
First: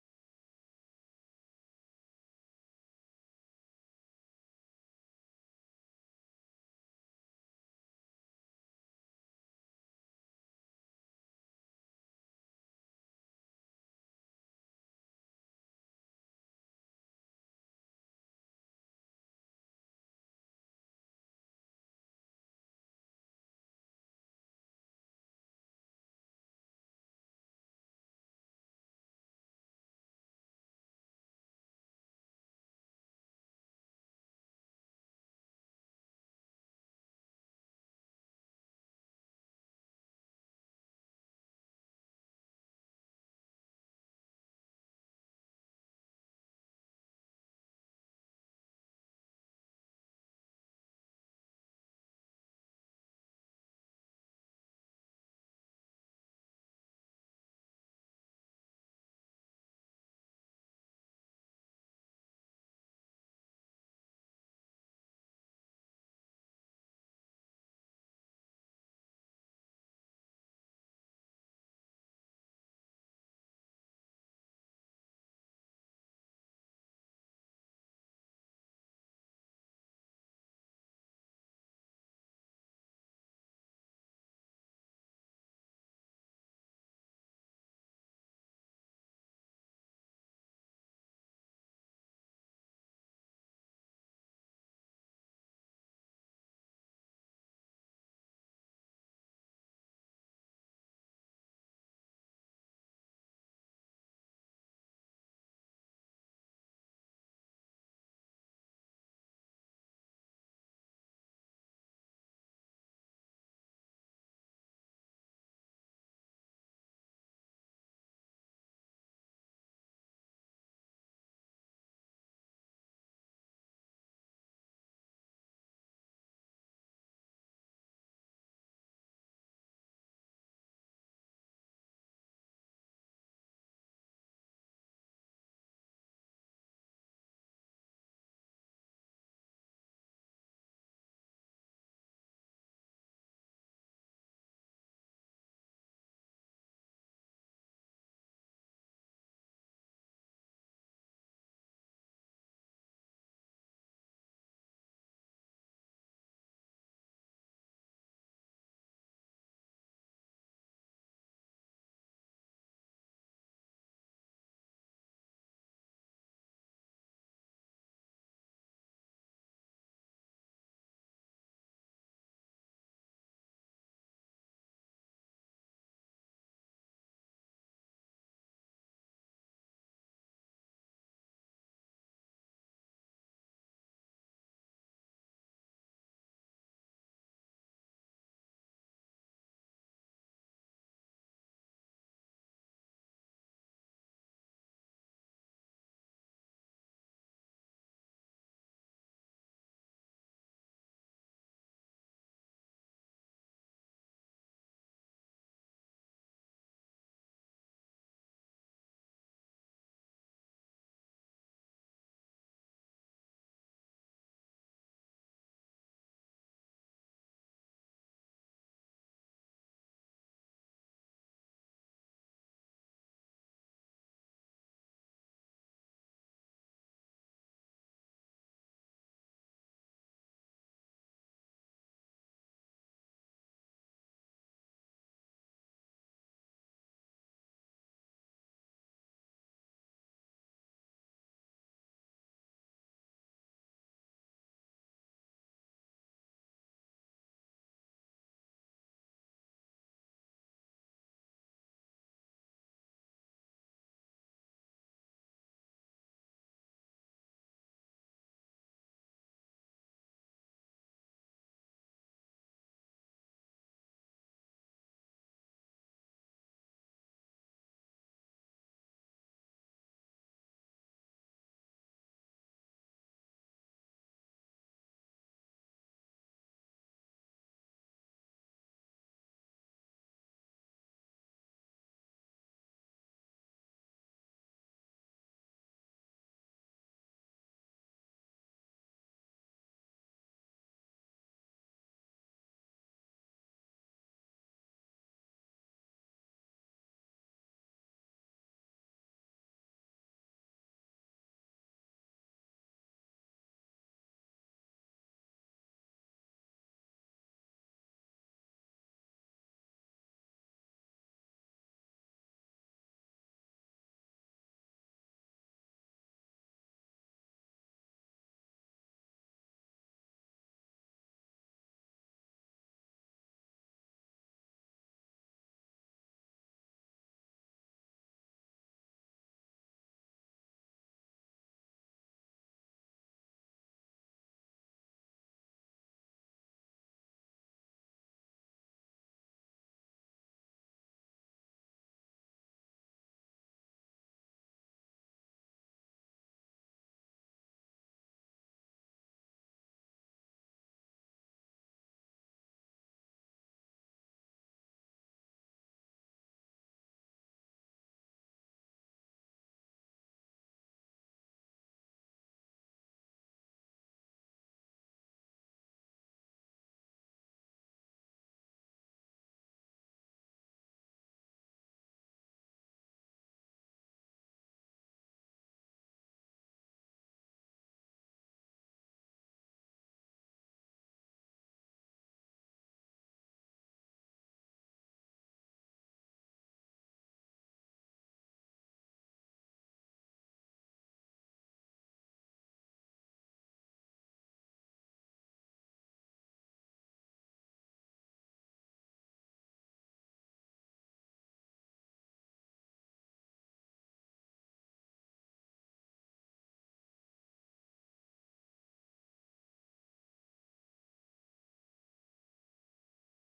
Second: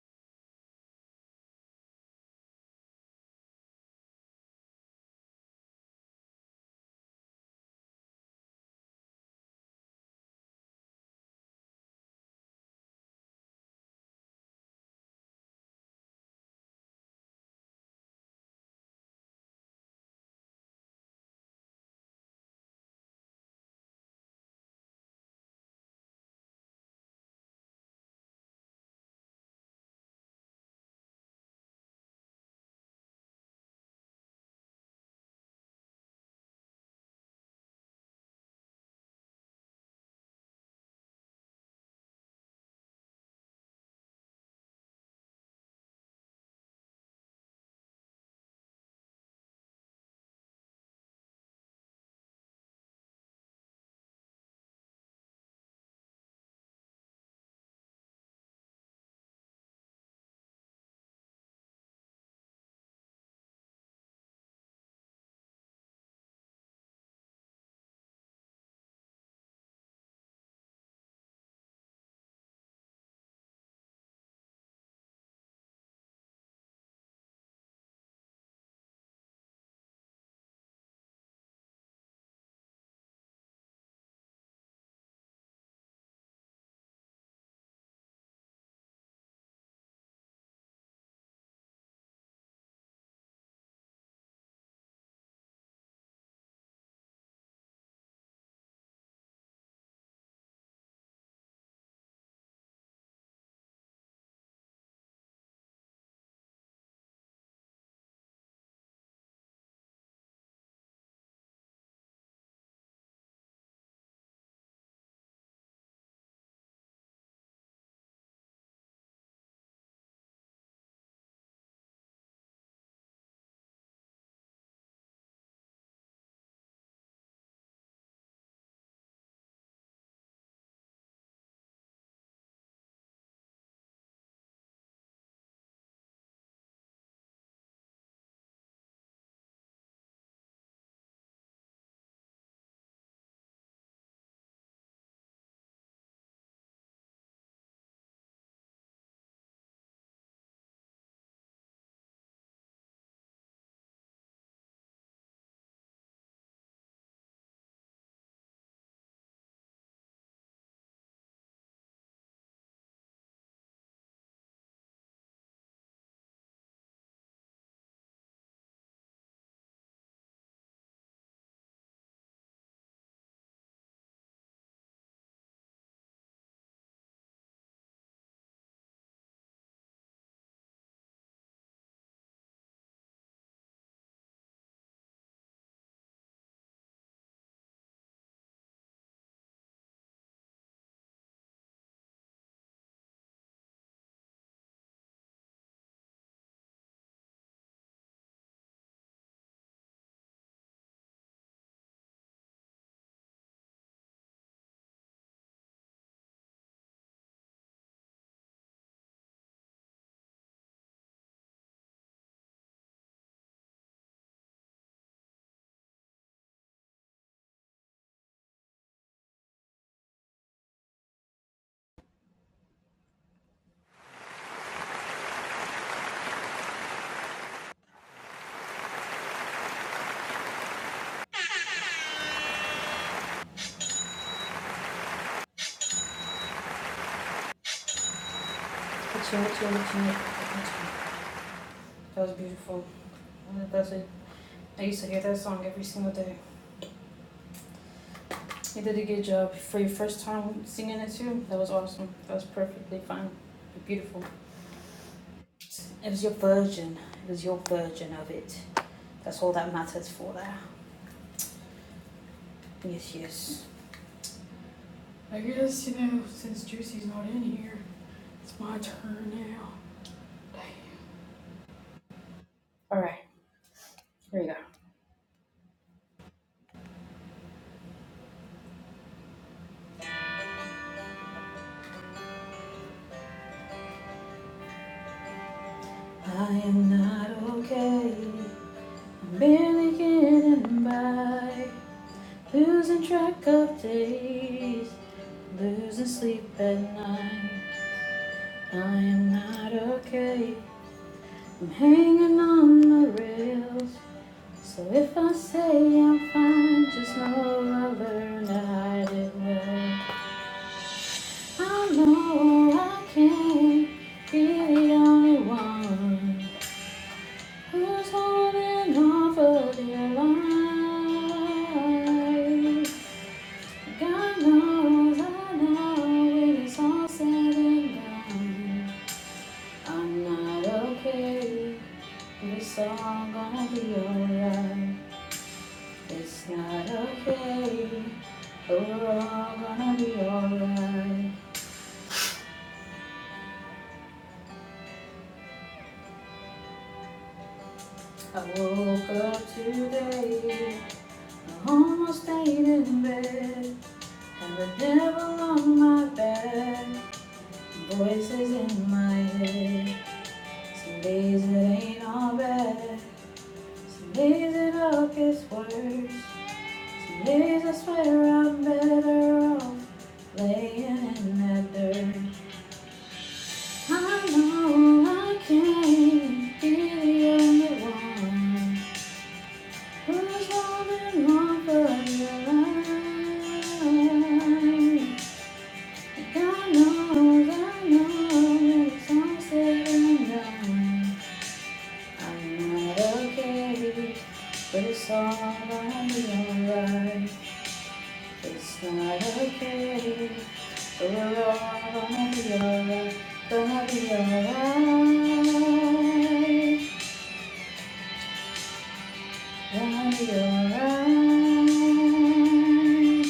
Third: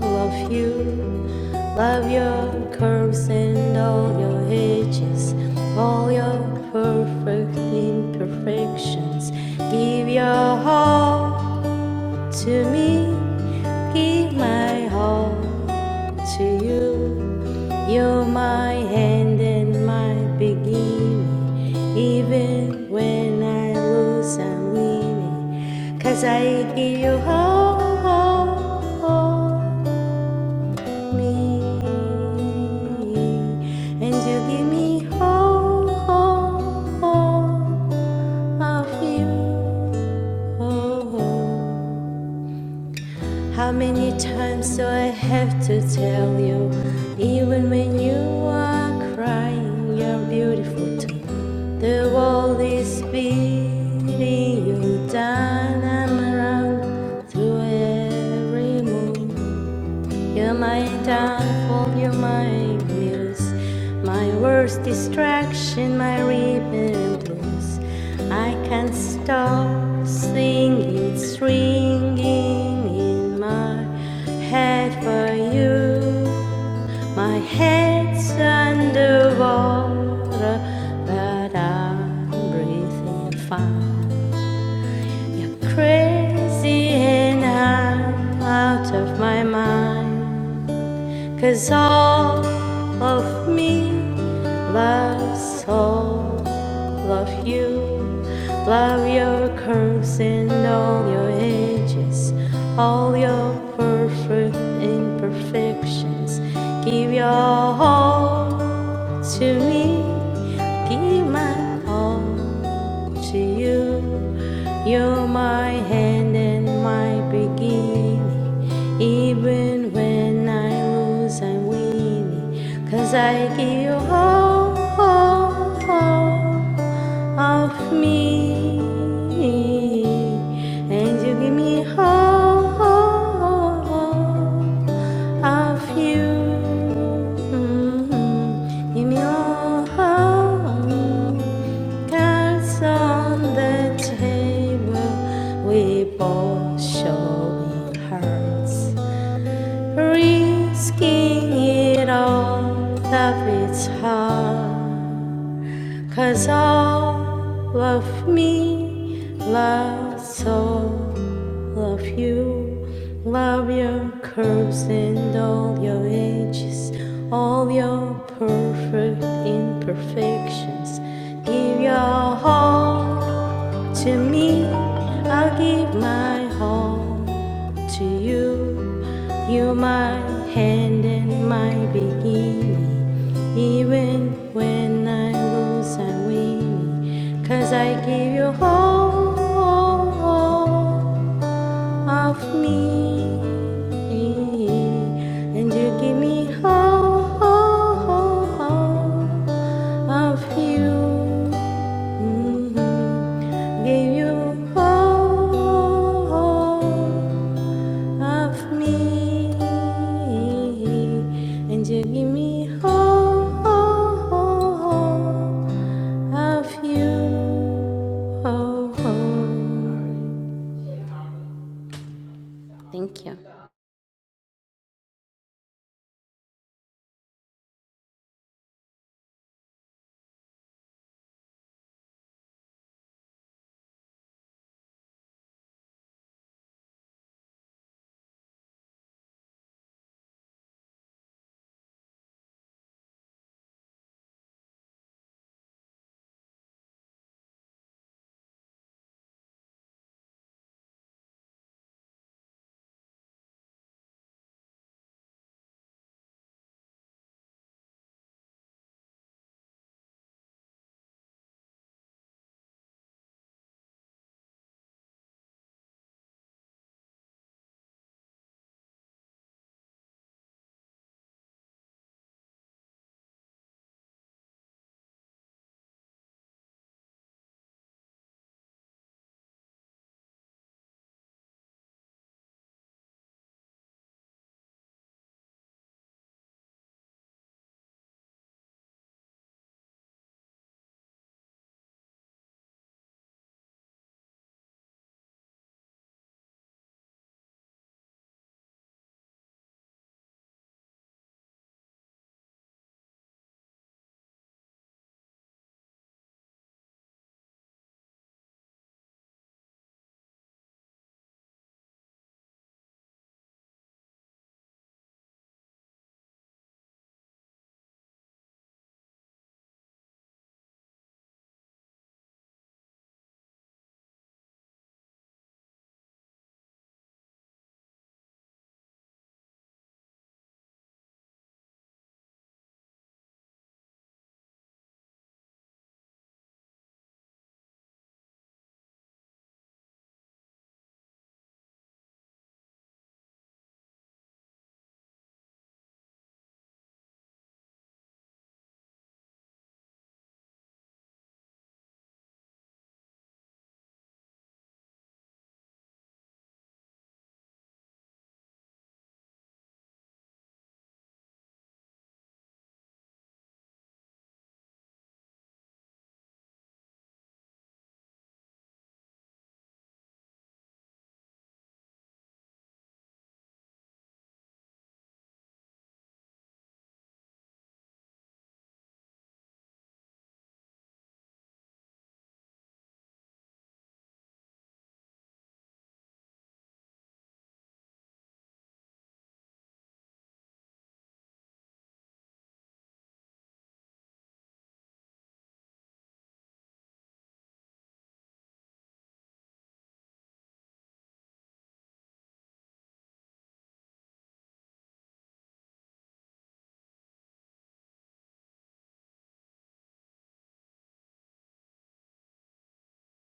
of you. Love your curves and all your edges, all your perfect imperfections. Give your all to me, give my heart to you. You're my end and my beginning, even when I lose, I'm winning, 'Cause I give you all, all, all of me, and you give me all, all, all of you. How many times do I have to tell you? Even when you are crying, you're beautiful too. The world is beating you down and around through every move. You're my downfall, you're my muse, my worst distraction, my ribbon blues. I can't stop singing, it's ringing in my head for you. My head's underwater, but I'm breathing fine. You're crazy and I'm out of my mind. Cause all of me loves all of you. Love your curves and all your edges, all your perfect imperfections. Give your all to me give my all to you. You're my hand and my beginning. Even when I lose, I'm winning, 'cause I give all, all, all of me and you give me all of you. Mhm. Give me all cards on the table. We both showing hearts, risking it all. Love it's hard. Cause all of me loves all of you. Love your curves and all your edges, all your perfect imperfections. Give your all to me. I'll give my all to you. You're my hand and my beginning. Even when I lose, I win, 'cause I give you all of me and you give me all, all, all all of you Mhm. give you all, all of me and you give me all, all, all all of you Oh, oh. Thank you. That was beautiful, that's it. I used to hear that song every single day. You did a good job for your first time singing it too, that was awesome, that was perfectly fine, beautiful. It was your version, it was your version of it, that's all that matters for that, yes. I guess, you know, since Juicy's not in here, it's my turn now. All right, here we go. I am not okay. I'm barely getting by. Losing track of days, losing sleep at night. I am not okay. I'm hanging on the rails. So if I say I'm fine, just know I learned I did well. I know I can't be the only one who's holding on for dear life. God knows, I know when it's all said and done, I'm not okay. But It's all gonna be alright. It's not okay. but We're all gonna be alright. I woke up today I Almost stayed in bed, had the devil on my back, voices in my head. Some days it ain't all bad, some days it all gets worse. Some days I swear I'm better off laying in that dirt. I know I can't be the only one who's holding on for your life. I know, I know, it's all said and done. I'm not okay, but it's all gonna be alright. It's not okay, but we're all gonna be alright. Gonna be alright, gonna be alright.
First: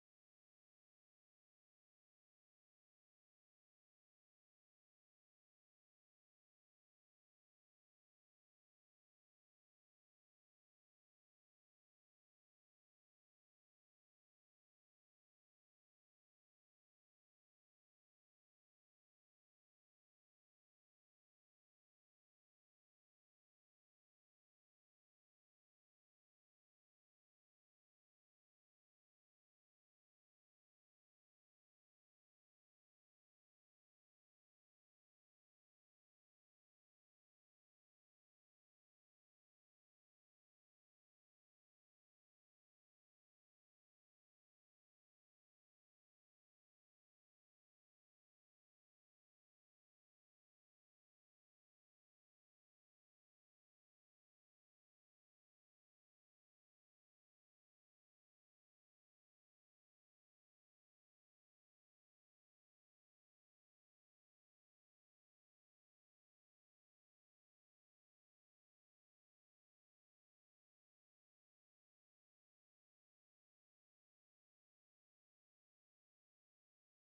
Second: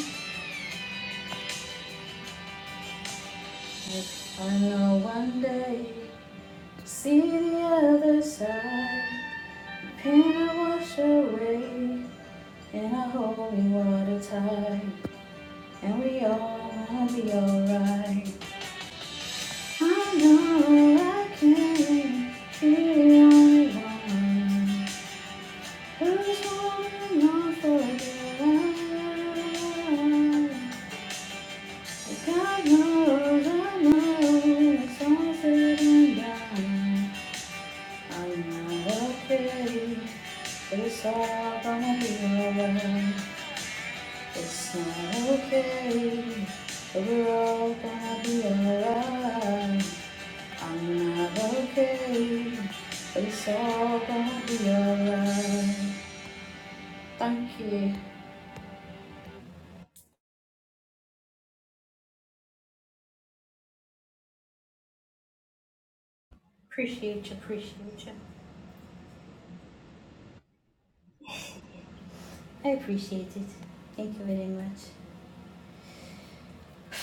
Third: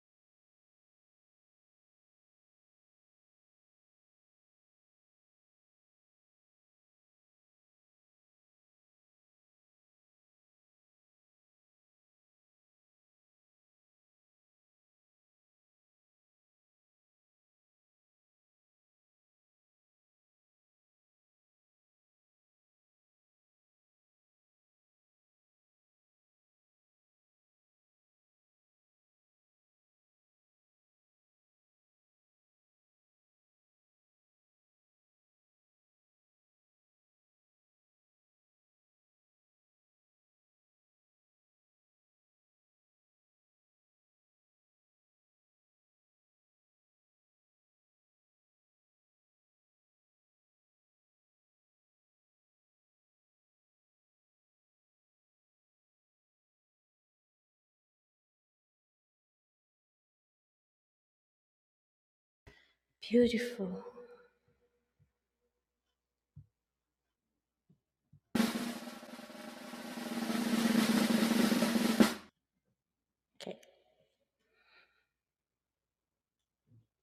I know one day, see the other side, pain will wash away. in a holy water tight, and we all gonna be alright. I know I can not be the only one who's holding on for dear life. 'Cause God knows, I know it's all said and done. I'm not okay, but it's all gonna be alright. It's not okay. We're all gonna be alright. I'm not okay. But it's all gonna be alright. Thank you. Beautiful. Appreciate you, appreciate you. I appreciate it. Okay. Thank you very much.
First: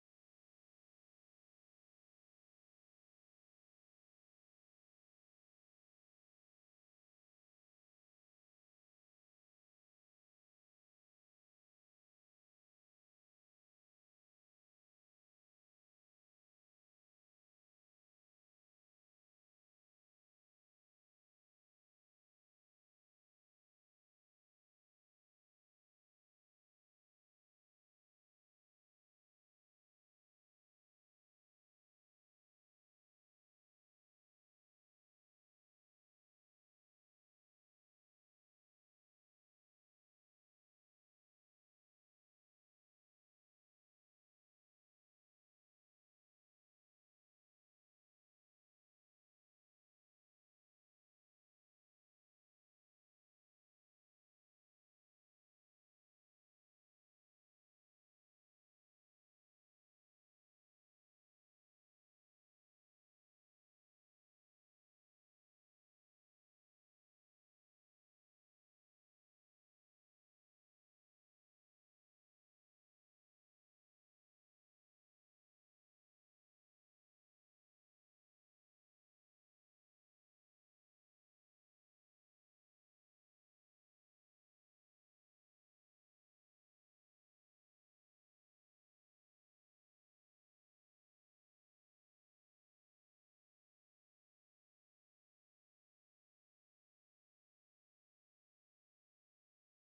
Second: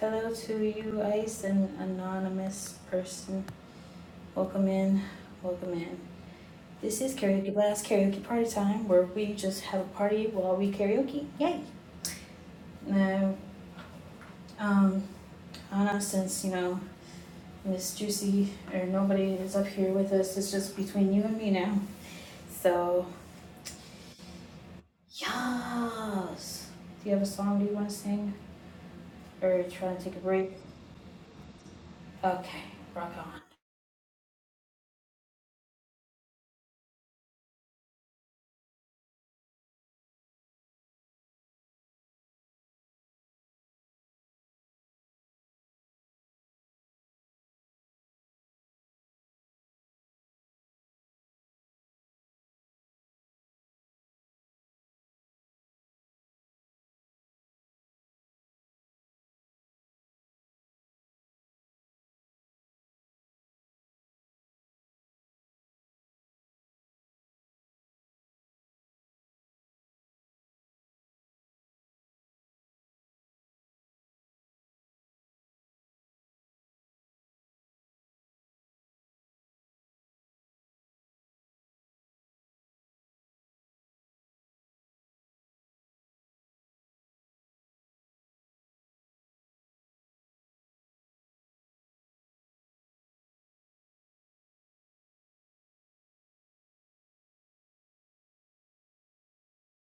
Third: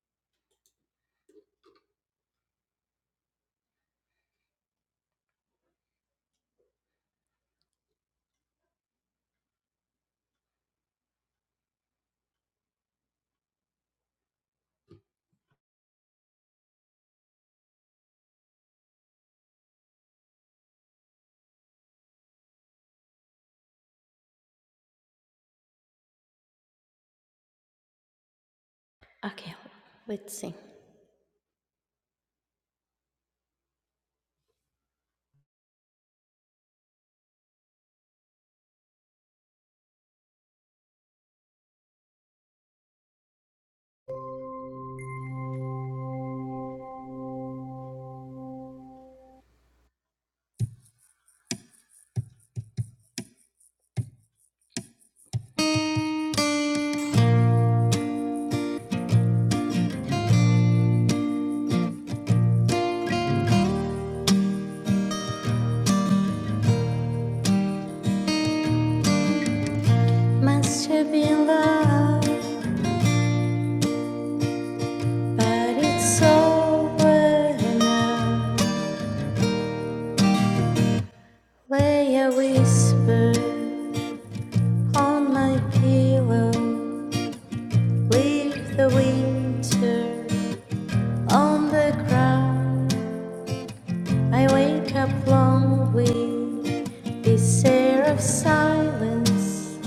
Hello to you, Ice, an anonymous person. Welcome in. Welcome in. This is Karaoke Blast Karaoke Party Time, where we just have a party while we karaoke. Yay! No, um, Anna, since you know Miss Juicy or nobody is up here with us, it's just between you and me now. So yes. Do you have a song? Do you want to sing Okay. or try to take a Let's break? sing. Okay, rock on. Must have been love, but it's over now. Lay a whisper on my pillow. Leave the winter on the ground. I wake up long with this air of silence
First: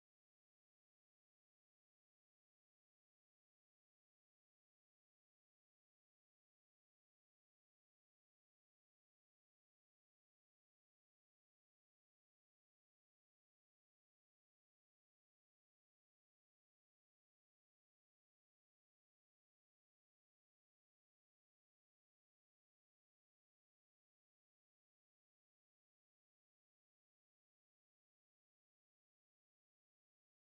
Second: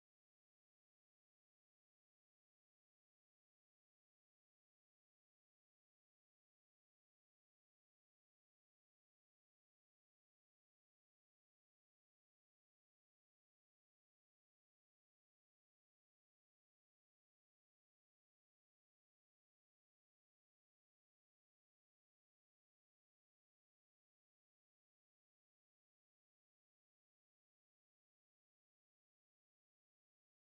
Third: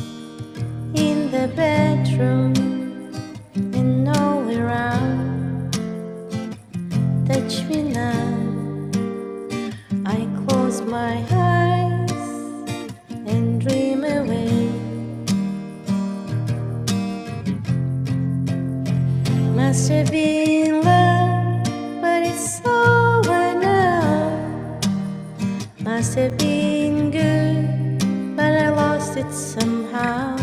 in the bedroom and all around. Touch me now. I close my eyes and dream away. Must have been love, but it's over now. Must have been good, but I lost it somehow.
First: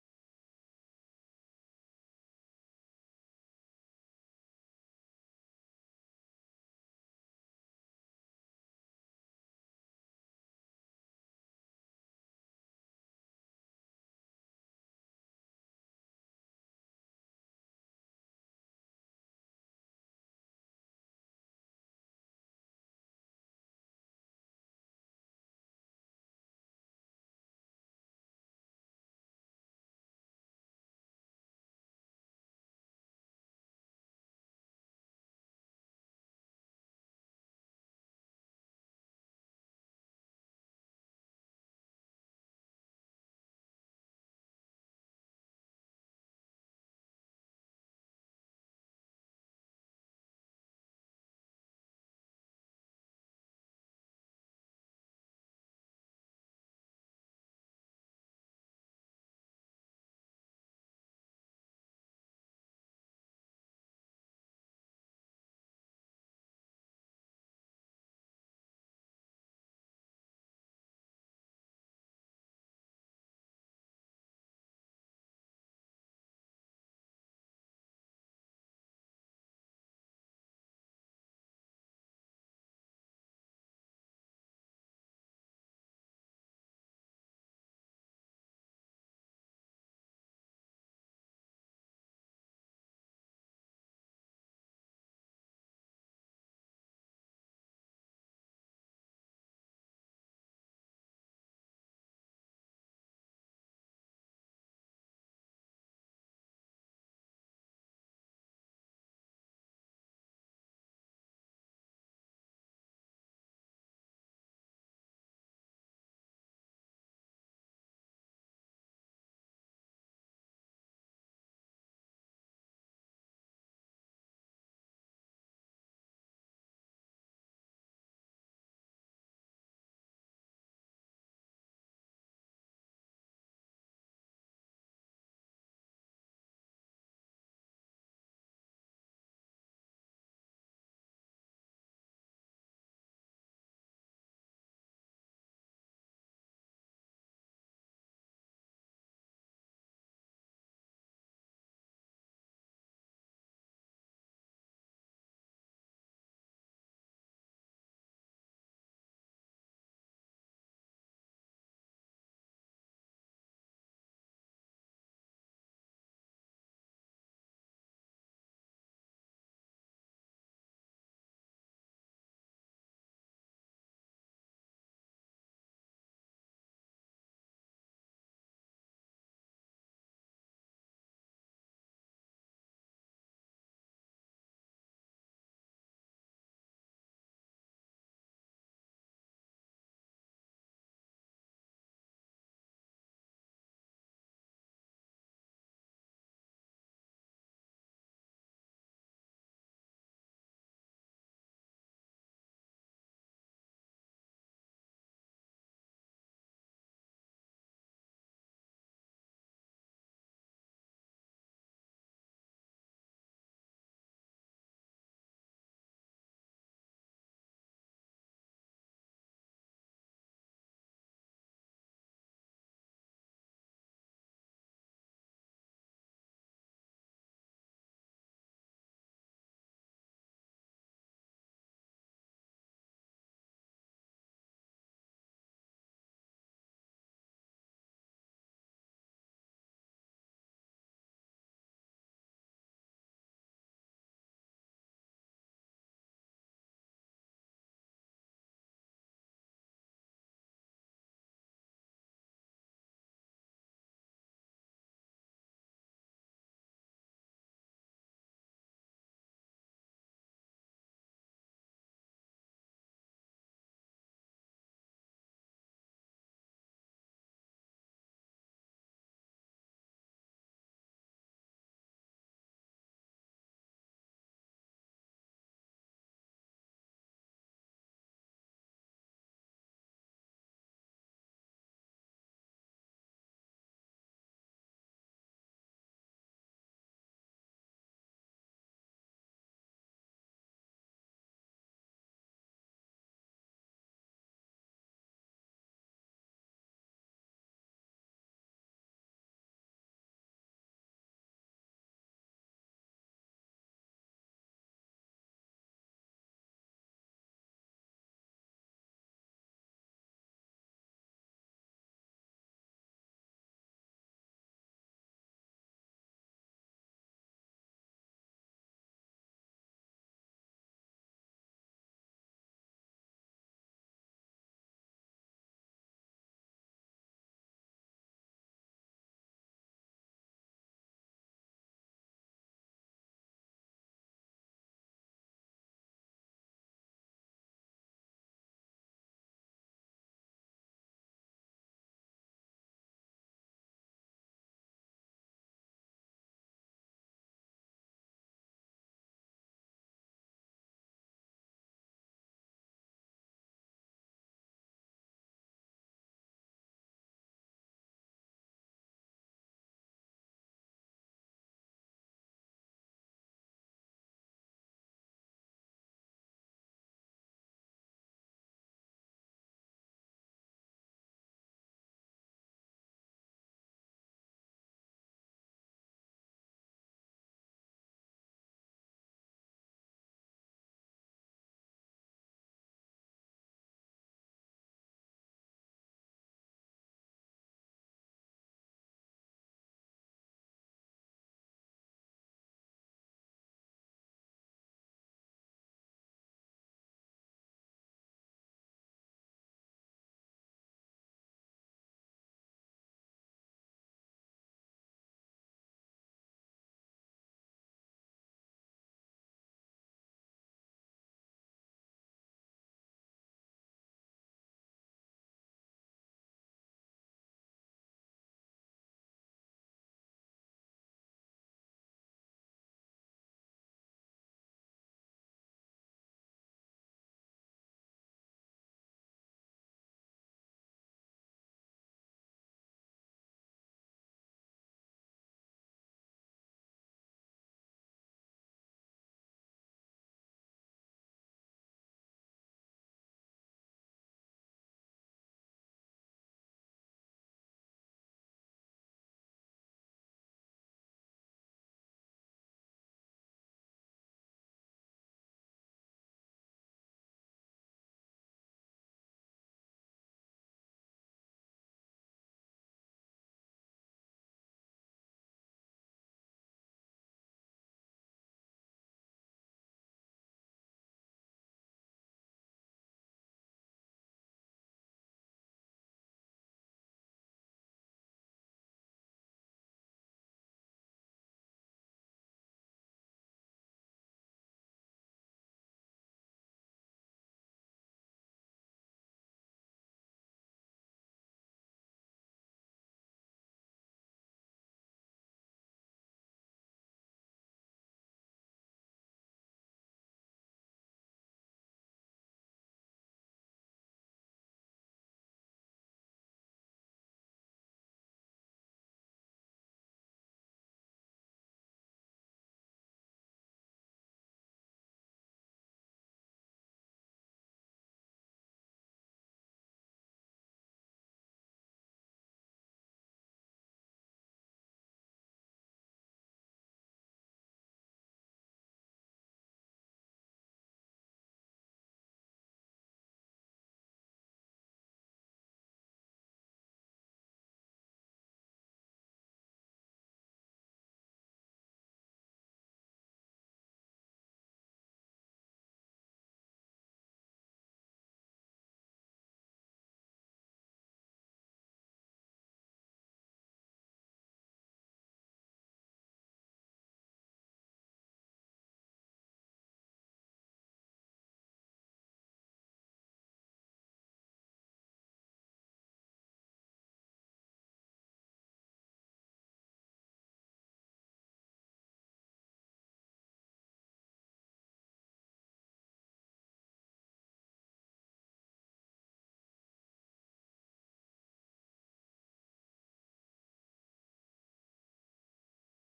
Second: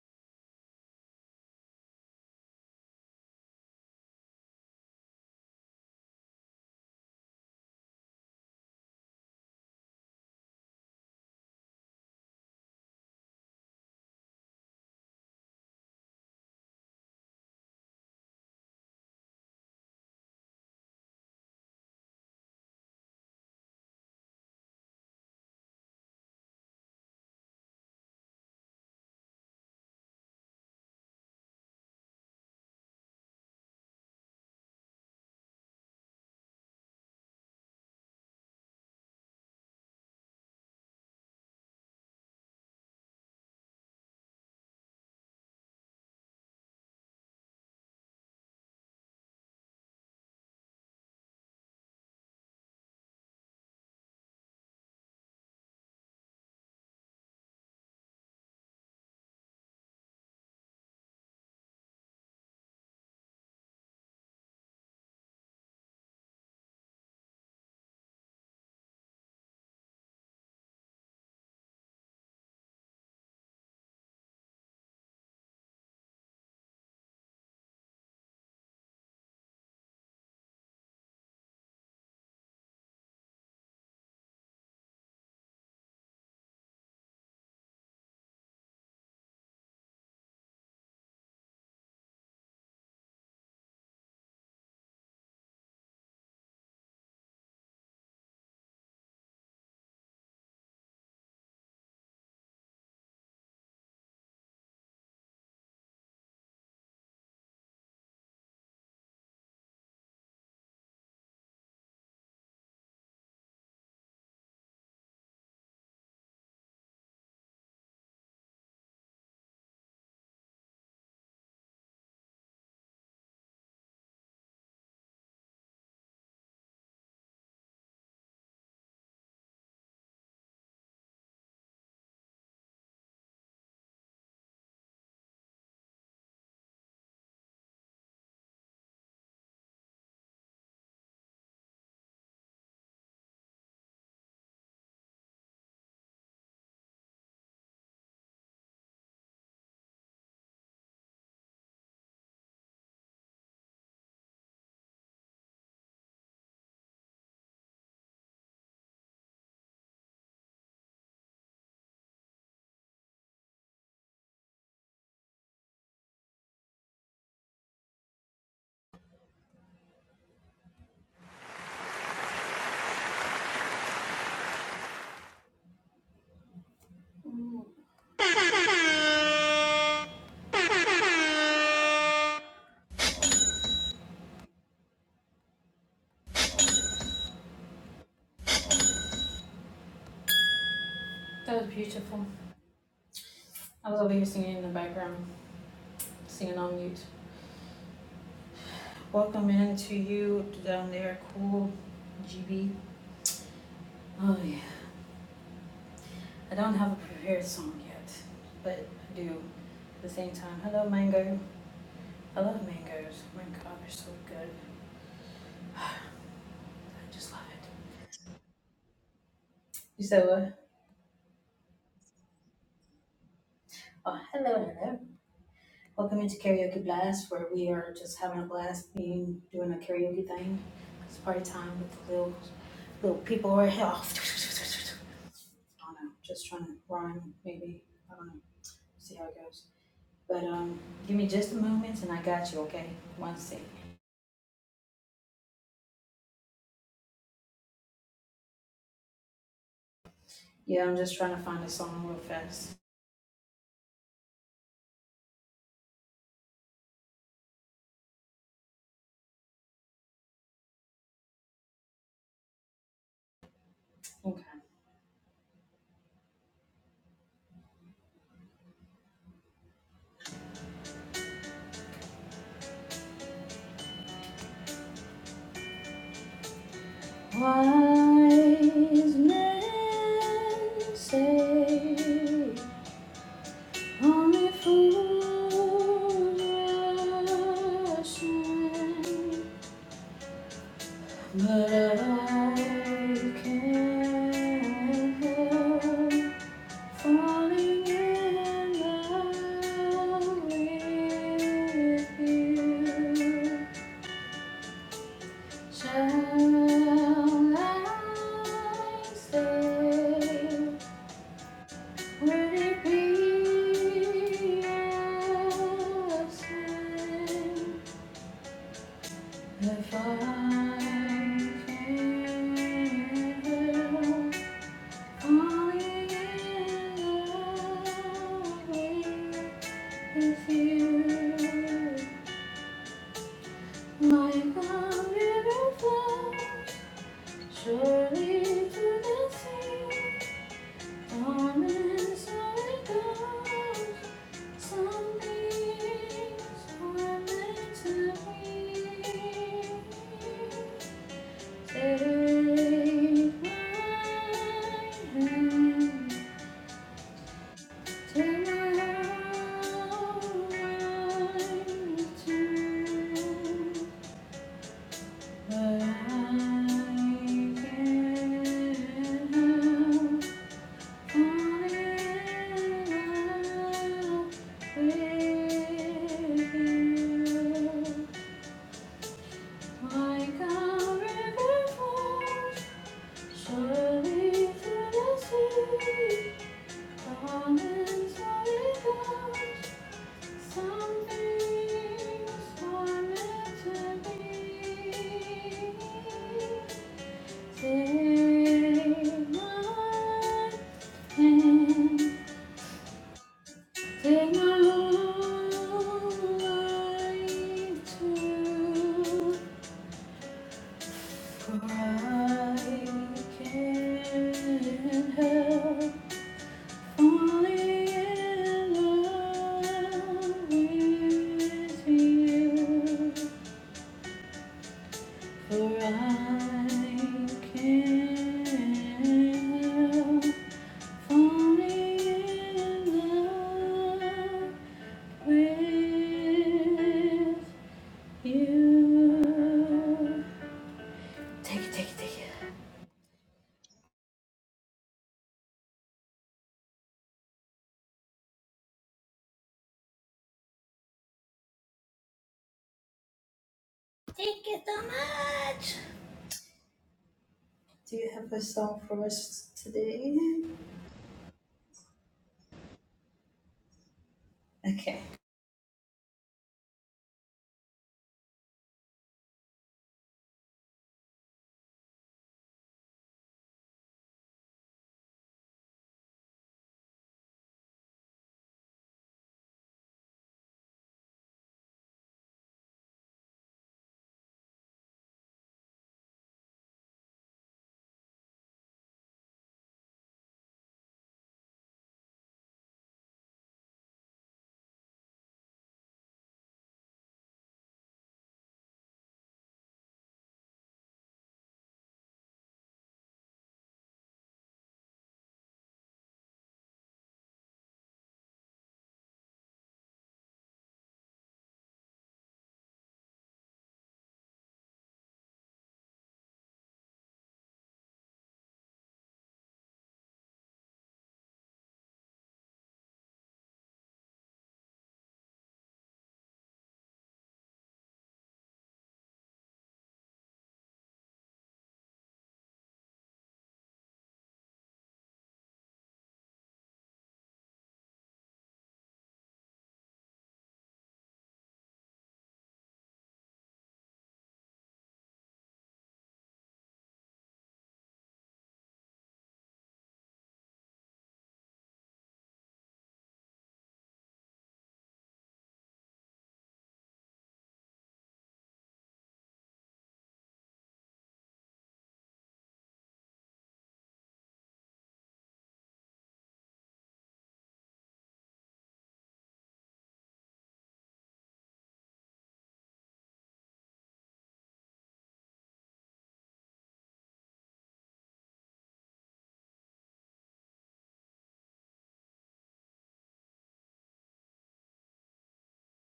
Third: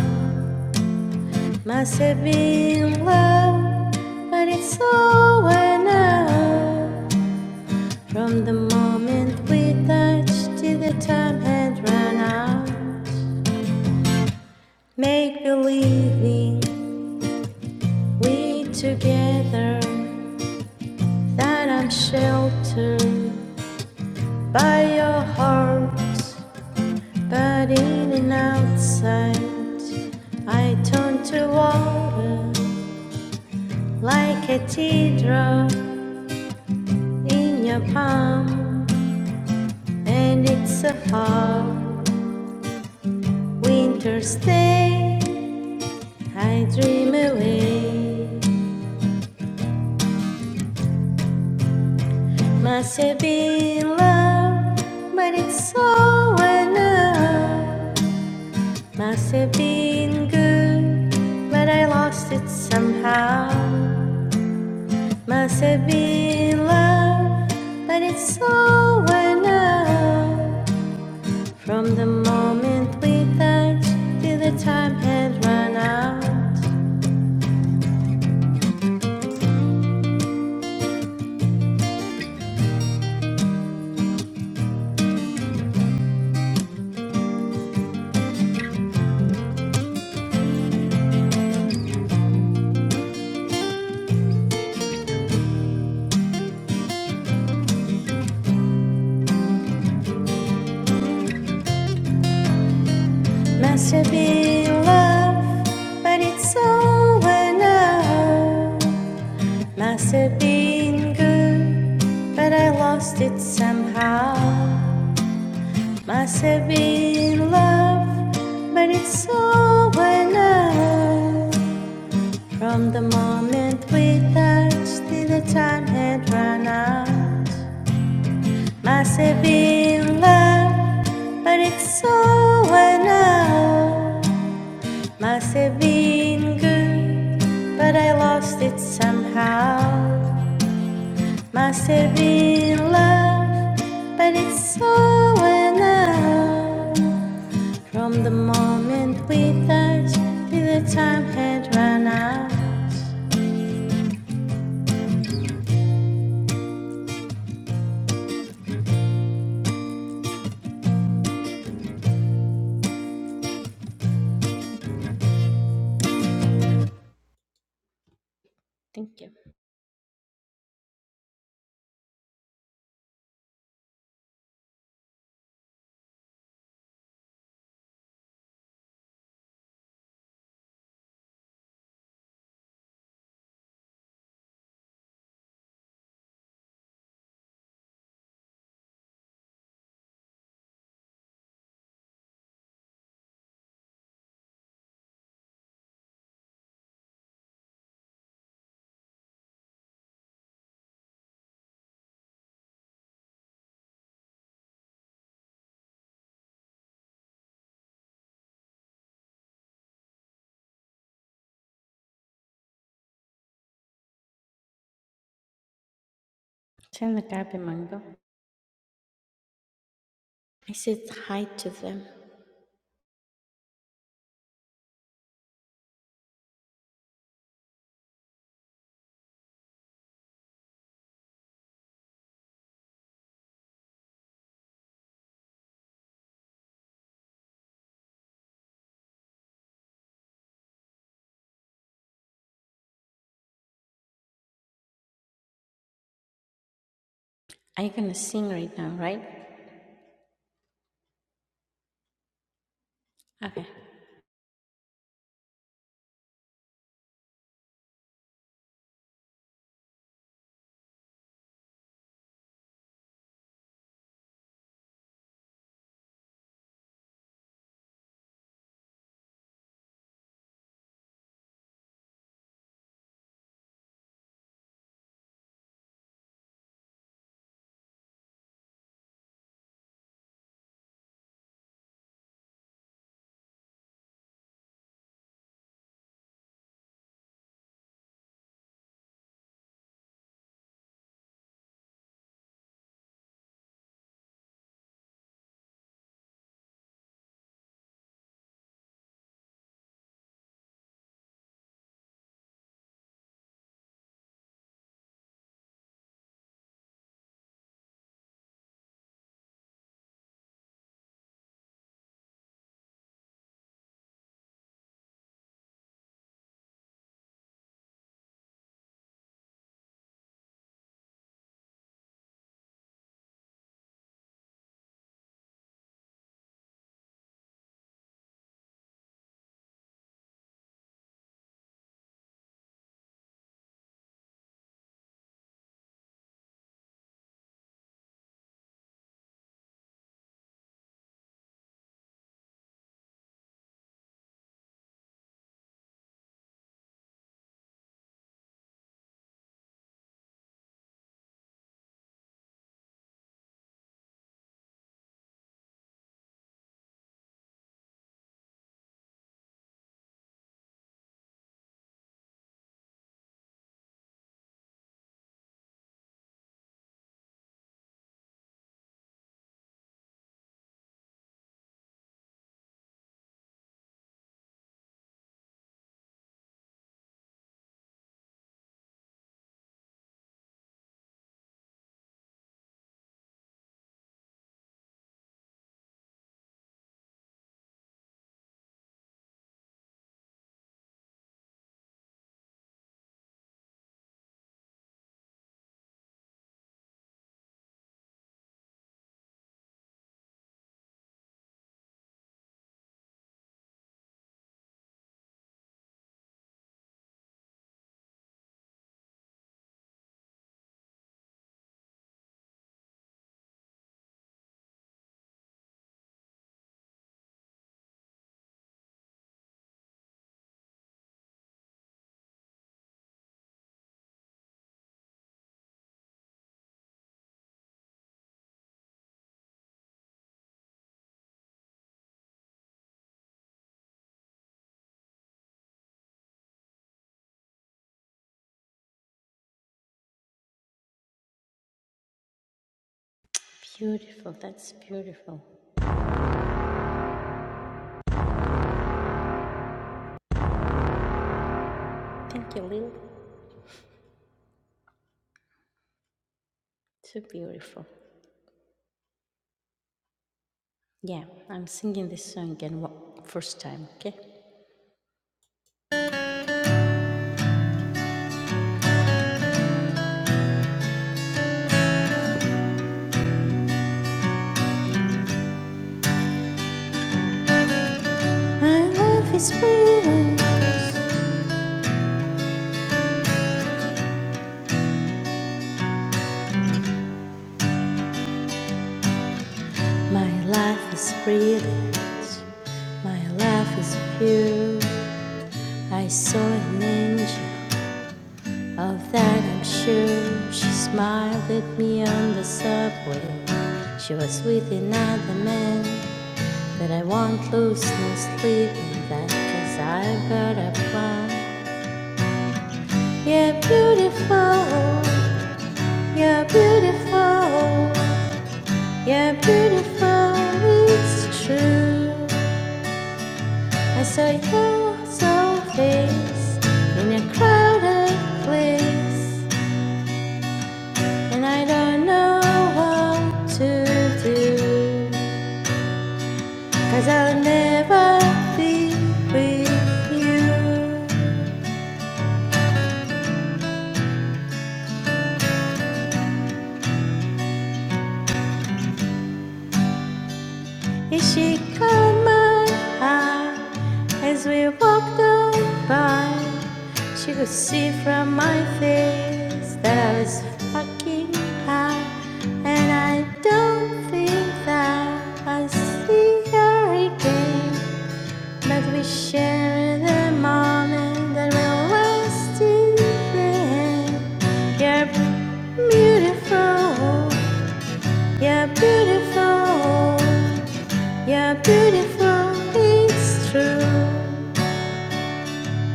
Must have been love, but it's over now. From the moment we touched till the time had run out. Make believing We together that I'm sheltered by your heart, but in and outside I turn to water like a teardrop in your palm, and it's a hard winter's day. I dream away, must have been love, but it's all enough. Must have been good, but I lost it somehow. Must have been love, but it's over now. From the moment we touched till the time had run out. Must have been love, but it's over now. Must have been good, but I lost it somehow. Must have been love, but it's over now. From the moment we touched till the time had run out. Must have been love, but it's over now. Must have been good, but I lost it somehow. Must have been love, but it's over now. From the moment we touched till the time had run out. Thank you. That was beautiful. I was over here singing in the background, singing on mute. Welcome in to you down there, cool GB. Oh yeah. I don't have a prepared song yet, but I do. At the same time, hello Mango. I love mangoes. Oh my god, they're so good. I Send the just love copy, it. Mango. You said what? I said hi to them. Oh, hello, hello. Welcome into Karaoke Blast, where we are just having a blast, being doing a karaoke thing. It's party time with the little little people right here. I don't know, just trying to rhyme, maybe. I don't know. See how it goes. But um, give me just a moment, and I got you. Okay, one sec. Are you gonna sing right now, right? Yeah, I'm just trying to find a song real fast. Okay. Okay. Wise men say only fools rush in, but I can't help it if I can help falling in love with you. Like a river flows surely to the sea, on and so Some things are meant to be. Take my hand, take my heart, But I can't help so if I see something meant to be, take my hand, take my whole life too, for I can't help. Only in love with you, for I can't help falling in love with you. Take it, take it, take it. Beautiful. That's beautiful. Thank you, Lil. Take it so much. So beautiful. Do you have a song for us today? Yeah, I'm singing this song again first time, okay? Okay. My love is real. My life is real. My life is pure. I saw an angel Of that I'm sure. She smiled at me on the subway. She was with another man. but I won't lose no sleep. And that i I've got a plan. You're beautiful. You're beautiful. You're beautiful. It's true. I saw your soul face in a crowded place. And I don't know what to do, i I'll never be with you. Is she caught my eye as we walked on by? She could see from my face that I was fucking high. And I don't think that I see her again. But we share the moment that we're always be different. You're beautiful. You're beautiful. You're beautiful. It's true.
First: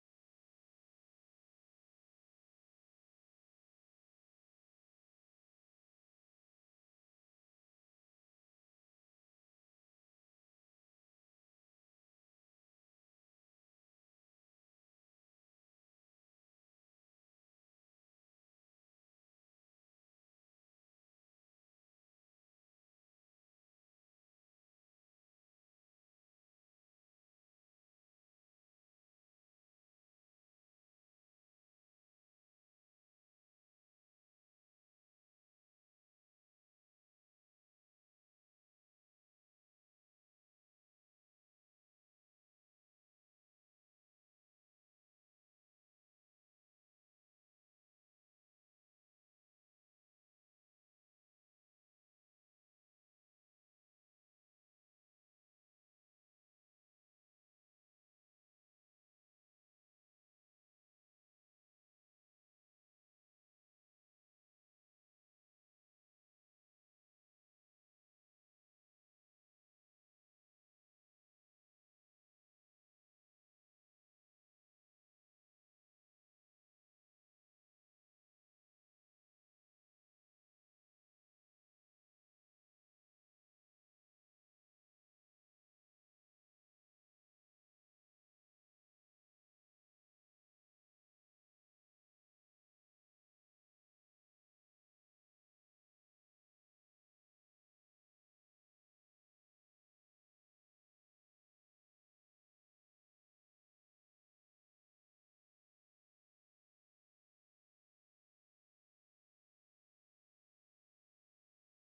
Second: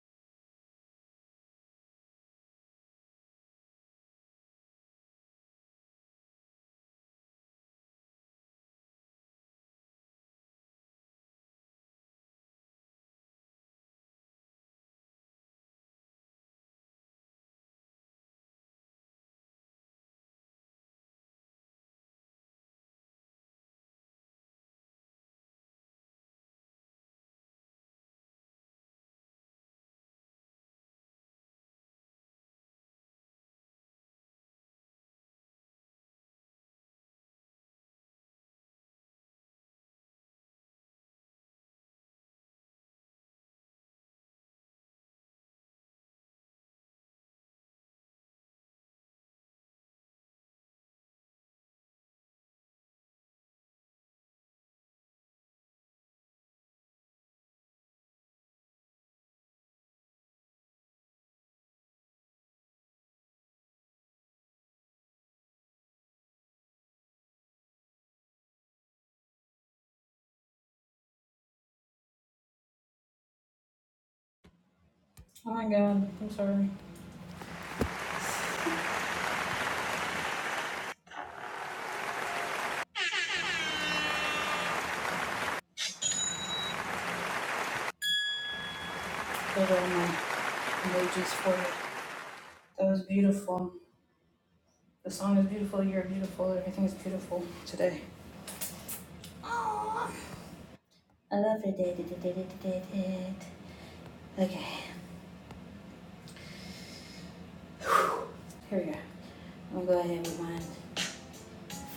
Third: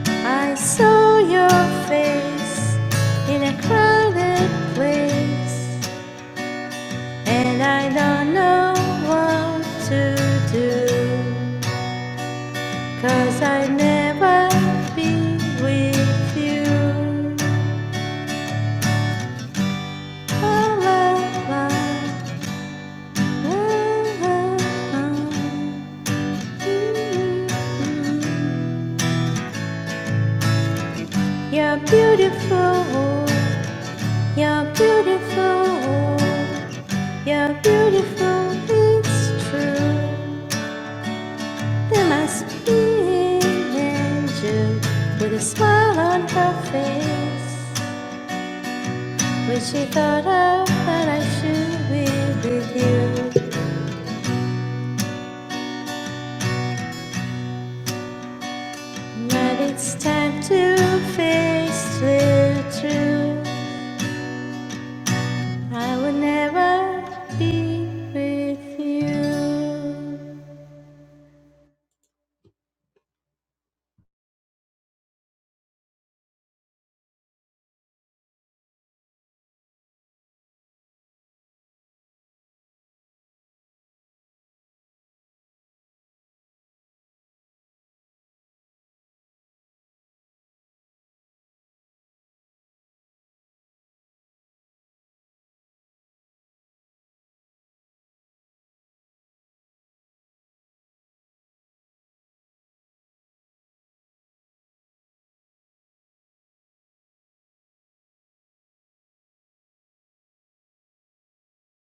I saw your face in a crowded place, and I don't know what to do. Cause I never be with you. La, la, la, la, la, la. You're beautiful, you're beautiful, you're beautiful, it's true. There must be an angel with a smile on her face. Wish you thought of that I should be with you. But it's time to face the truth. I will never be with you. Oh my god, I'm sorry. put all my emojis for it. That was beautiful. The song is beautiful. You're beautiful. Everything is beautiful today. Yeah. I'm glad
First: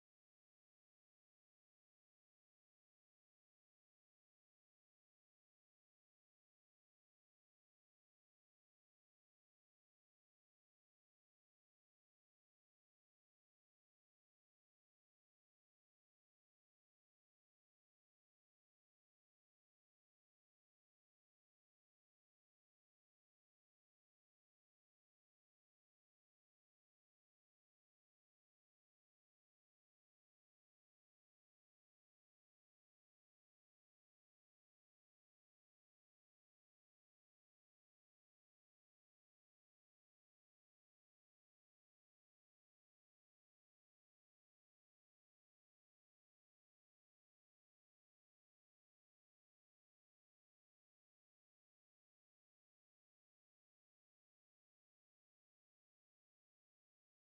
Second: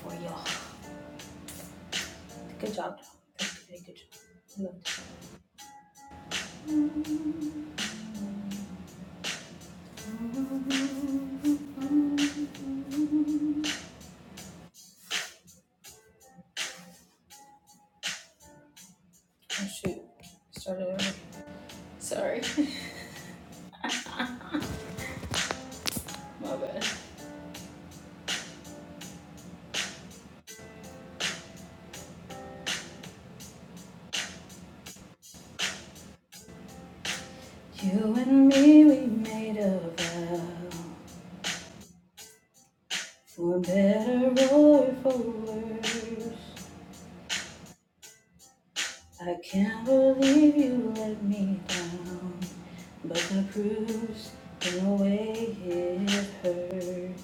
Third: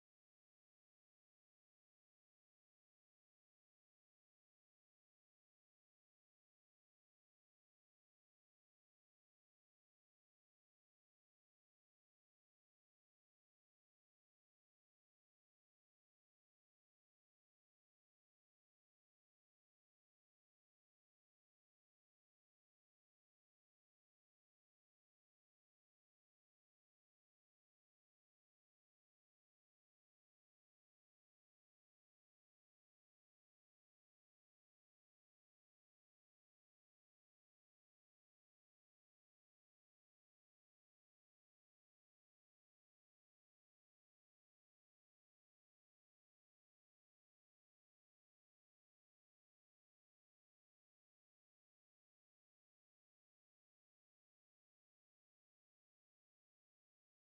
for y'all. Good job. Very good job. I loved it. Oh shoot. Started over. Sorry. My bad. You and me, we made a vow. For better or for worse. I can't believe you let me down. But the bruise in a way it hurts.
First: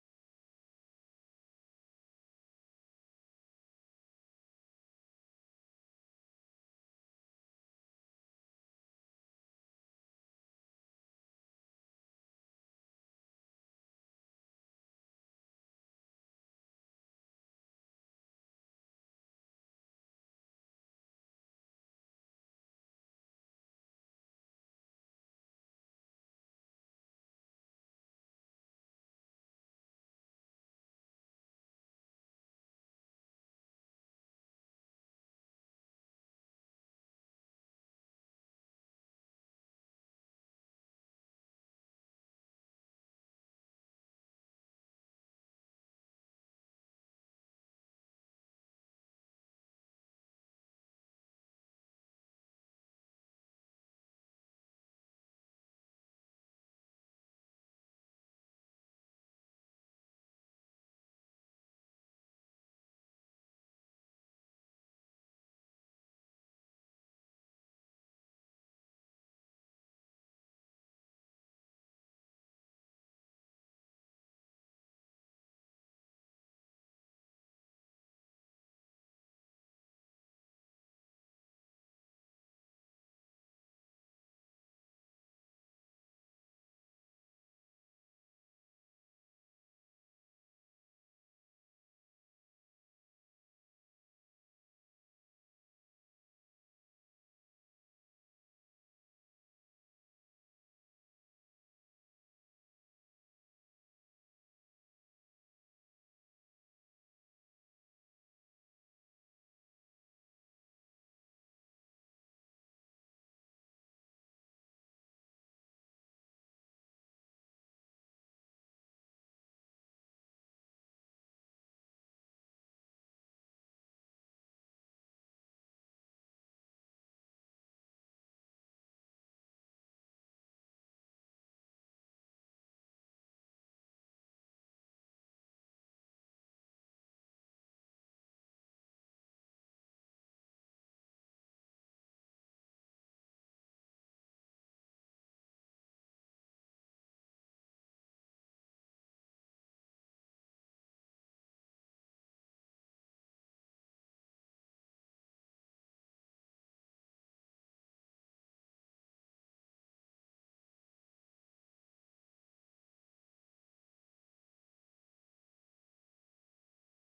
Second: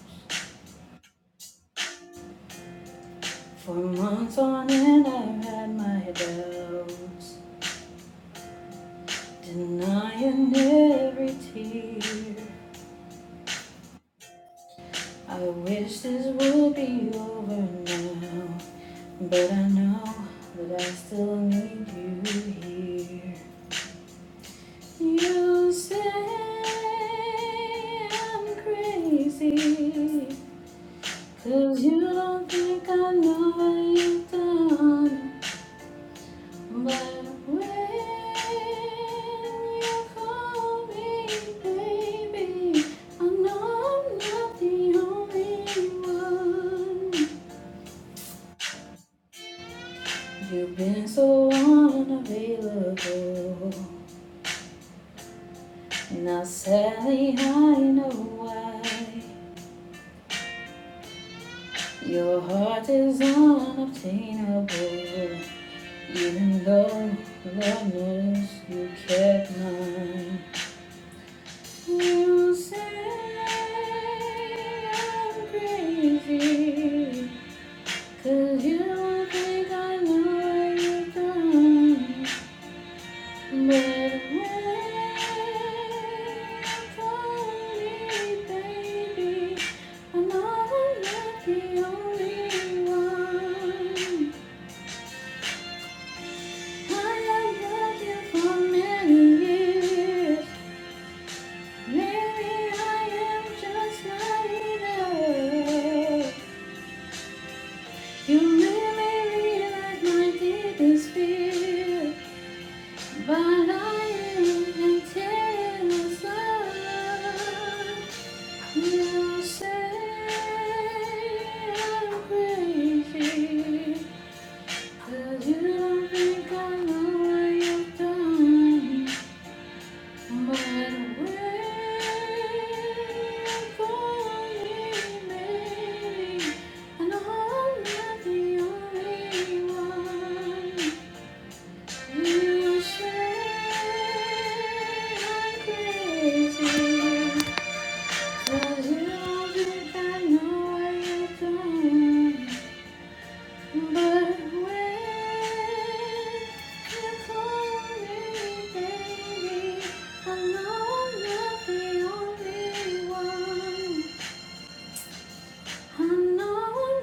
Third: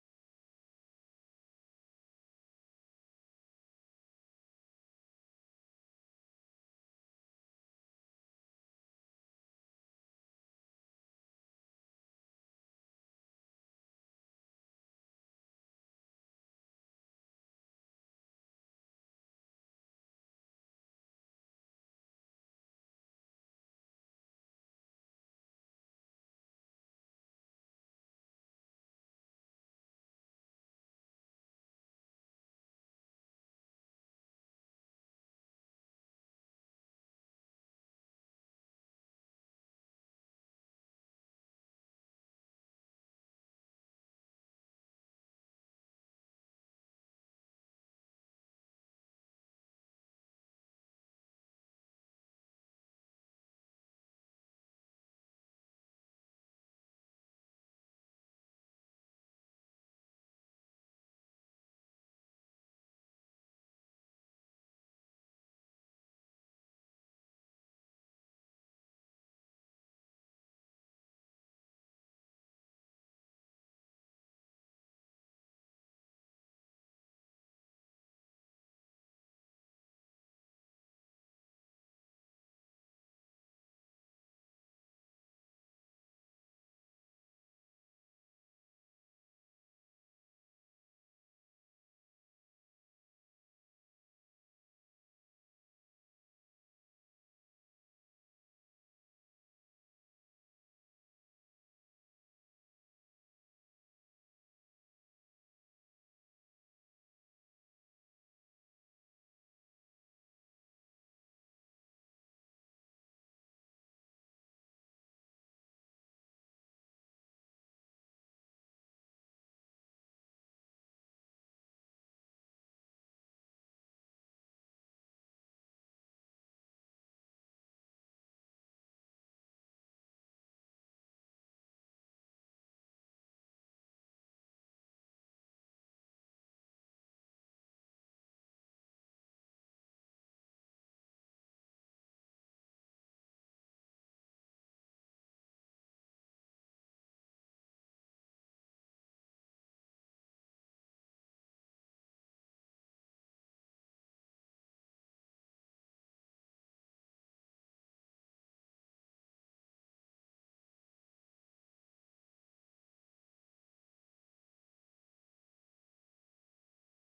For months on end, I've had my doubts, denying every tear. I wish this would be over now, but I know that I still need you here. You say I'm crazy, 'cause you don't think I know what you've done. But when you call me baby, I know I'm not the only one. You've been so unavailable. Now sadly I know why. Your heart is unobtainable. Even though Lord knows you kept mine. You say I'm crazy, 'cause you think I know what you've done. But wait on me, baby. I am not the only one. I have loved you for many years. Maybe I am just naive. You may realize my deepest fear, but I am intense. You say I'm crazy, but you don't think I know what you've done. Call me baby, I know nothing. I'm no,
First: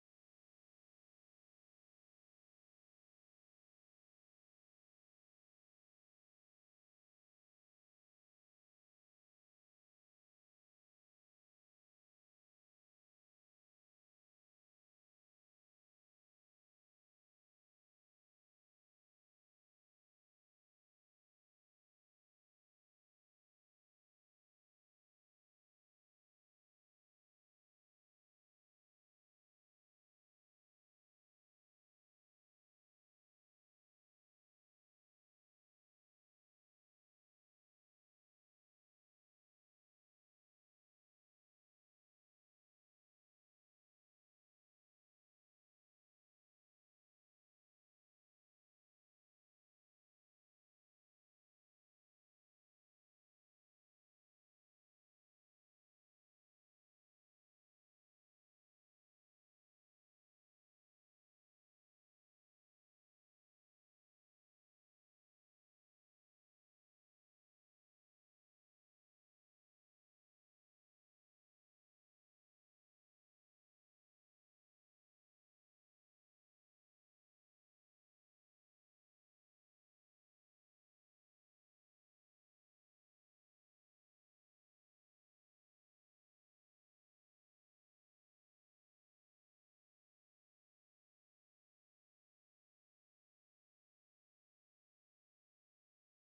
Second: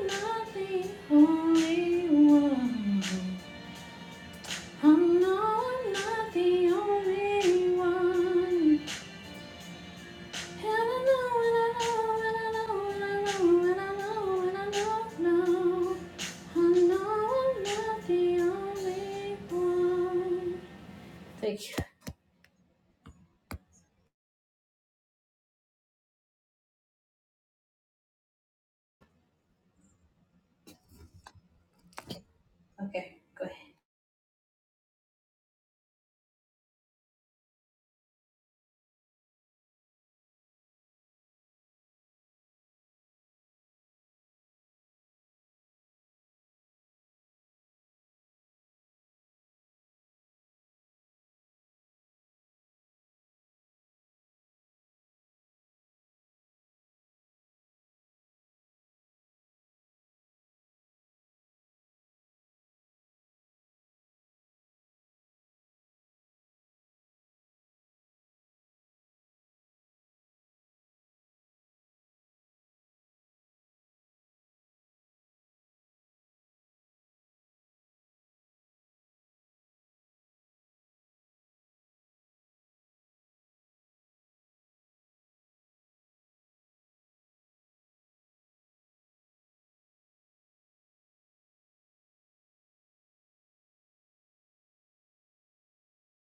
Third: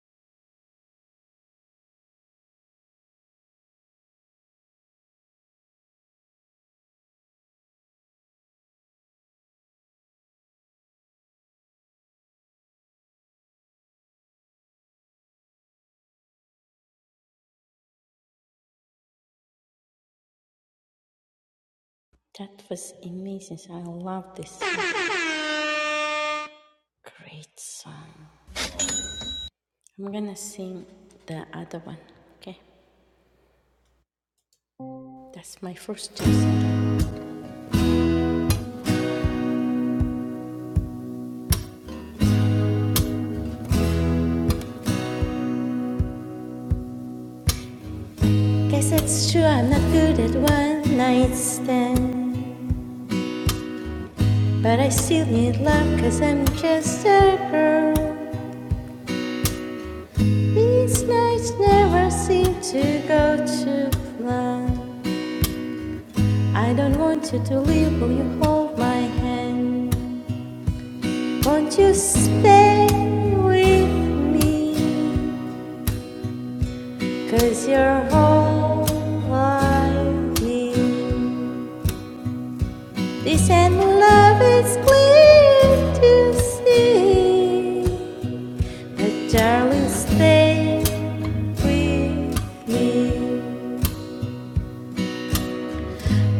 not the only one. I'm no, not the only one. I know, and I know, and I know, and I know. I'm no, not the only one. That was amazing. I love this song. Great song. I'm gonna sing the other one. Okay, that's my first choice. Guess it's true I'm not good at one night stands. But I still need love cause I'm just a girl. These nights never seem to go to plan. I don't want you to leave, will you hold my hand? Won't you stay with me? Cause you're all I need. This endless love is clear to see. But darling, stay with me.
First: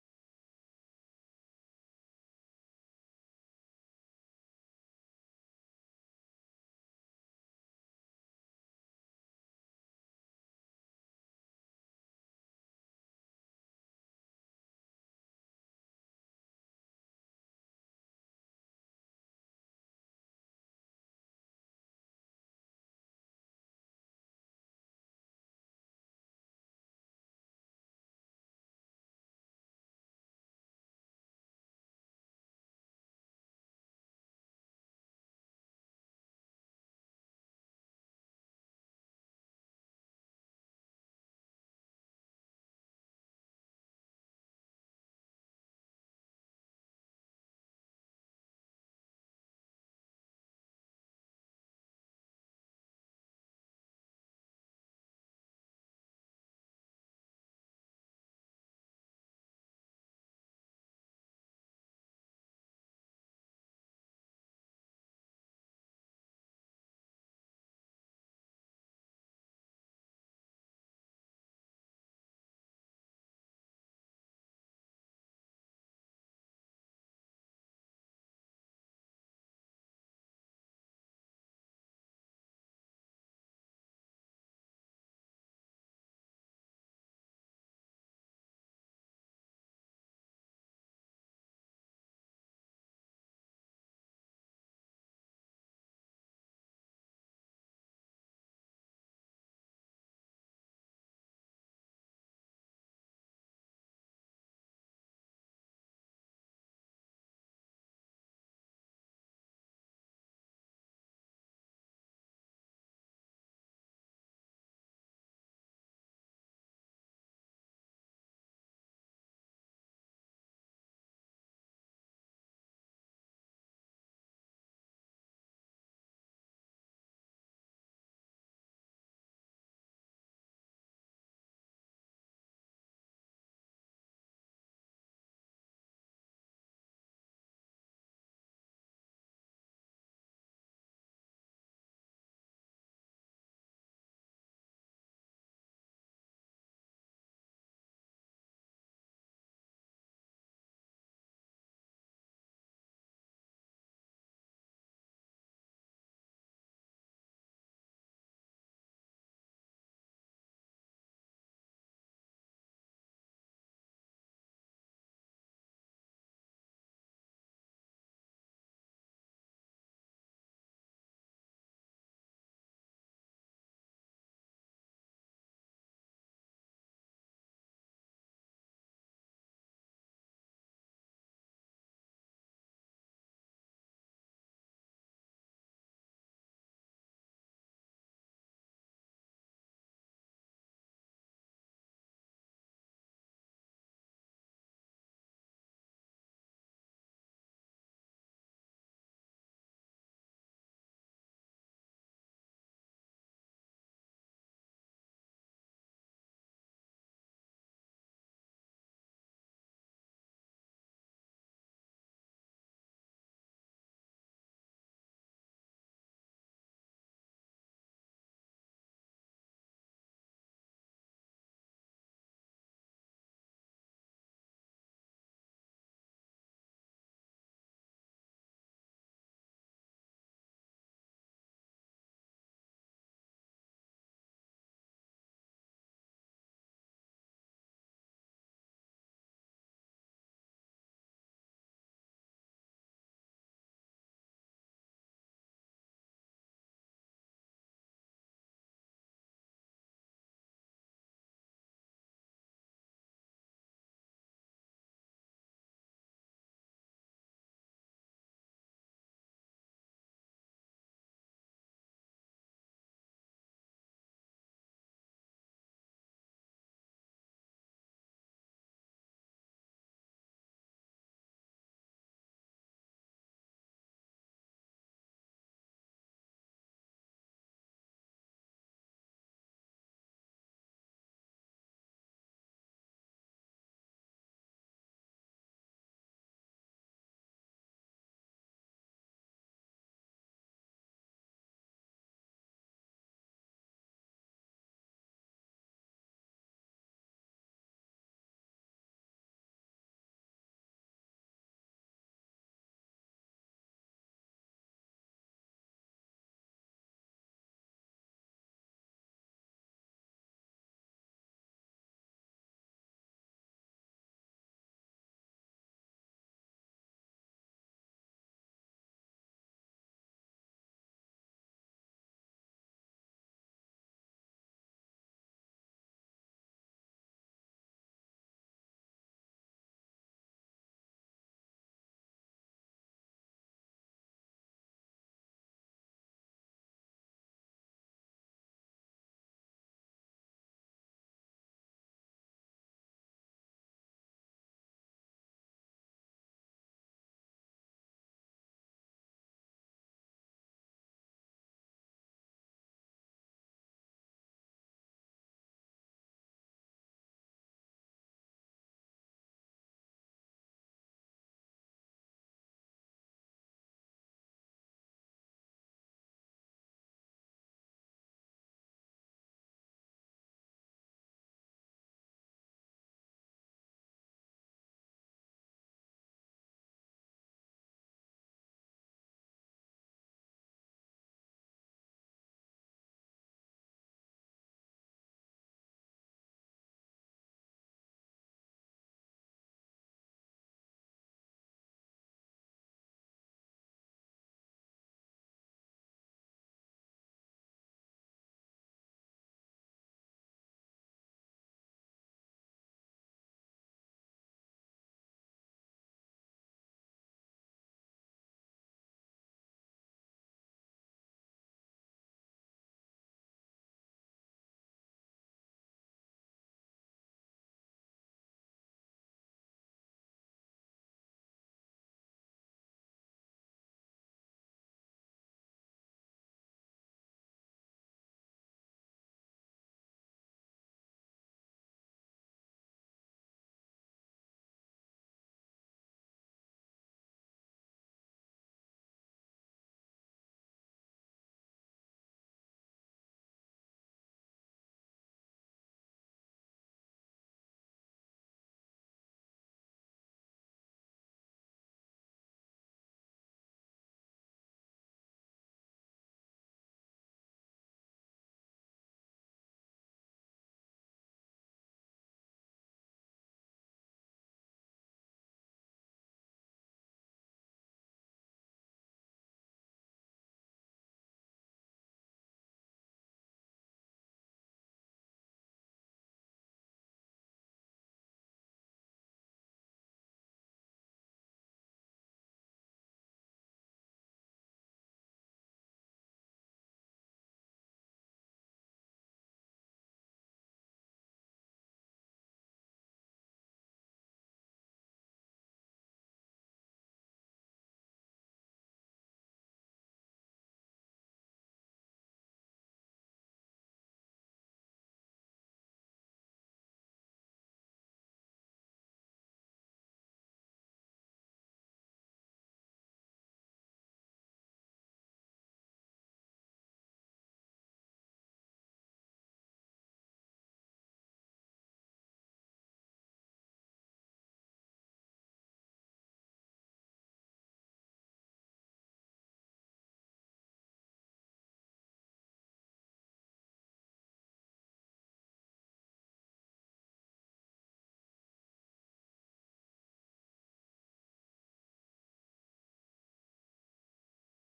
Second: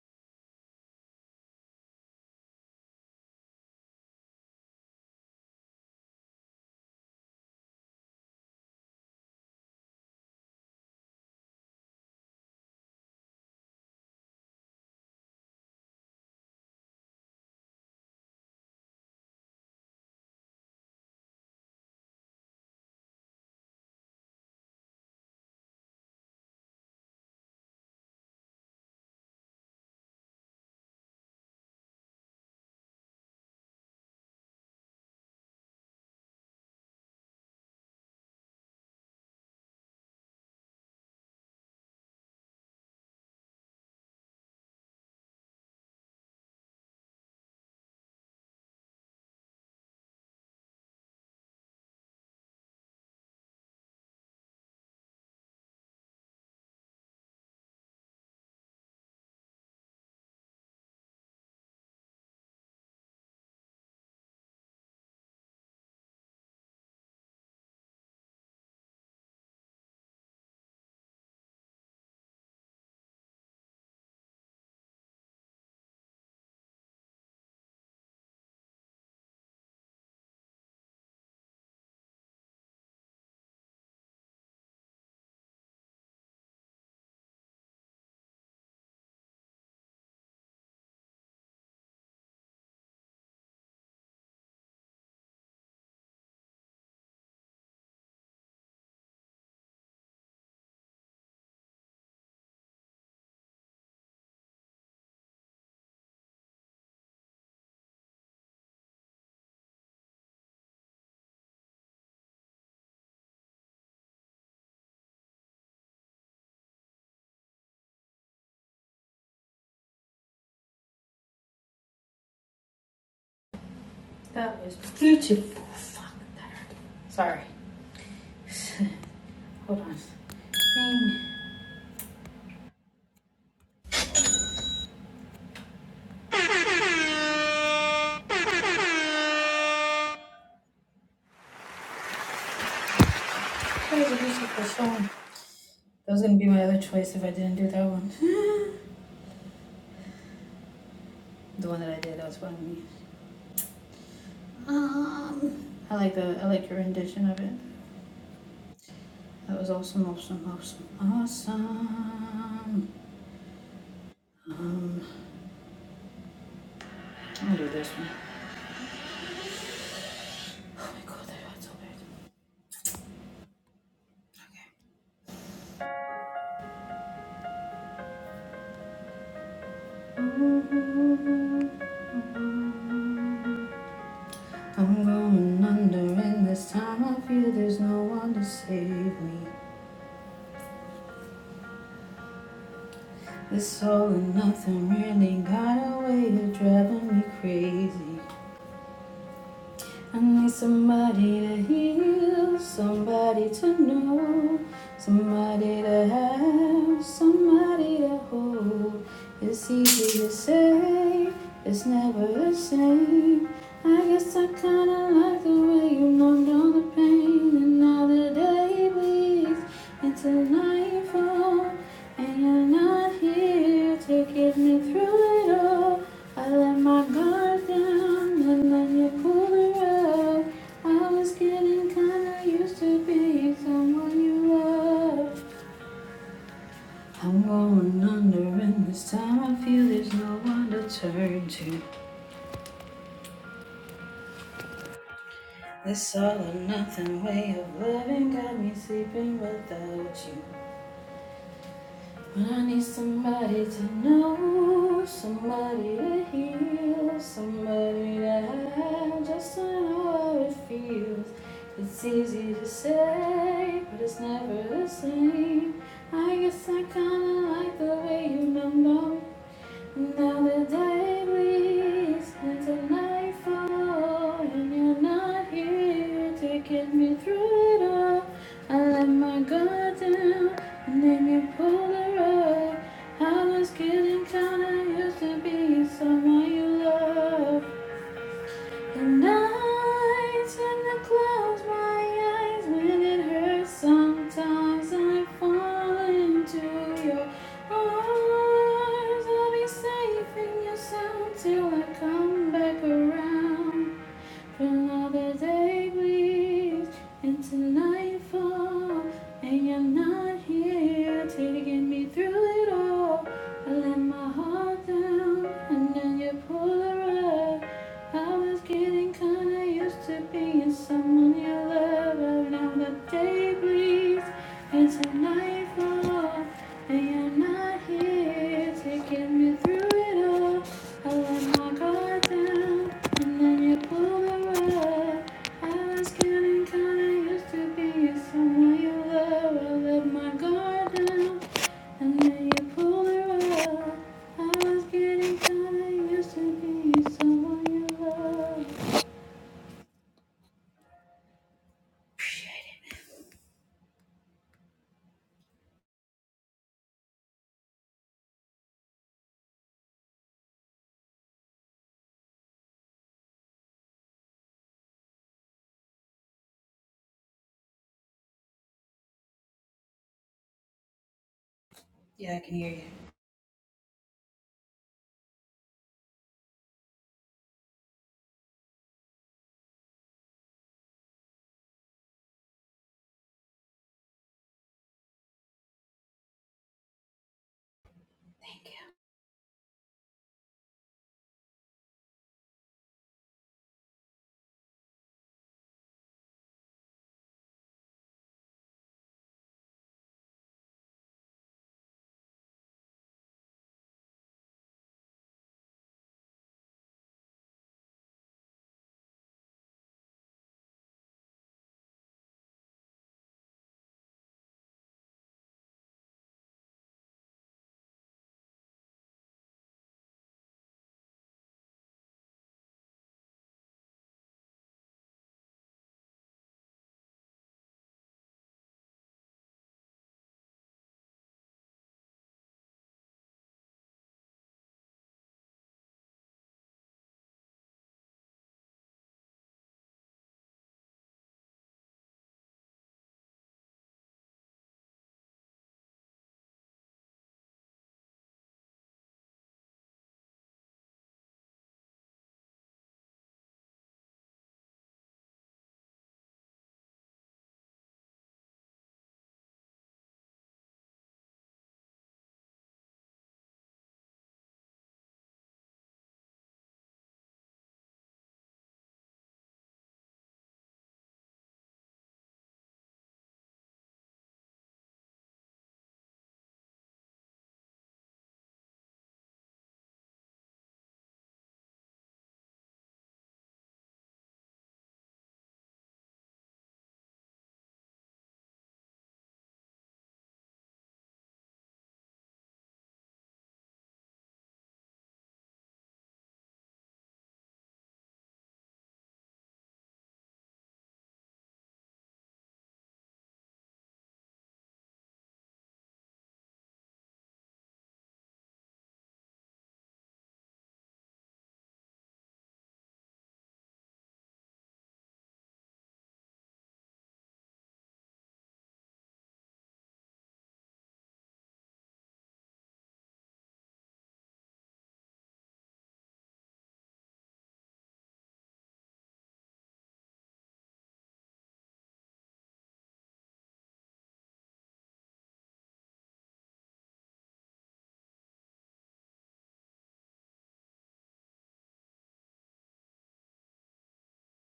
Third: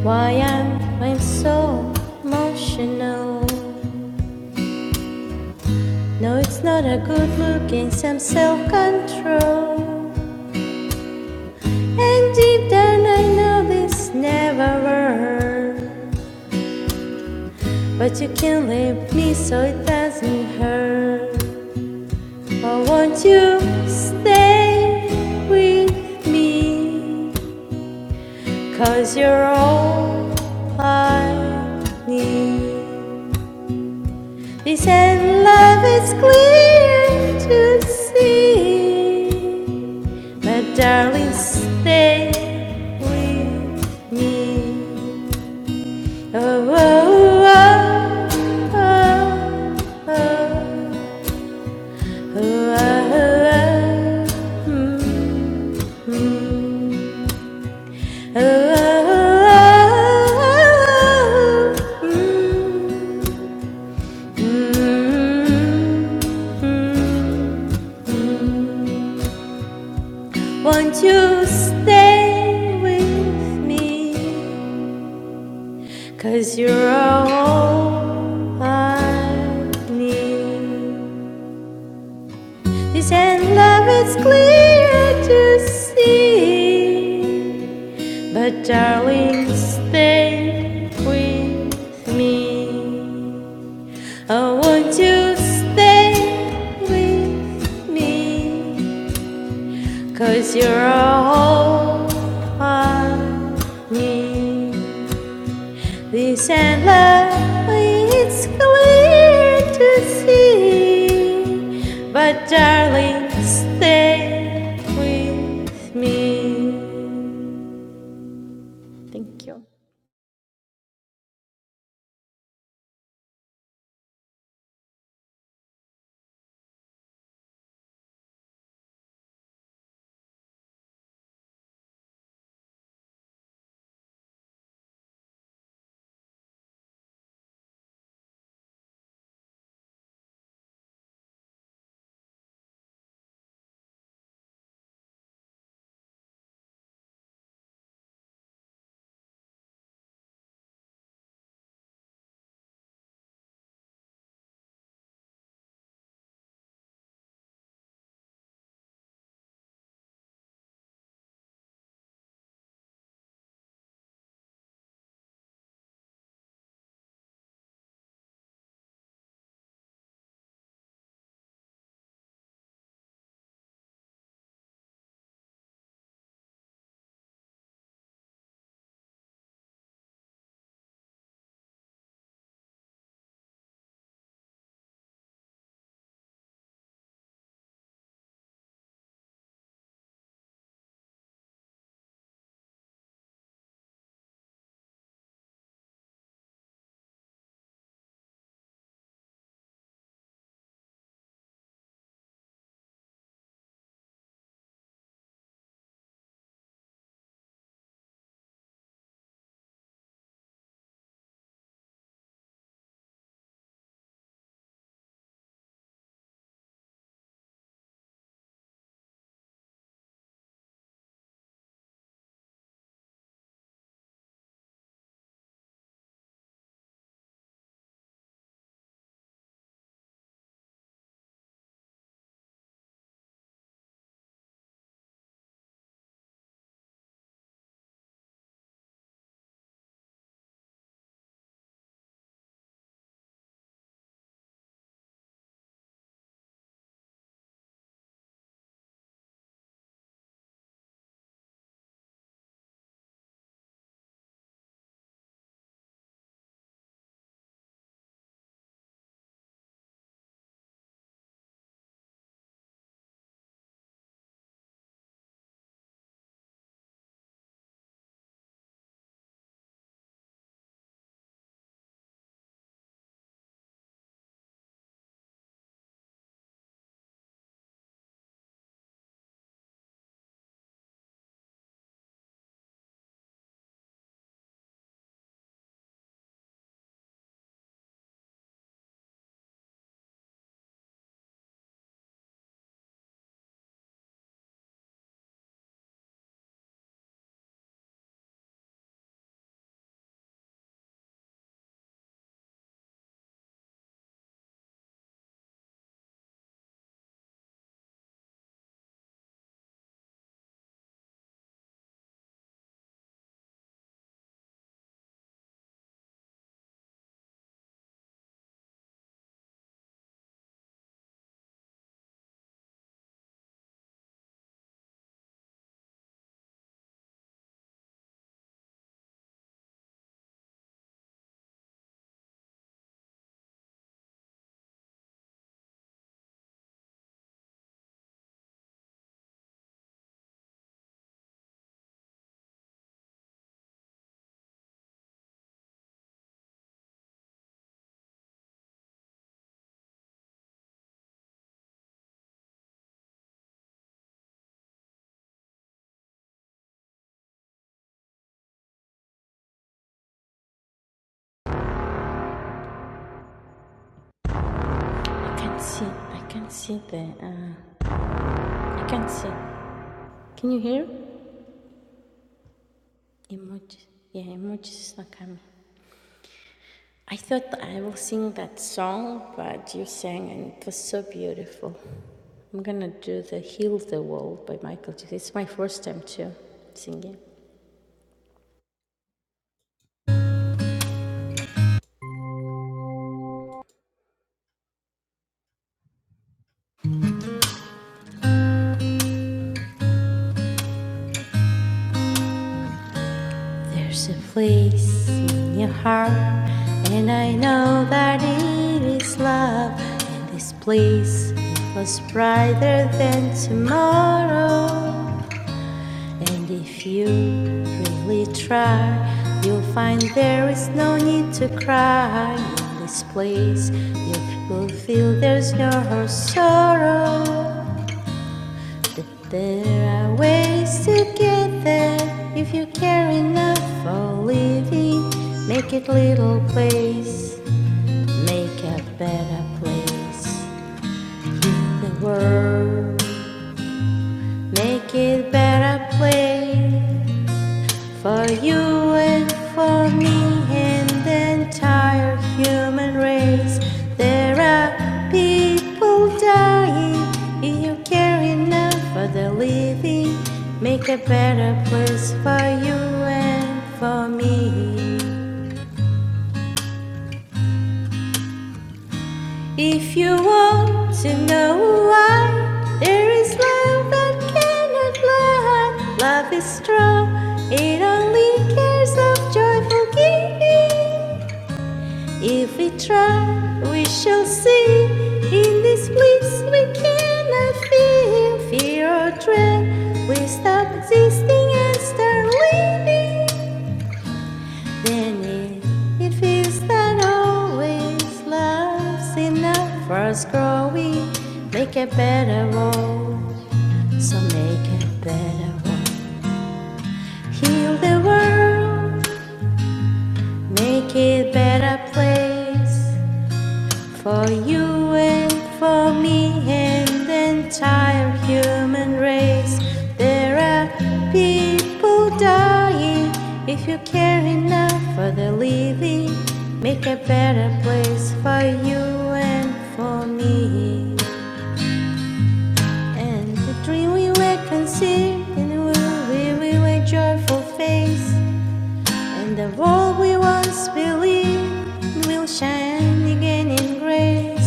Why am I so emotional? No, it's not a good look, it's some self-control. And deep down I know this never worked. But you can leave me so it doesn't hurt. Oh, won't you stay with me? Cause you're all I need. They said love is clear to see. But darling, stay with me. Oh, oh, oh, oh, oh, oh, oh, oh, oh, mm, mm. Mm-hmm. Won't you stay with me? you you're all I need. This and love is clear to see. But darling, stay with me. Oh, won't you stay with me, you you're all I need. This endless, it's clear to see. But darling, stay with me. Thank you. That was beautiful. Fuck that. Sorry. Hold on. Dang. That was a beautiful song. That was gonna be my other choice if I didn't do that one. the one that I did, that was fun. Um, I like the I like your rendition of it. That was awesome, awesome, awesome, awesome. Um, I'll do this one. Oh my god, that hurts so bad. I'm going under, and this time I feel there's no one to save me. This all or nothing really got a way of driving me crazy. I need somebody to heal, somebody to know, somebody to have, somebody to hold. It's easy to say, it's never the same. I guess I kinda like the way you numbed all the pain. Another day bleeds into nightfall, and you're not here to get me through it all. I let my guard down, and then you pulled it up. I was getting kinda used to being someone you love. I'm going under, and this time I feel there's no one to turn to. This all or nothing way of living got me sleeping without you. When I need somebody to know, somebody to heal, somebody to have, just to know how it feels. It's easy to say, but it's never the same. I guess I kinda like the way you numb now the day breaks into nightfall, and you're not here to get me through it all. I let my guard down, and then you pulled the rug. I was getting kinda used to be someone you love. And I tend to close my eyes when it hurts. Sometimes I fall into your arms. I'll be safe in your sound till I come back around for Another day bleeds into nightfall, and you're not here to get me through it all. I let my heart down, and then you pull her up. I was getting kinda used to being someone you love, but now the day bleeds into nightfall, and you're not here to get me through it all. I can't see. I can't see the. Uh, I can't see. Can you hear? Yeah, I can hear you. Emojis. Yeah, emojis is not coming. I thought I will sing that song, but you sang and it was so beautiful. I'm gonna do the Heal the World by Michael Jackson. It's my first time too, singing. There's a place in your heart, and I know that it is love. And this place was brighter than tomorrow. And if you really try, you'll find there is no need to cry. In this place, you will feel there's no sorrow. That there are ways to get there if you care enough for living. Make it little place, make a better place. The world, make it better place. For you and for me and the entire human race, there are people dying. If you care enough for the living, make a better place for you and for me. If you want to know why, there is love that cannot lie. Love is strong, it only cares of joyful giving. If we try, we shall see. In this place, we cannot feel fear or dread. We stop existing and start living. Then it, it feels that always love's enough for us growing. Make a better world, so make a better world. Heal the world, make it a better place. For you and for me and the entire human race, there are people dying. If you care enough for the living, make a better place for you and for me. And the dream we will conceive and will we will a joyful face. And the world we once believed will shine again in grace.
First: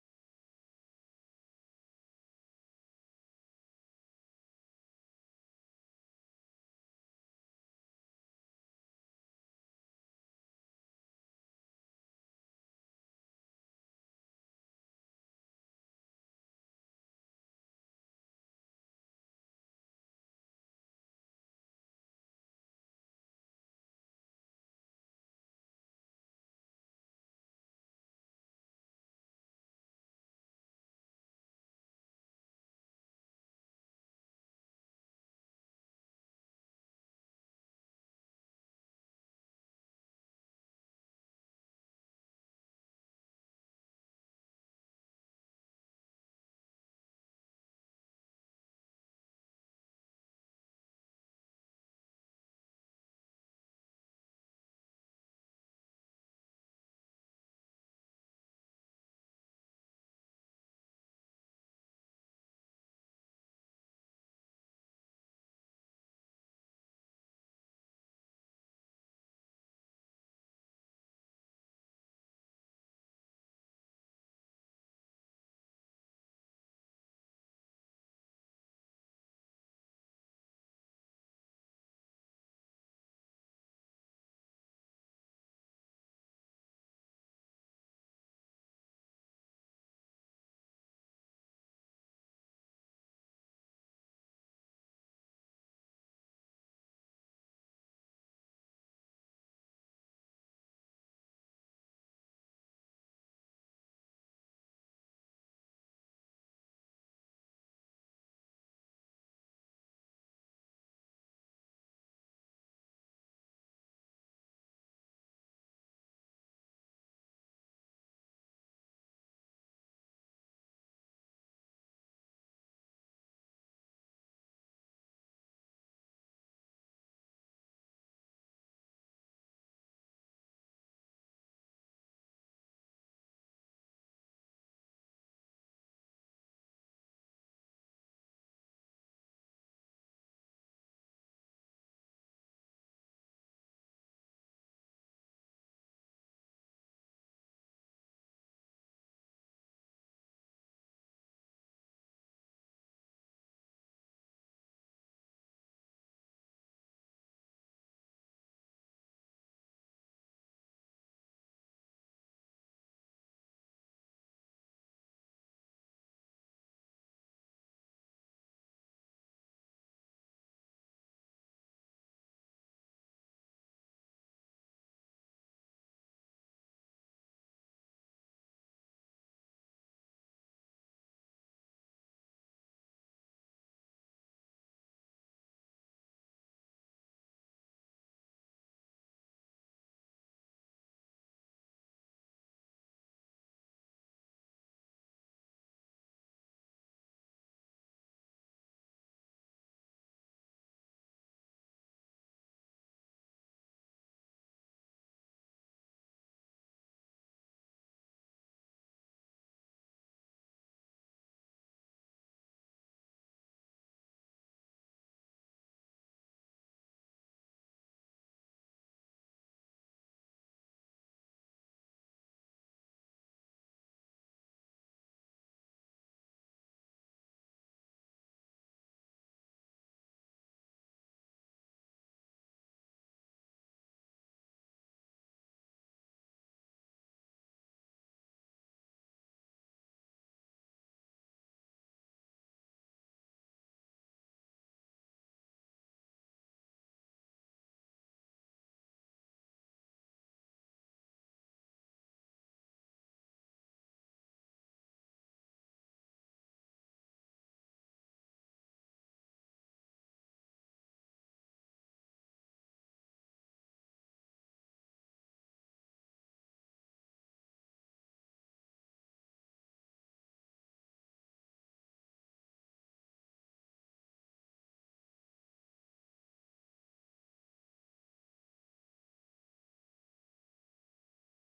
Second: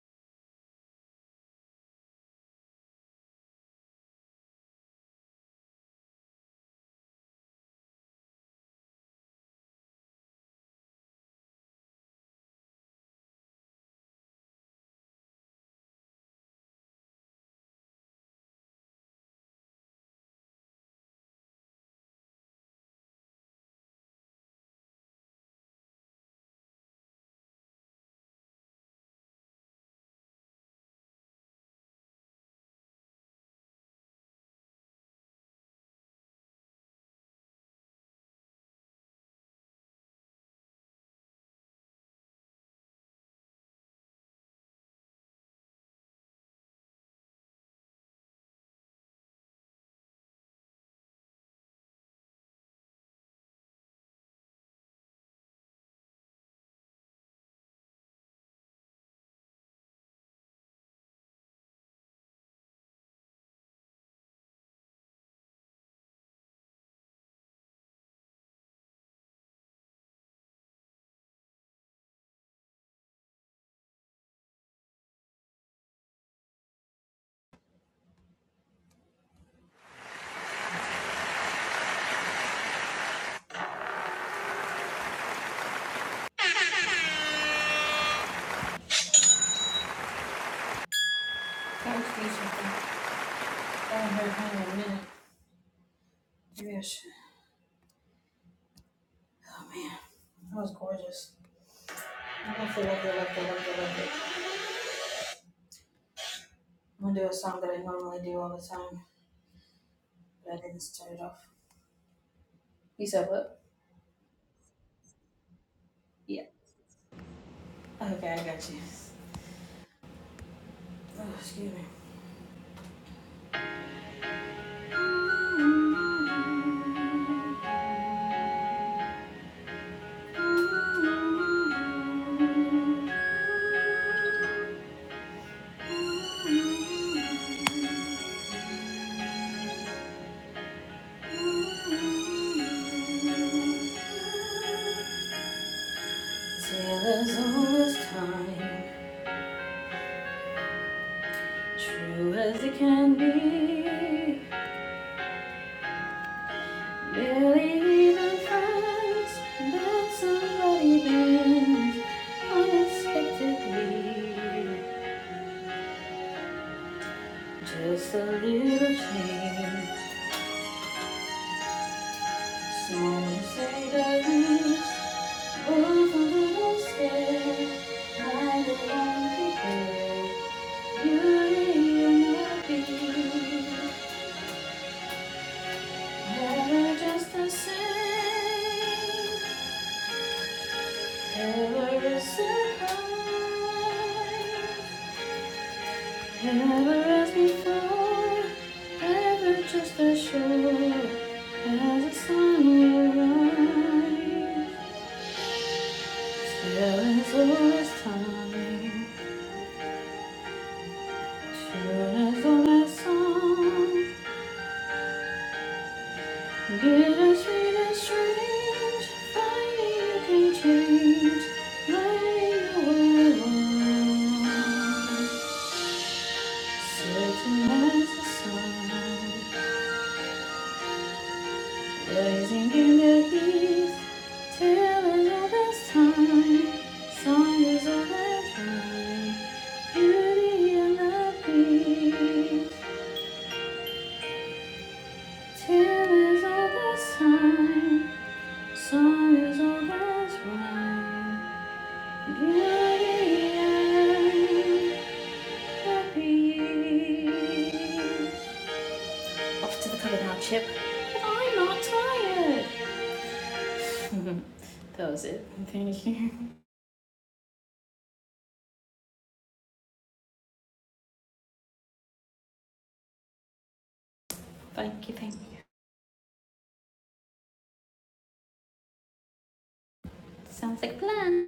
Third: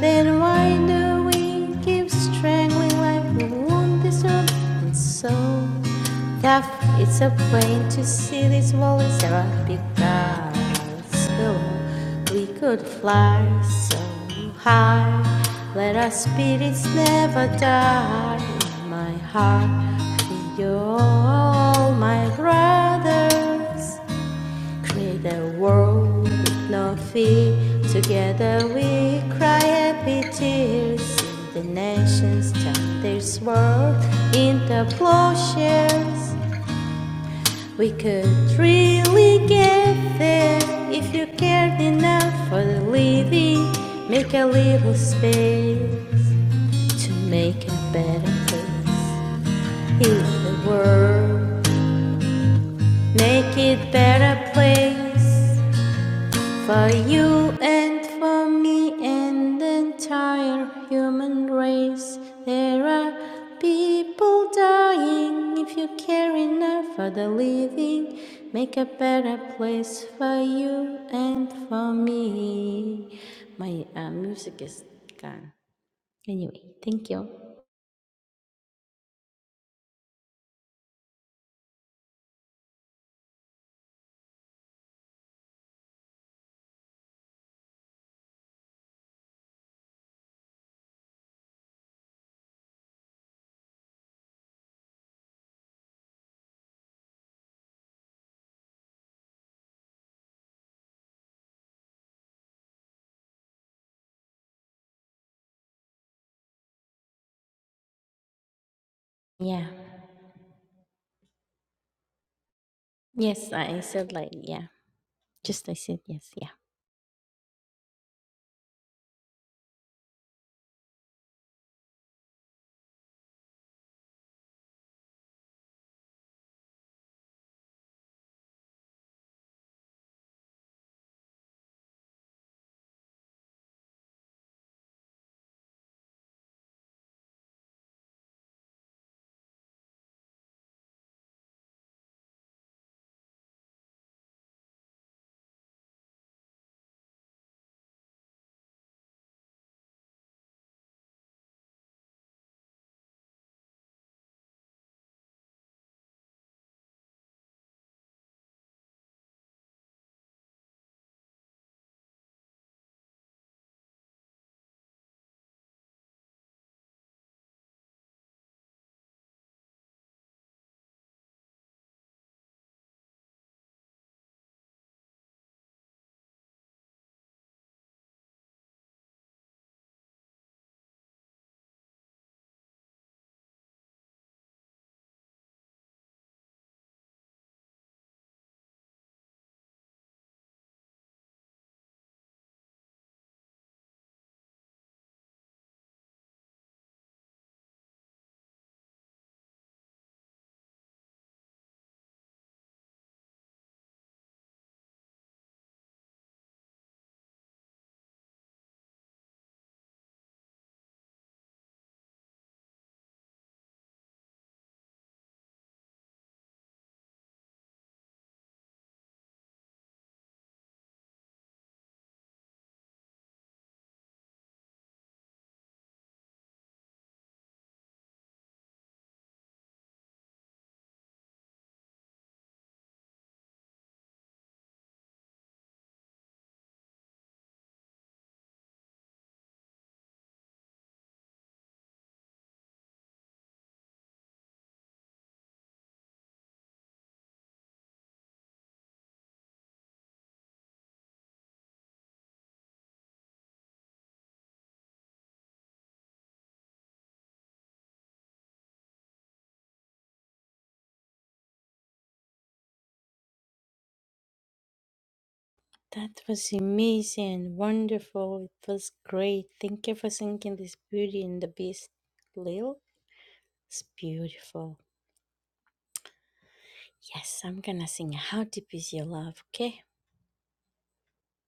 Then why do we keep strangling like we won't deserve? And so tough, it's a pain to see this world is ever because though we could fly so high, let our spirits never die. In my heart, you're all my brothers. Create a world with no fear. Together we cry happy tears. The nations turn their sword into plowshares. We could really get there if you cared enough for the living. Make a little space to make a better place. Heal the world, make it better place. For you and for me and the entire human race, there are people dying. If you care enough for the living, make a better place for you and for me. My uh, music is gone. Anyway, thank you. I was doing I haven't heard from you in a minute. Maybe I should. Oh man, that was gorgeous. I loved it, loved it, love, it, love, it, love it. I'm gonna do a song that I normally do all the time. Yeah. But I didn't start it off. Yes, I said like, yeah. Just I said yes, yeah. Okay, I got you. Tale as old as time, true as it can be. Barely even friends, but somebody bends unexpectedly. Just a little change, some say the least. Both a little scared, neither one prepared. Beauty and the beast. Never just the same, never a surprise, never as before, never just as sure as the sun will rise. Still as old as time, sure as old as song, bitter sweet and strange, finally you can change the way you were wrong. Certain as the sun, blazing in the east, till another time. Song is always right, beauty and the beast. Till is always time, song is always right, beauty and the beast. Off to the cover now, Chip. I'm not tired. That was it. Thank That you. was amazing and wonderful. It was great. Thank you for singing this Beauty and the Beast, Lil. It's beautiful. Thank you, thank you. Yes, I'm gonna sing How Deep Is Your Love, okay? Sounds like a plan.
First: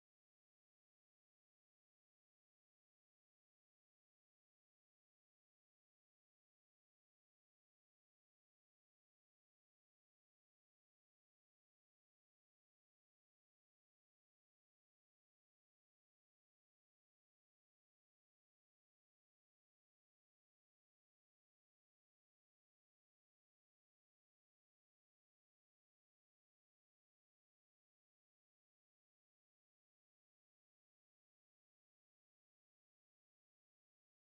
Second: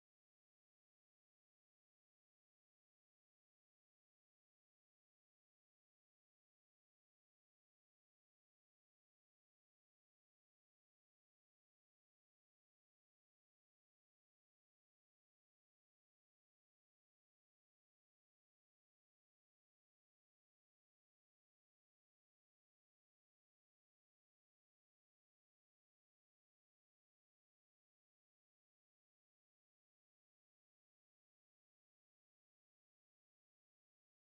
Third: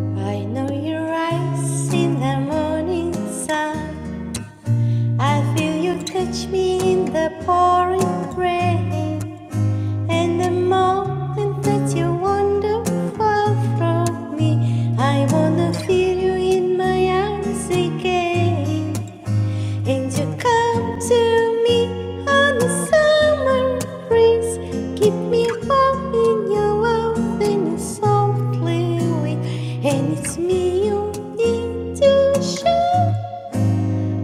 I know you rise in the morning sun. I feel you touch me in the pouring rain. And the moment that you wander far from me, I wanna feel you in my arms again. And you come to me on a summer breeze. Keep me warm in your love and your softly wind. And it's me you need to show.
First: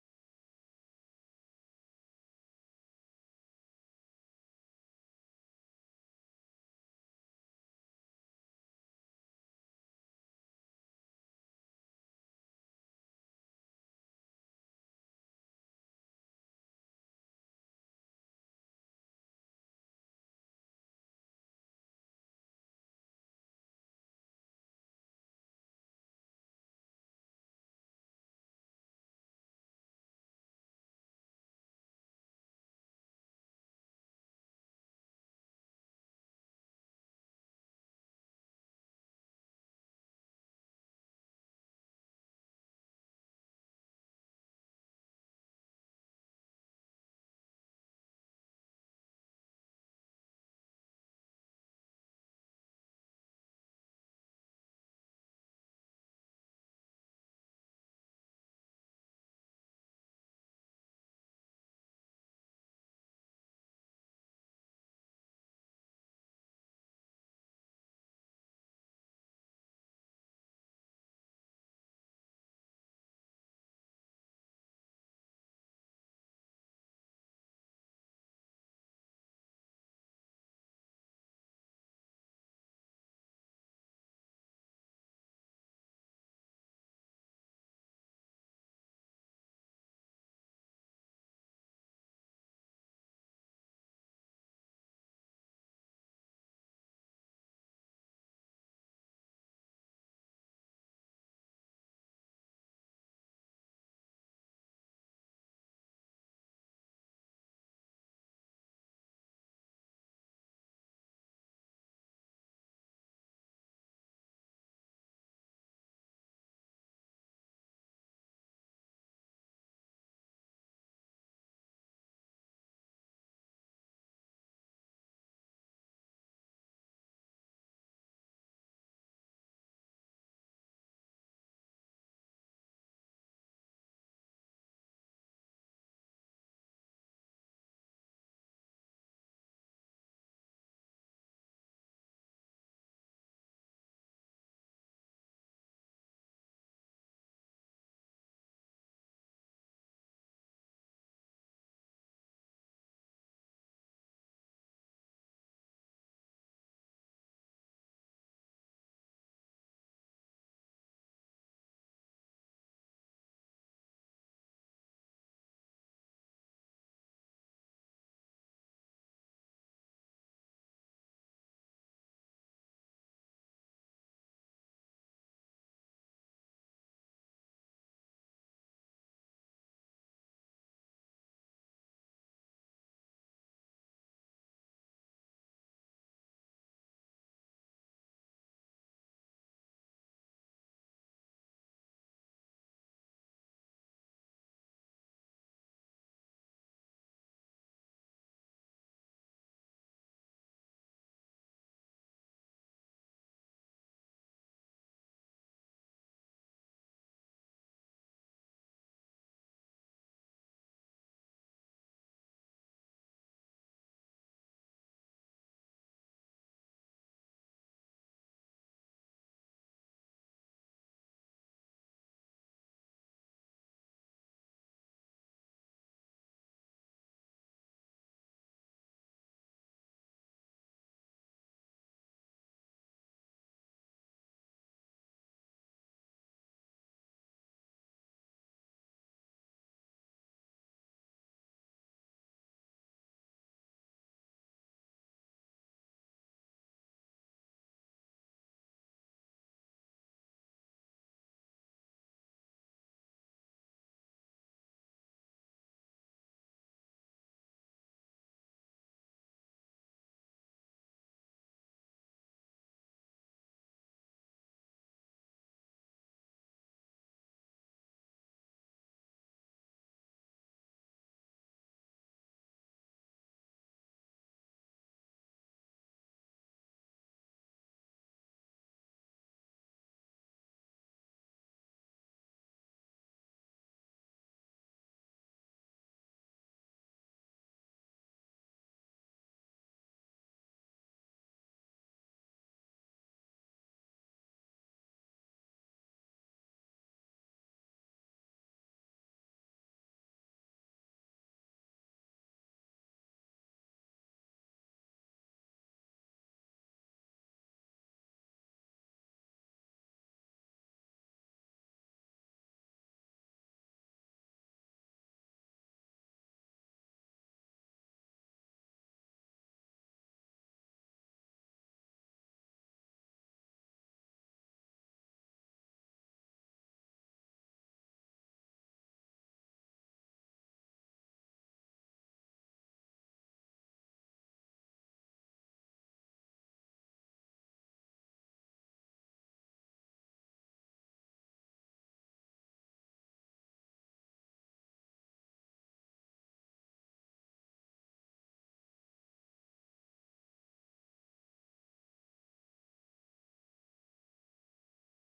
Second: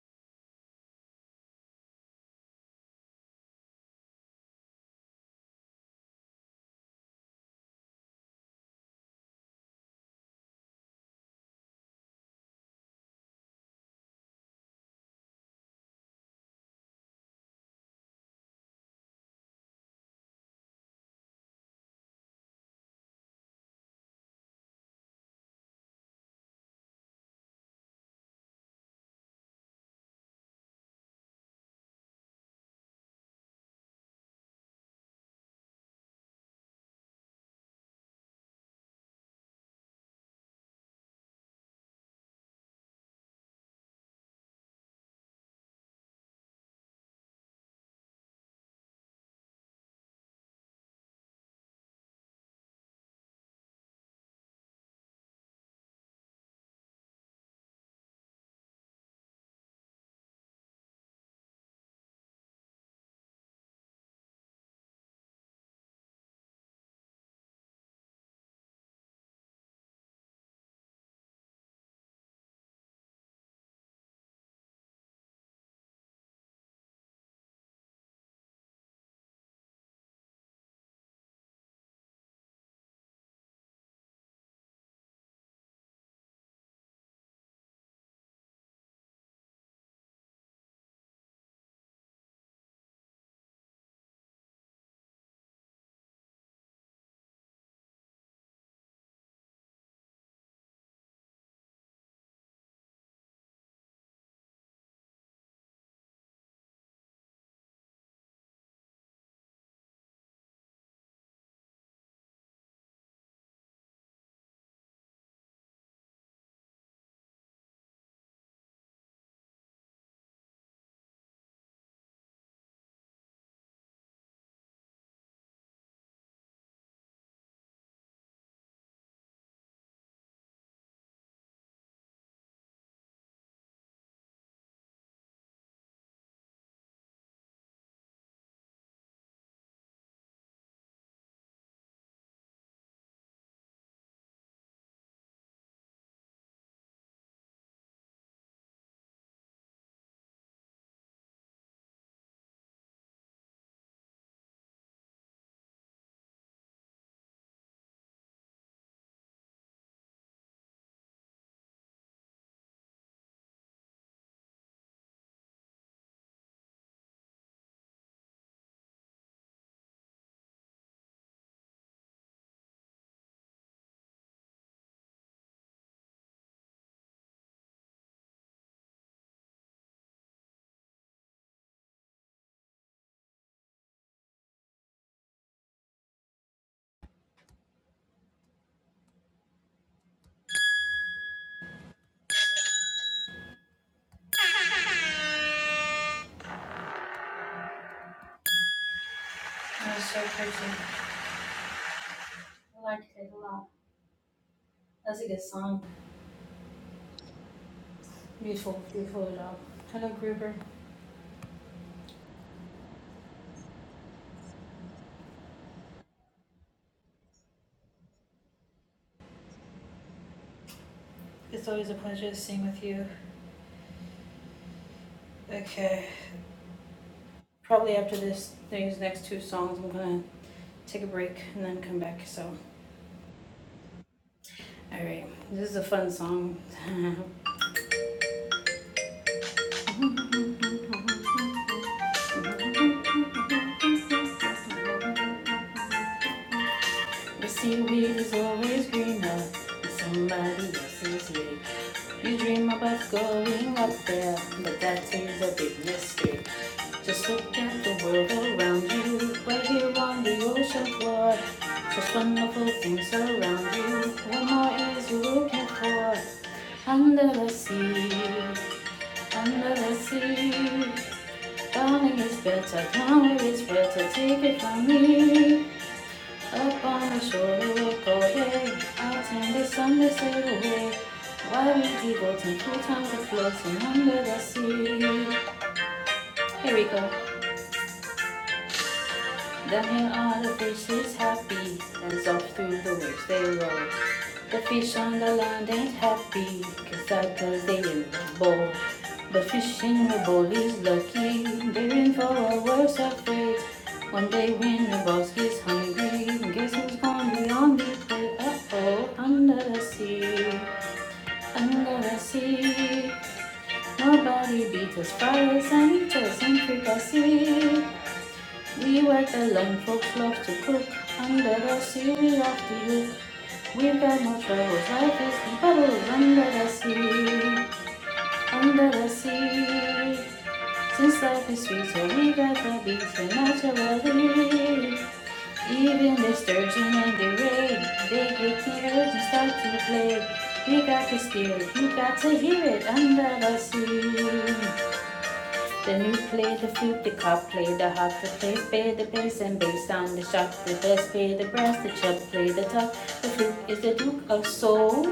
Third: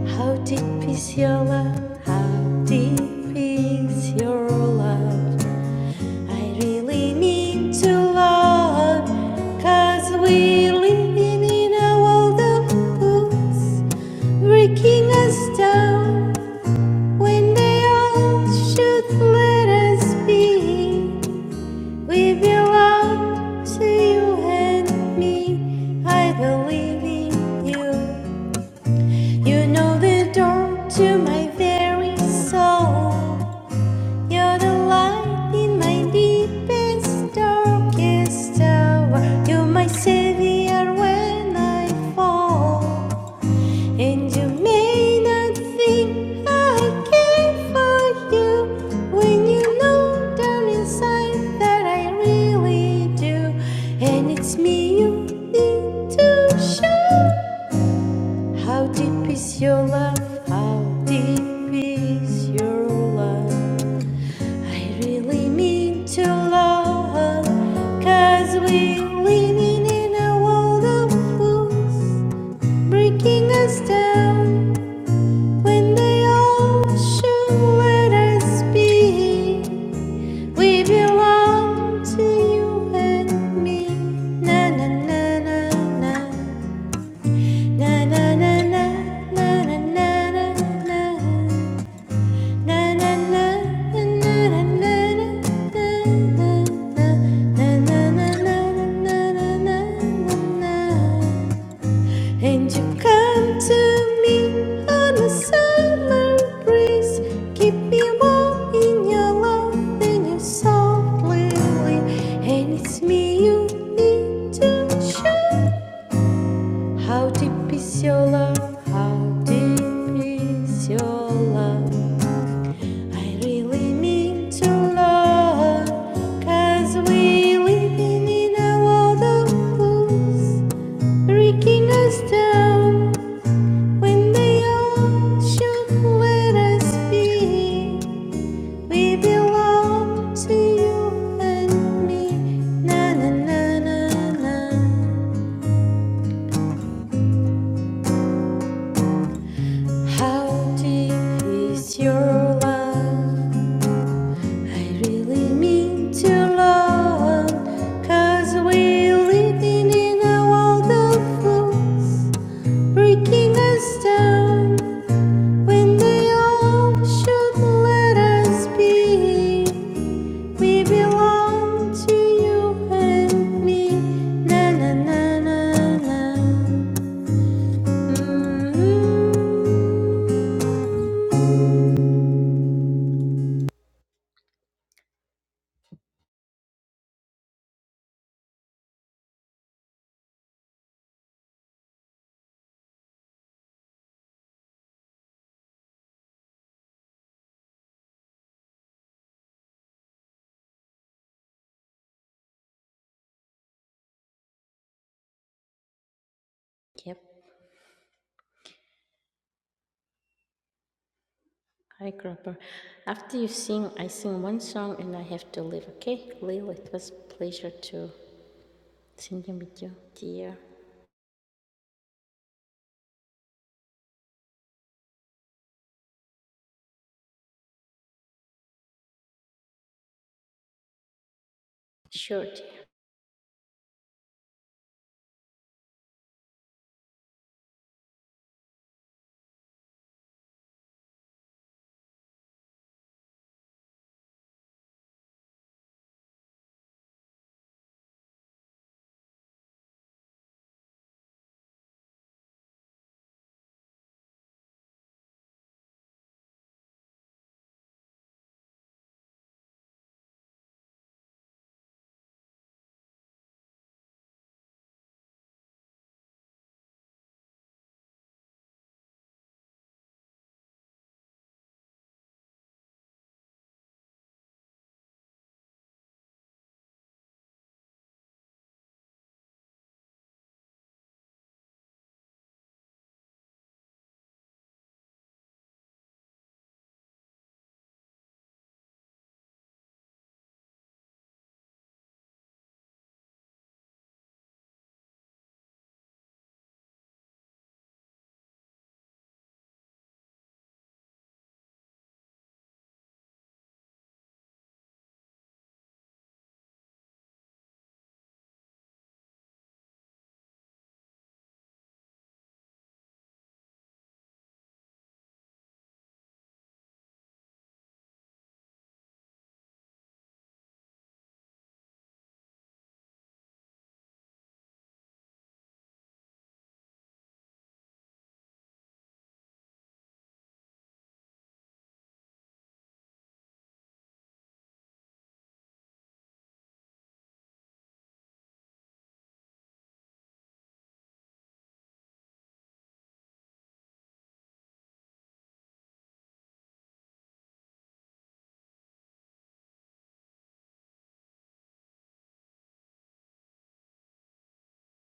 How deep is your love? How deep is your love? I really need to love. Cause we live in a world of fools breaking us down. When they all should let us be, we belong to you and me. I believe in you. You know the door to my very soul. You're the light in my deepest, darkest hour. You're my savior when I fall. And you may not think I care for you when you know down inside that I really do. And it's me you need to show. How deep is your love? How deep is your love? I really mean to love. Cause we're living in a world of fools, breaking us down. When the ocean waters beat, we belong to you and me. Na na na na na. Na na na na na na na na. Na na na na na na na na. Na na na na na na na na. And you come to me on a summer breeze. Keep me warm in your love and your soft lily. And it's me you need to show. How deep is your love? How deep is your love? I really mean to love. Cause we living in a world of fools, breaking us down. When the ocean let us be, we belong to you and me. Na na na na na. How deep is your love? I really mean to love, cause we living in a world of fools, breaking us down. When the ocean let us be, we belong to you and me. Na na na na na. Mhm. That was so pretty. I liked it a lot. That's a good song. Yep, Beautiful, beautiful job. Hello, Gruber. hi, grew After you sing, I sing one song and I have to leave, okay? Lily, it was a pleasure to singing with you, dear. It's always a pleasure to sing with you. Okay. Probably after this, these next two songs, I'm gonna take a break and then come back. Sure, So, dear. all right. This is a fun song. The seaweed is always greener in somebody else's league. You dream about going up there, but that is a big mistake. Just look at the world around you, right here on the ocean floor. Such wonderful things around you. What more is you looking for? Under the sea, under the sea. Darling, it's better, come, it's better, take it from me. Up on the shore of Kobe, out in the sun they sail away. While we devote and full times to floating under the sea. Here we go. The hang on the fish is happy, and soft through the waves they roll. The fish on the land ain't happy, cause suckers they in the bowl. The fish in the bowl is lucky, they're in for a worse of fate. One day when the boss is hungry, guess who's gonna be on the plate? Uh-oh, under the sea, under the sea. Nobody beats us, fries and eaters and fricassees. We work alone, folks love to cook. Under the sea, we love to you. We've got no troubles, life is in bubbles under the sea, under the sea. Since life is sweet, so we got the beats and naturally. Even the sturgeon and the ray, they get tears and start to play. We got to spirit, you got to hear it under the sea. The new play the flute, the cop play the harp, the play play the bass and bass sound, the shop, the bass play the brass, the chub play the top. The flute is the duke of soul.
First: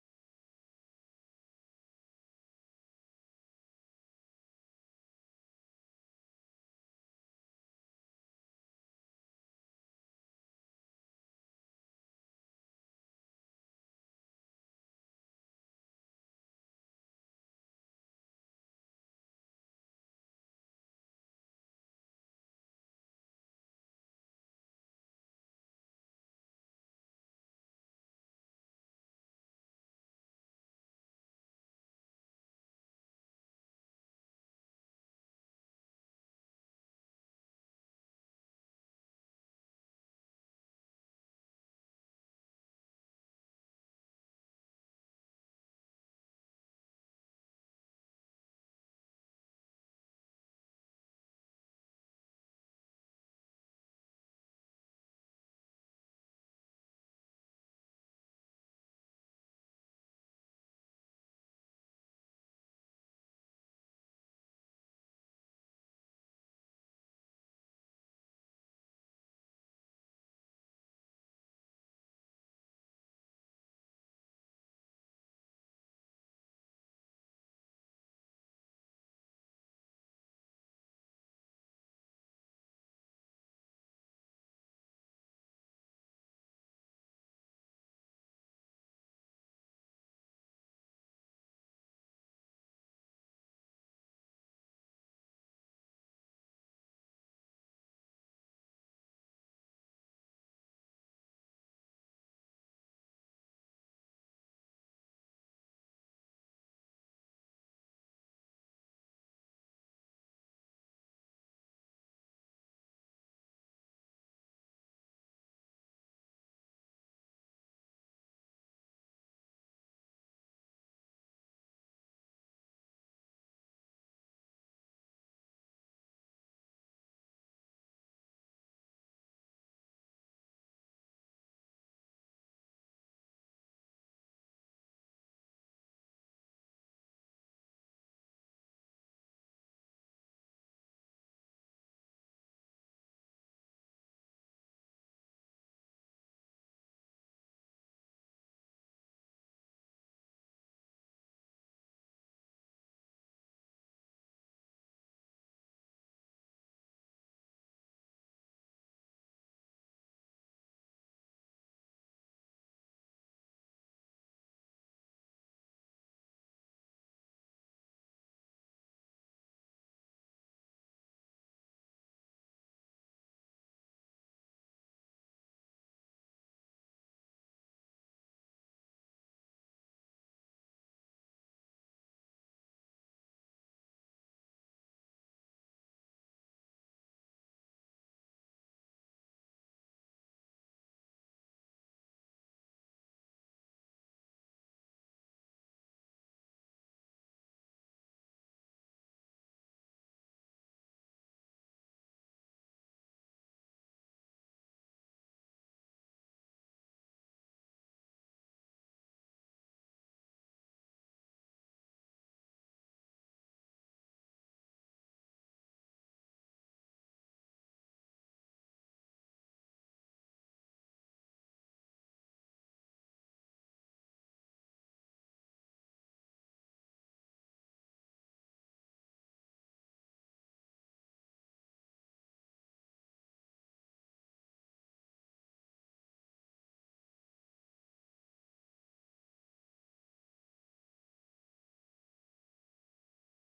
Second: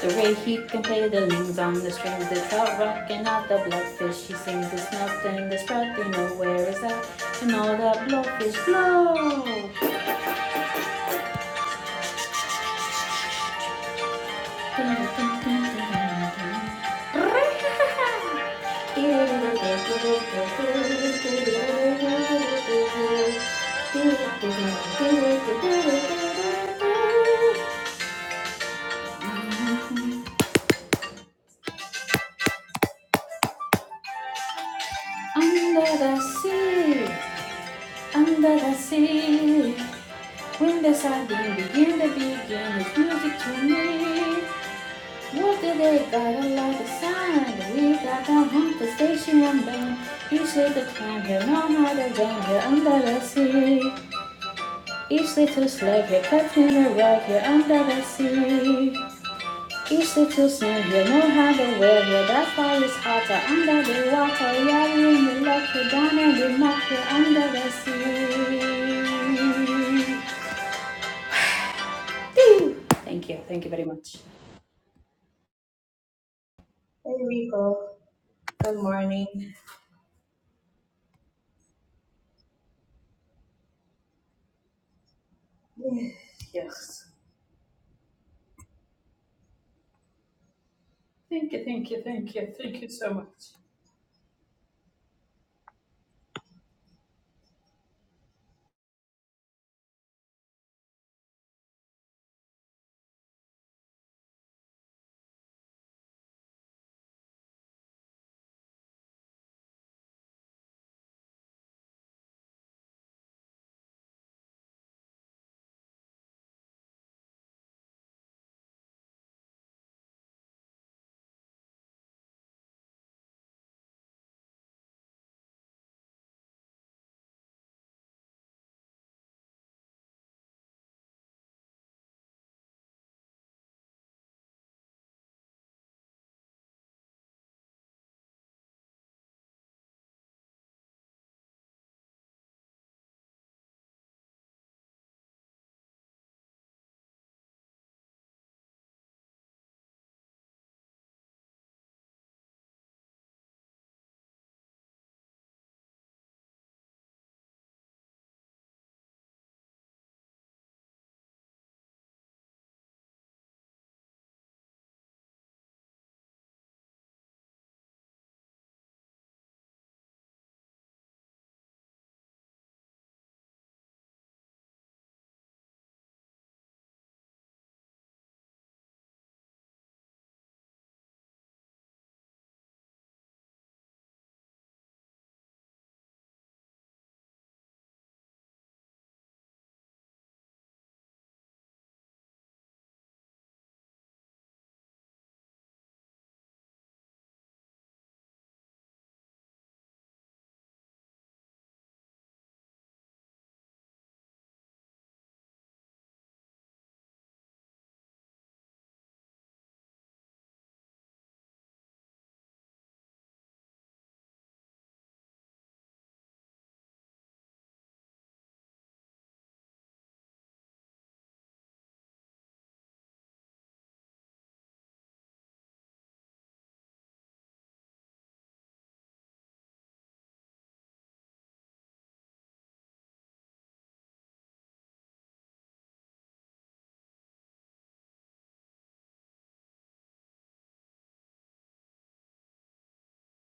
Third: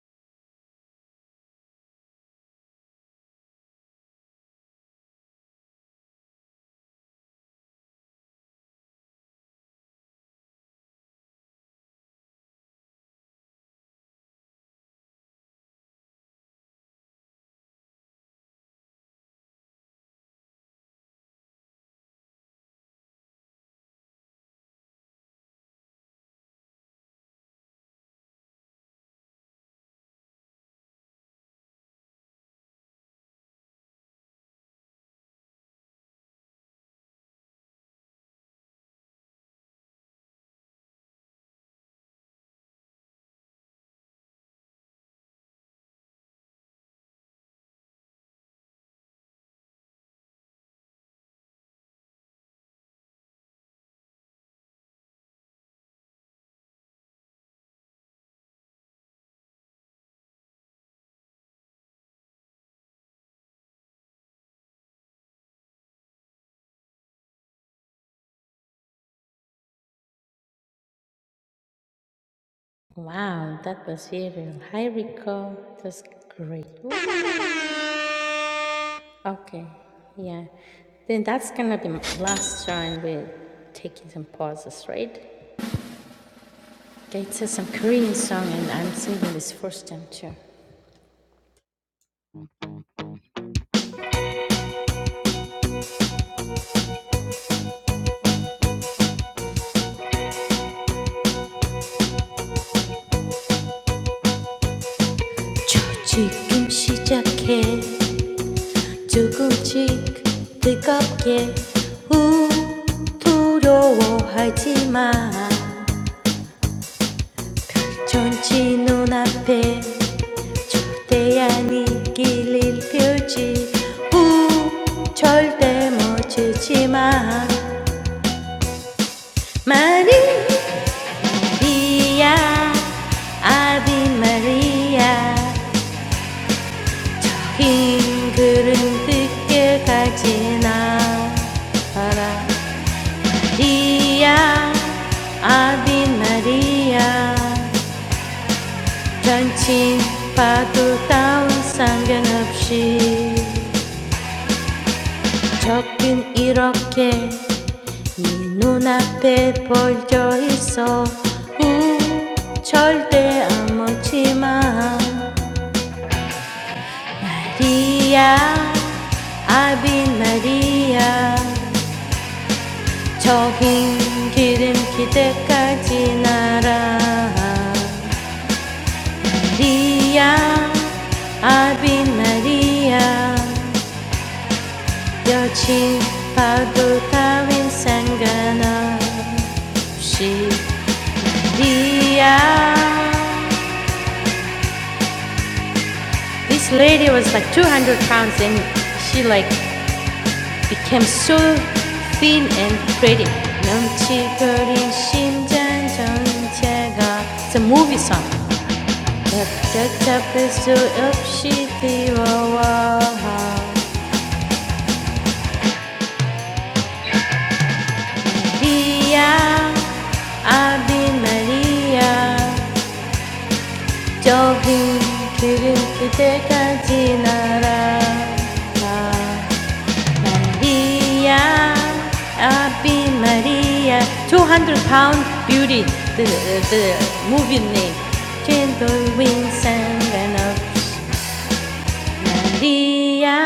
The ray he can play the lings on the strings, the trout rocking out the bloodfish. He sings the snout and the sprout, they know where is that, and all the blowfish blow. Under the sea, under the sea, when the sardine began to begin, it's music to me. What did they got a lot of sound? We got down home to station one band. Each little time, he know how to jam, here under the sea. Each little slave here cuts near right here under the sea. Each little snail here know how to wear here. That's why it's hotter under the water. Yeah, when you look you down and we mock you knock here under the sea. Thank you. Wow, Thank you very that was much. very real. Hi, Rico. It was great. Good morning. Okay, yeah. Then that's gonna be my last time with taking some pauses, right? Yes. Okay, It's a some Korean song and I'm singing this first time too. Thank you. Thank you. Thank you. Thank you so much. 저 시작해 조금씩 뜨겁게 우 두려워하지 마 전지 눈앞에 초대한 이길일 펼지 우 절대 멈추지 마 많이 Maria, Abi Maria, even when I'm not around, Maria, Abi Maria, don't think about our reunion. Love is like this in front of your eyes. Oh, never give up, Maria. I've been Maria 저긴 기름 기대까지 날아 리아 I've been Maria 여친 파도 따윈 상관없이 리아 This lady was like 200 pounds and she like became so thin and pretty. 넘치거린 심장 전체가 It's a movie song. 벽돌탑을 수 없이 뛰어와 마리아 아비 마리아 좁은 길은 그대가 지나라. Maria, Abi Maria, 200 pound beauty, the, the movie name. Gentle winds and ran of Maria,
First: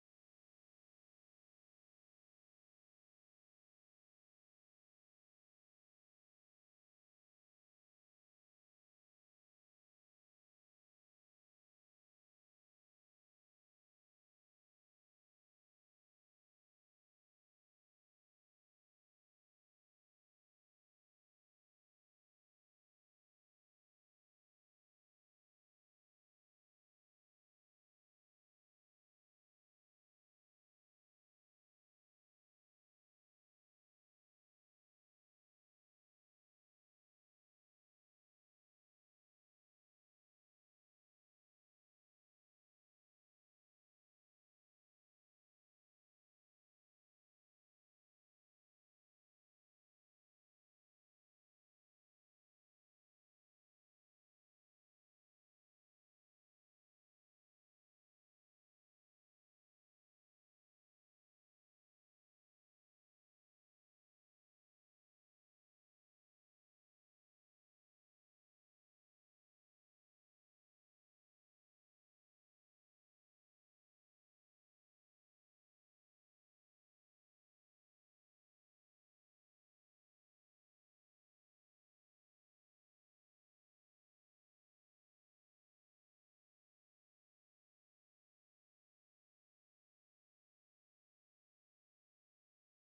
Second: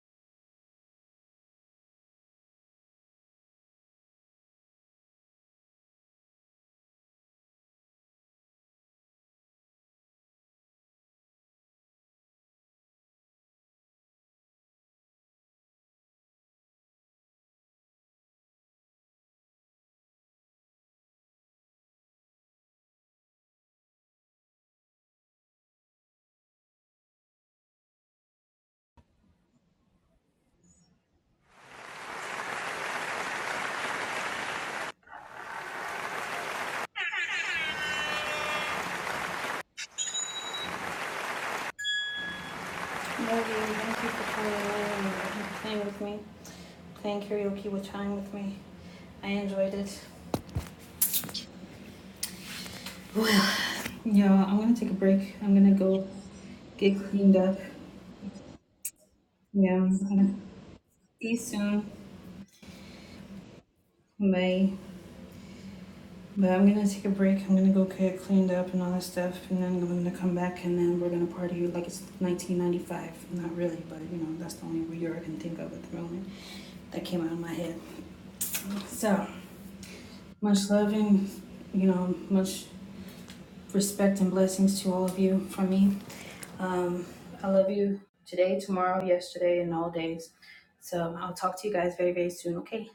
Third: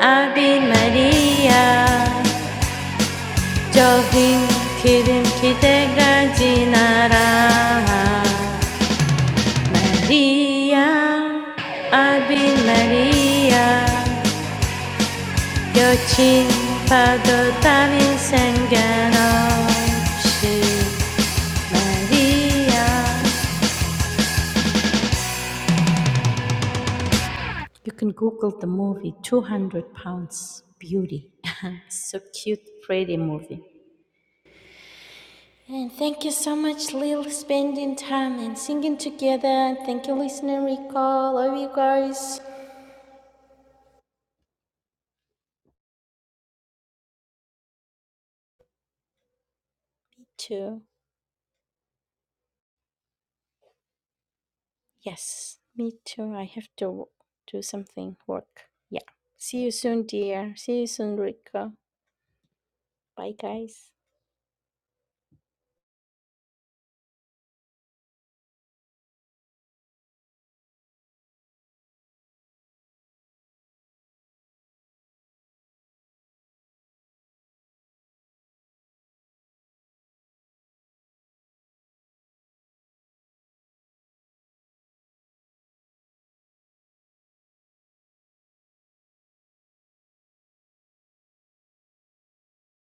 Abi Maria, 저긴 기름 기대까지 날아. Maria, Abi Maria, 여친 파도 상관없이 말이야 You can Google the movie 200 Pounds Beauty. so cute, pretty movie. And thank you so much, Lil, spending time and singing together. And thank you, listener Rico. Love you guys. Morgan, thank you for coming and playing with me. Thank karaoke with time with me. I enjoyed it. Me too. Well, yeah, I'm gonna take a break. I'm Yes, gonna me go too. I have get to cleaned up. do something, work. Yeah. See you Yeah, I'm soon, gonna dear. See you soon, see you Rico. soon. Bye, guys. Bye. But I'm gonna take a break. I'm gonna go get cleaned up and all that stuff, and then I'm gonna come back, and then we're gonna party like it's 1995. Not really, but you know that's the only word I can think of at the moment that came out of my head. So much love and you know much respect and blessings to all of you from me. Um, I love you today, tomorrow, yesterday, and all days. So I'll talk to you guys very, very soon. Okay.